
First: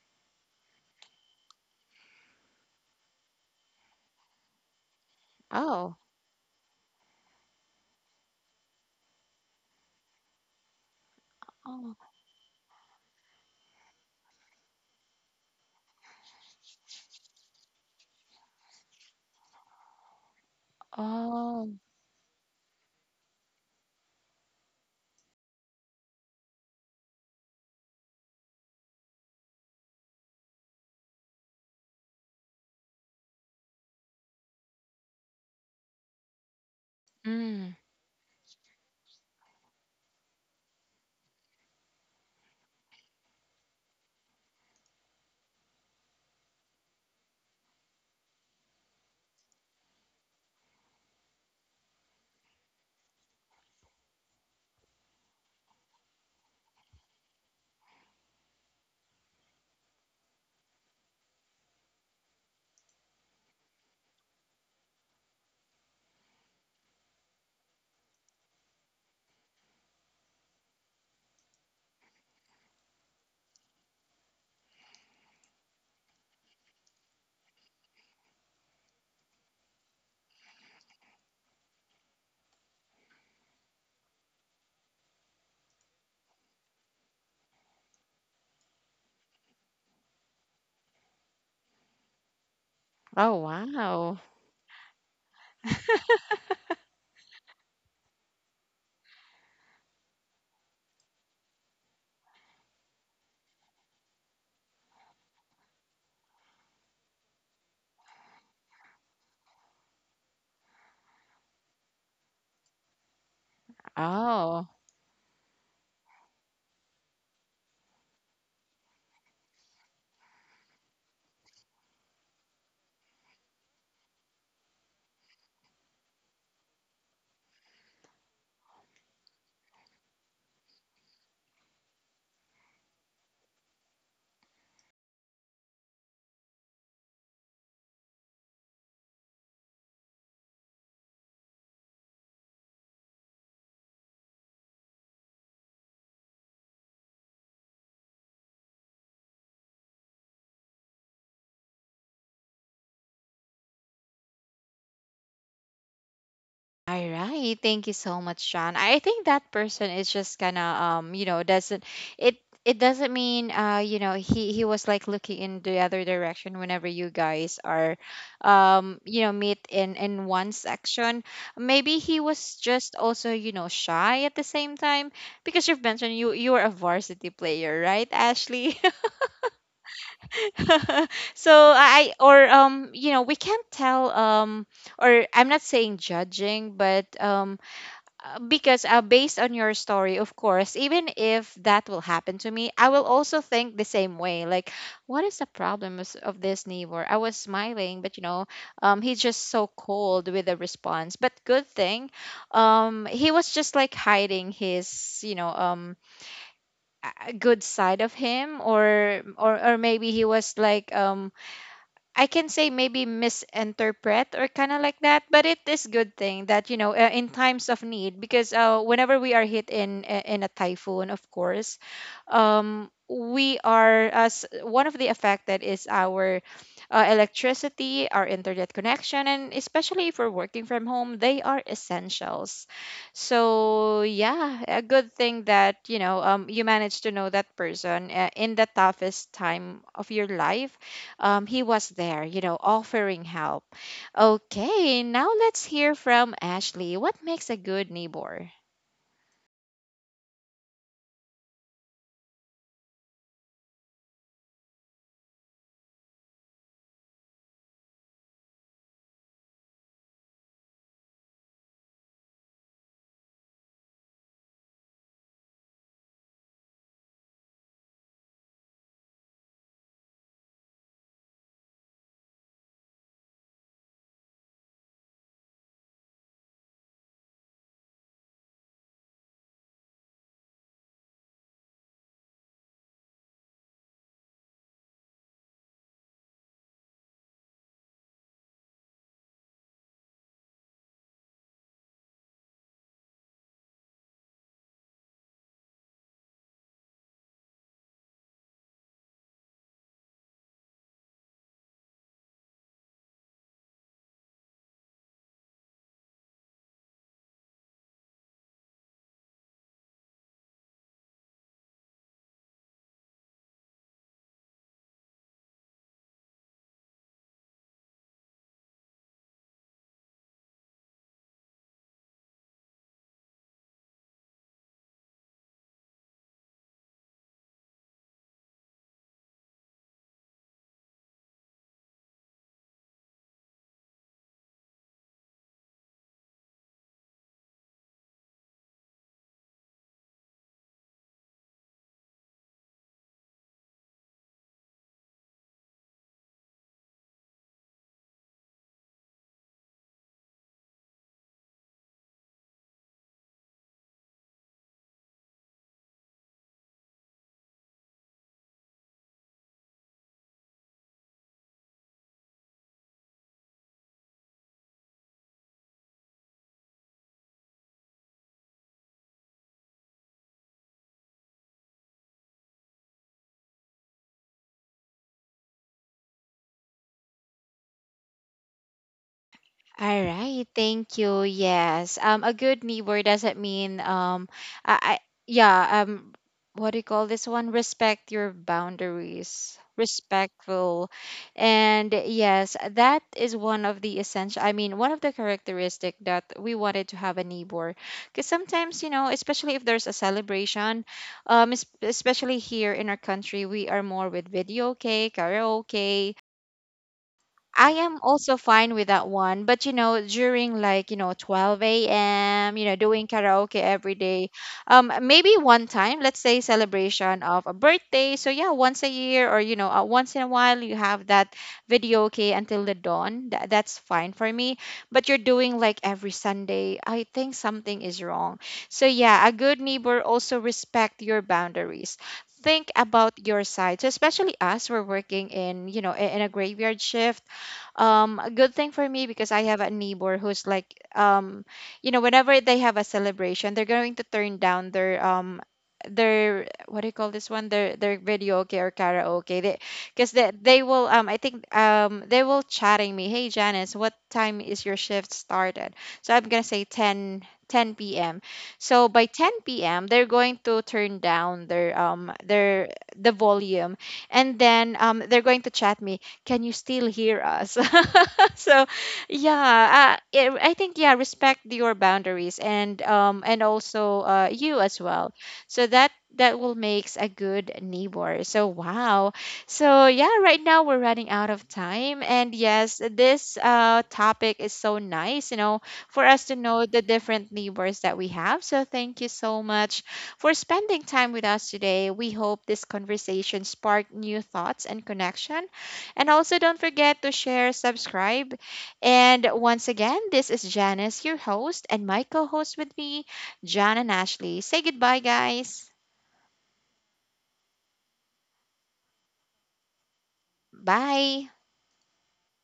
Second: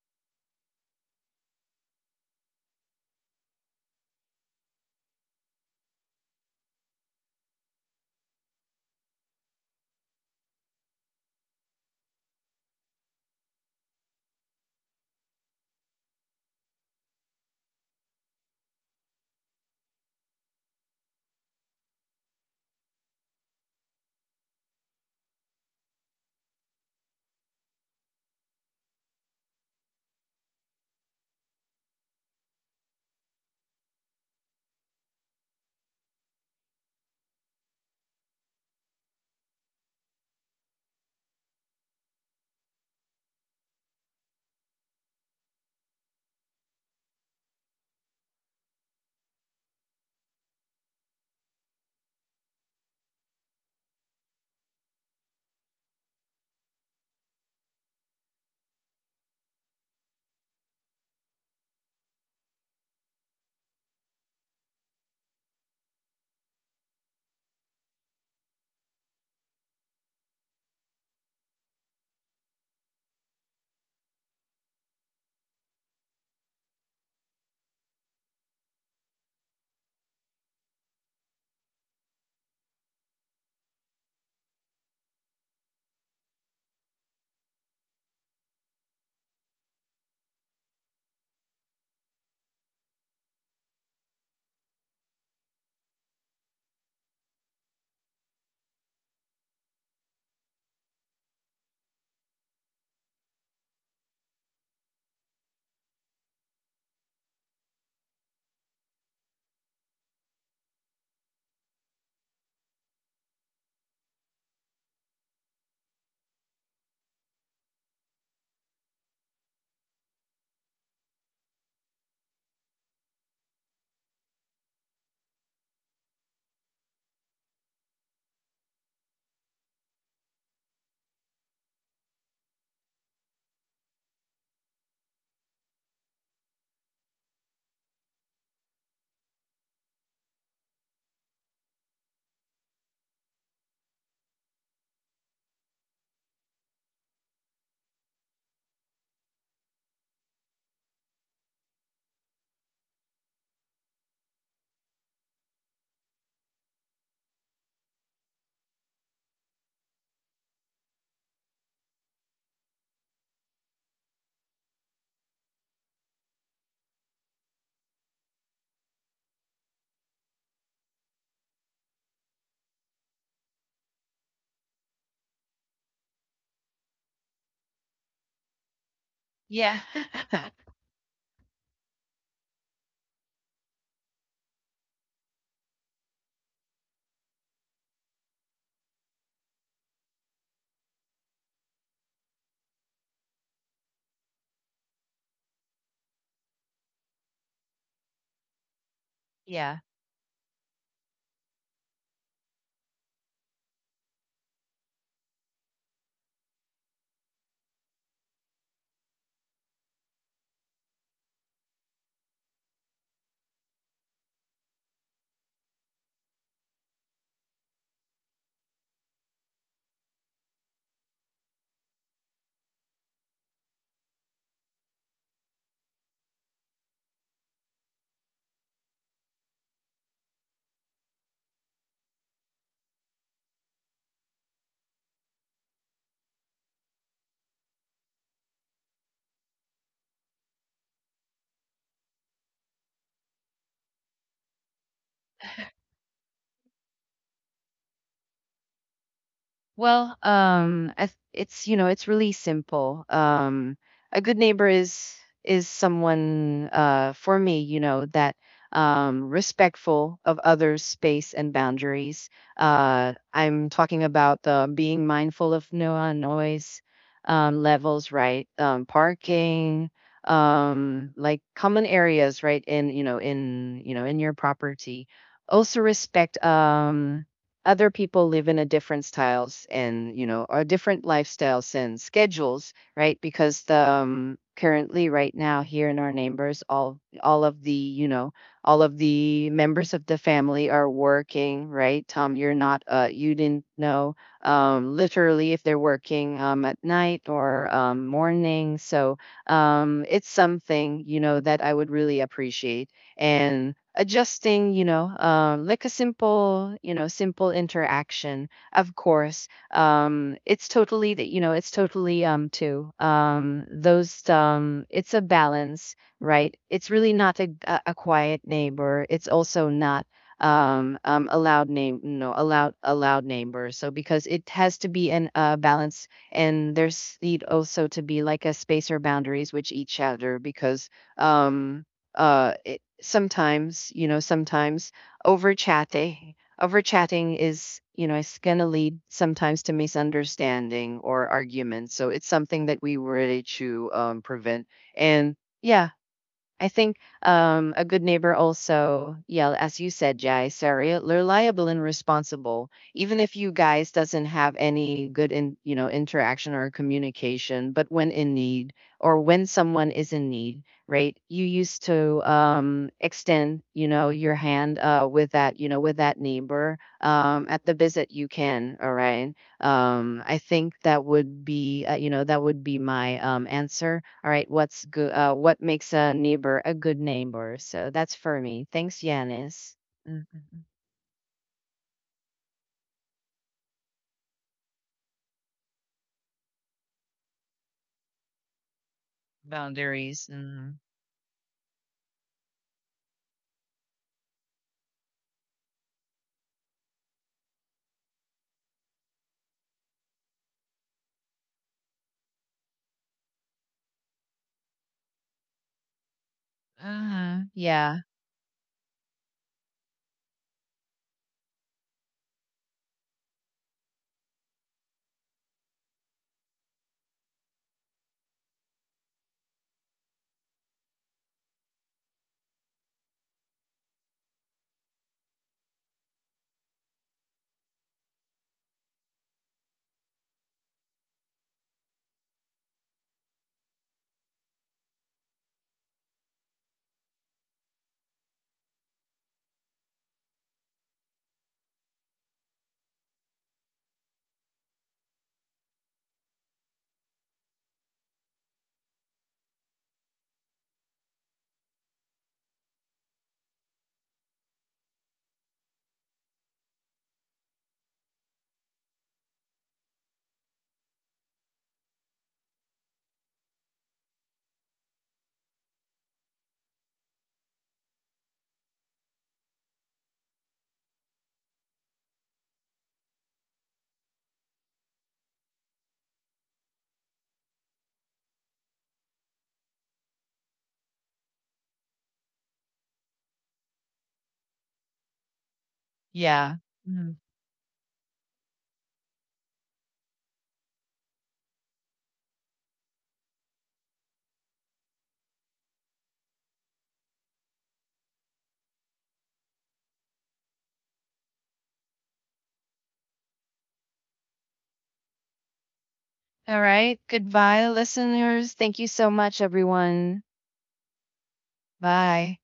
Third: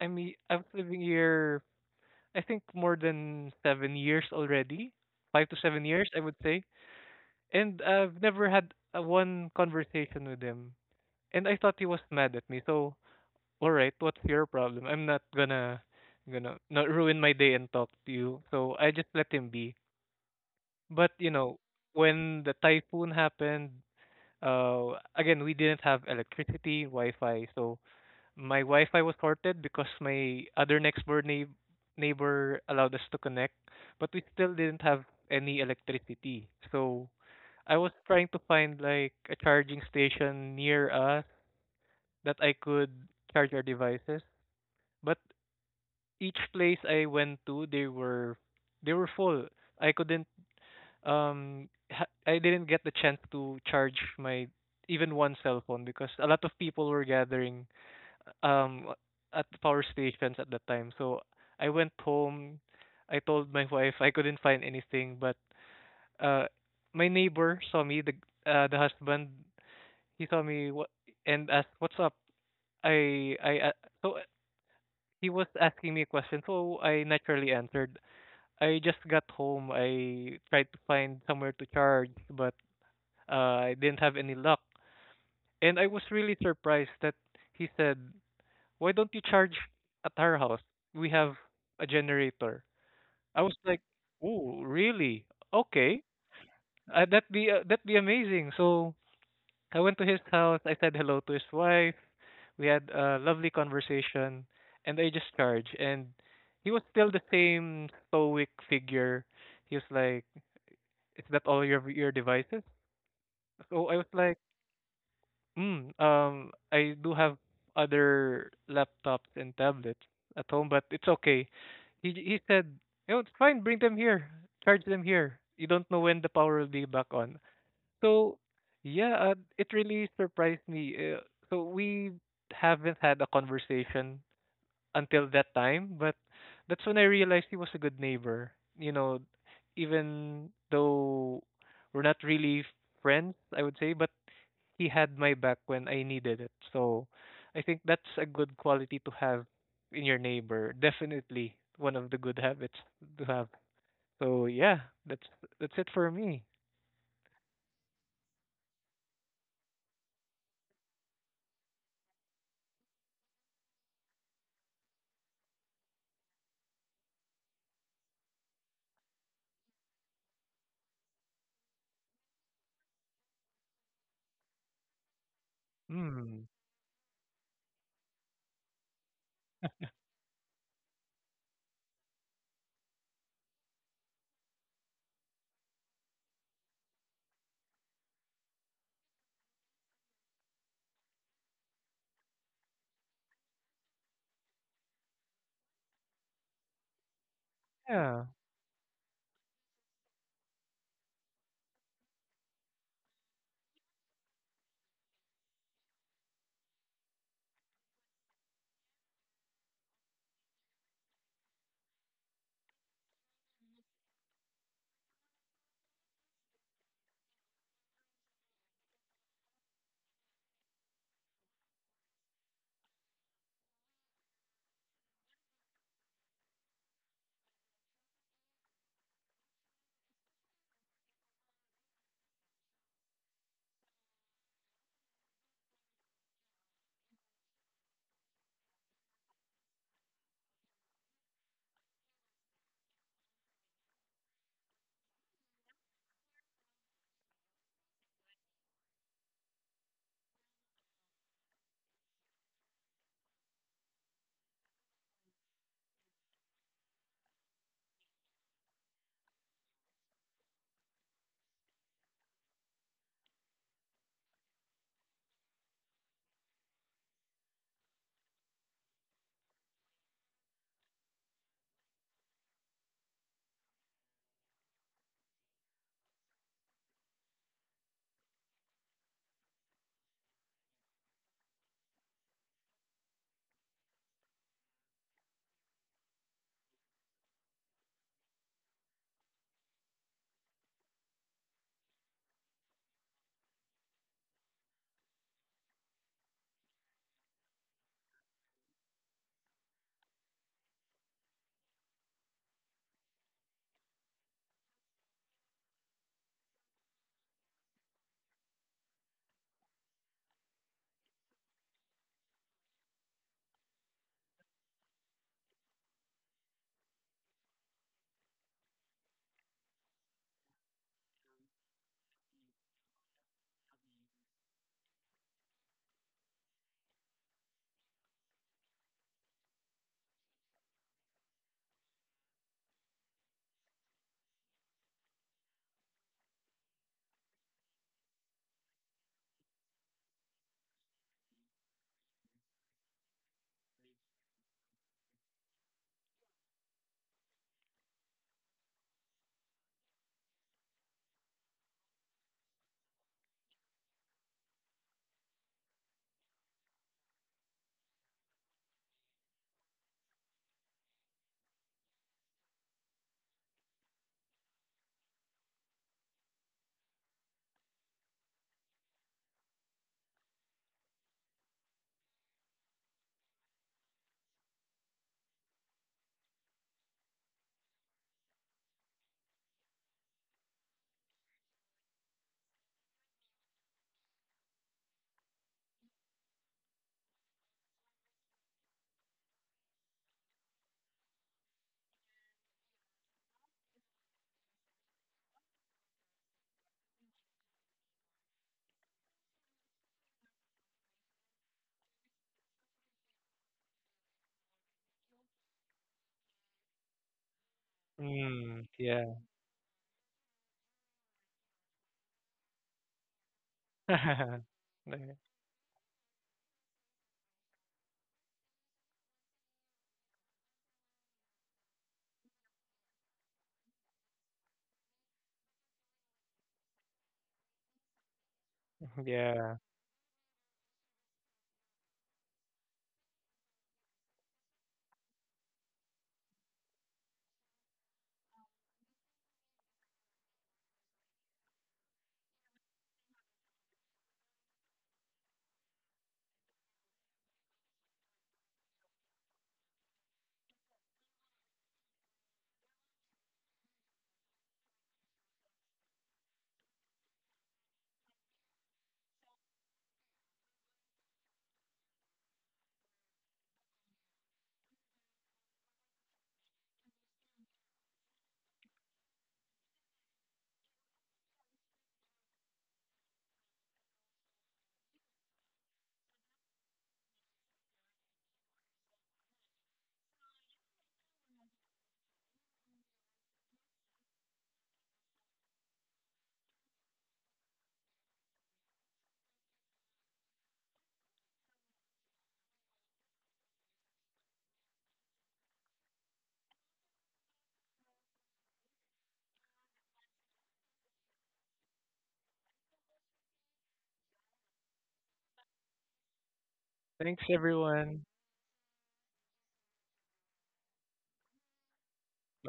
I mean, I was living here, I think, more than 7 years already. 5 to 7
oh.
years, I would say. And I've never had one conversation with him. And I thought he
Oh,
was mad at me. So all right, what's your problem? I'm not gonna not ruin my day and talk to you. So I just let him be. But you know,
oh,
when the typhoon happened, again we didn't have electricity, Wi-Fi. So my Wi-Fi was sorted because my other neighbor allowed us to connect, but we still didn't have any electricity. So
mm.
I was trying to find like a charging station near us that I could charge our devices. But each place I went to, they were full. I couldn't I didn't get the chance to charge my even one cell phone because a lot of people were gathering um at power stations at that time. So I went home. I told my wife I couldn't find anything, but uh my neighbor saw me, the husband, he saw me what and asked what's up. I so he was asking me a question, so I naturally answered I just got home. I tried to find somewhere to charge, but I didn't have any luck. And I was really surprised that he said, "Why don't you charge at our house? We have a generator."
Oh,
I was like,
wow.
"Oh, really? Okay, that'd be amazing." So I went to his house. I said hello to his wife. We had a lovely conversation, and I just charged. And he was still the same stoic figure. He was like, is that all your devices? So I was like,
Oh.
mm, I do have other laptops and tablets at home, but it's okay. He said, you know, it's fine. Bring them here. Charge them here. You don't know when the power will be back on. So yeah, it really surprised me. So we haven't had a conversation until that time, but that's when I realized he was a good neighbor. You know, even though we're not really friends, I would say, but he had my back when I needed it. So I think that's a good quality to have in your neighbor. Definitely one of the good habits to have. So yeah, that's that's it for me.
All right. Thank you so much, John. I think that person is just kind of you know, doesn't— it it doesn't mean you know, he was like looking in the other direction whenever you guys are you know, meet in one section. Maybe he was just also, you know, shy at the same time, because you've mentioned
Mm.
you were a varsity player, right, Ashley?
Yeah.
So I— or you know, we can't tell, or I'm not saying judging, but because based on your story, of course, even if that will happen to me, I will also think the same way, like what is the problem of this neighbor. I was smiling, but
Yeah.
you know, he's just so
Yeah.
cold with the response. But good thing he was just like hiding his you know a good side of him, or maybe he was like I can say maybe misinterpret or kind of like that. But it is good thing that you know, in times of need, because whenever we are hit in, in a typhoon, of course, we are— as one of the affected is our electricity, our internet connection, and especially if we're working from home, they are essentials. So yeah, a good thing that you know, you managed to know that person in the toughest time of your life. He was there, you know, offering help. Okay, now let's hear from Ashley. What makes a good neighbor?
Well, I th- it's you know it's really simple. A good neighbor is someone, for me, that, respectful of others' space and boundaries. I'm talking about being mindful of no noise, levels, right? Parking, like common areas, right? In your property. Also respect. Other people live in a different styles, and you know or different lifestyles and schedules, right? Because the, currently right now here in our neighbors, all of the members of the family are working, right. Tom, you're not, you didn't know, literally, if they're working at night or morning. So it's something, that I would really appreciate. And adjusting, like a simple, simple interaction. Of course, it's totally that, you know, it's totally, to, those, it's a balance, right? It's really not a quiet neighbor. It's also not, a loud name, no, a loud neighbor, so because it has to be an balance, and there's need also to be like a space or boundaries, which each other, because, um uh i- sometimes over chatting is, it's going to lead sometimes to misunderstanding or arguments. So it's something that we really to, prevent. And yeah, I think, a good neighbor also, yeah, as you said, Jai, Sarah, reliable and responsible. Even if you guys doesn't have any good in, interaction or communication, but when in need, or when someone is in need, right? You used to, extend, your hand, with that neighbor, at the visit you can. All right. I think that would be my, answer. All right, what's good? What makes a neighbor a good neighbor? So that's for me. Thanks, Yanis.
All
Mm, mm,
right,
mm.
thank you. Yes. A good neighbor doesn't mean I yeah, what do you call this one? Respect your boundaries.
Boundaries. Mm.
Respectful. And yes, that is one of the essential, I mean, one of the characteristic that we wanted to have a neighbor. Because sometimes, you know, especially if there's a celebration, especially here in our country, we are more with video, okay, karaoke.
Uh-huh.
I am
Yeah.
also
Mm,
fine with that
yeah.
one, but you know, during like, you know, 12 a.m., you know, doing karaoke every day. Maybe one time, let's say celebration of a birthday. So yeah, once a year, or you know, once in a while you have that video okay until the dawn. That's fine for me. But you're doing like every Sunday. I think something is wrong. So yeah, a
Yeah.
good neighbor also respect your boundaries, think about your side. So especially us, we're working in you know in a graveyard shift. A good thing for me, because I have a neighbor who's like um you know, whenever they have a celebration, they're going to turn down their their— what do you call this one, their video okay or karaoke. They— because they will I think they will chatting me, hey Janice, what time is your shift started? So I'm gonna say 10, 10 p.m. So by 10 p.m. they're going to turn down their the volume. And then they're going to chat me, can you still hear us? So yeah, it, I think yeah, respect your boundaries and also you as well. So that, that will makes a good neighbor. So wow, so yeah, right now we're running out of time, and yes, this topic is so nice, you know, for us to
Yeah.
know the
Mm.
different neighbors that we have. So thank you so much for spending time with us today. We hope this conversation sparked new thoughts and connection, and also, don't forget to share, subscribe. And once again, this is Janice, your host, and my co host with me, John and Ashley. Say goodbye, guys.
All right.
Thanks
Goodbye,
everyone.
listeners. Thank you so much, everyone.
Bye.
Bye.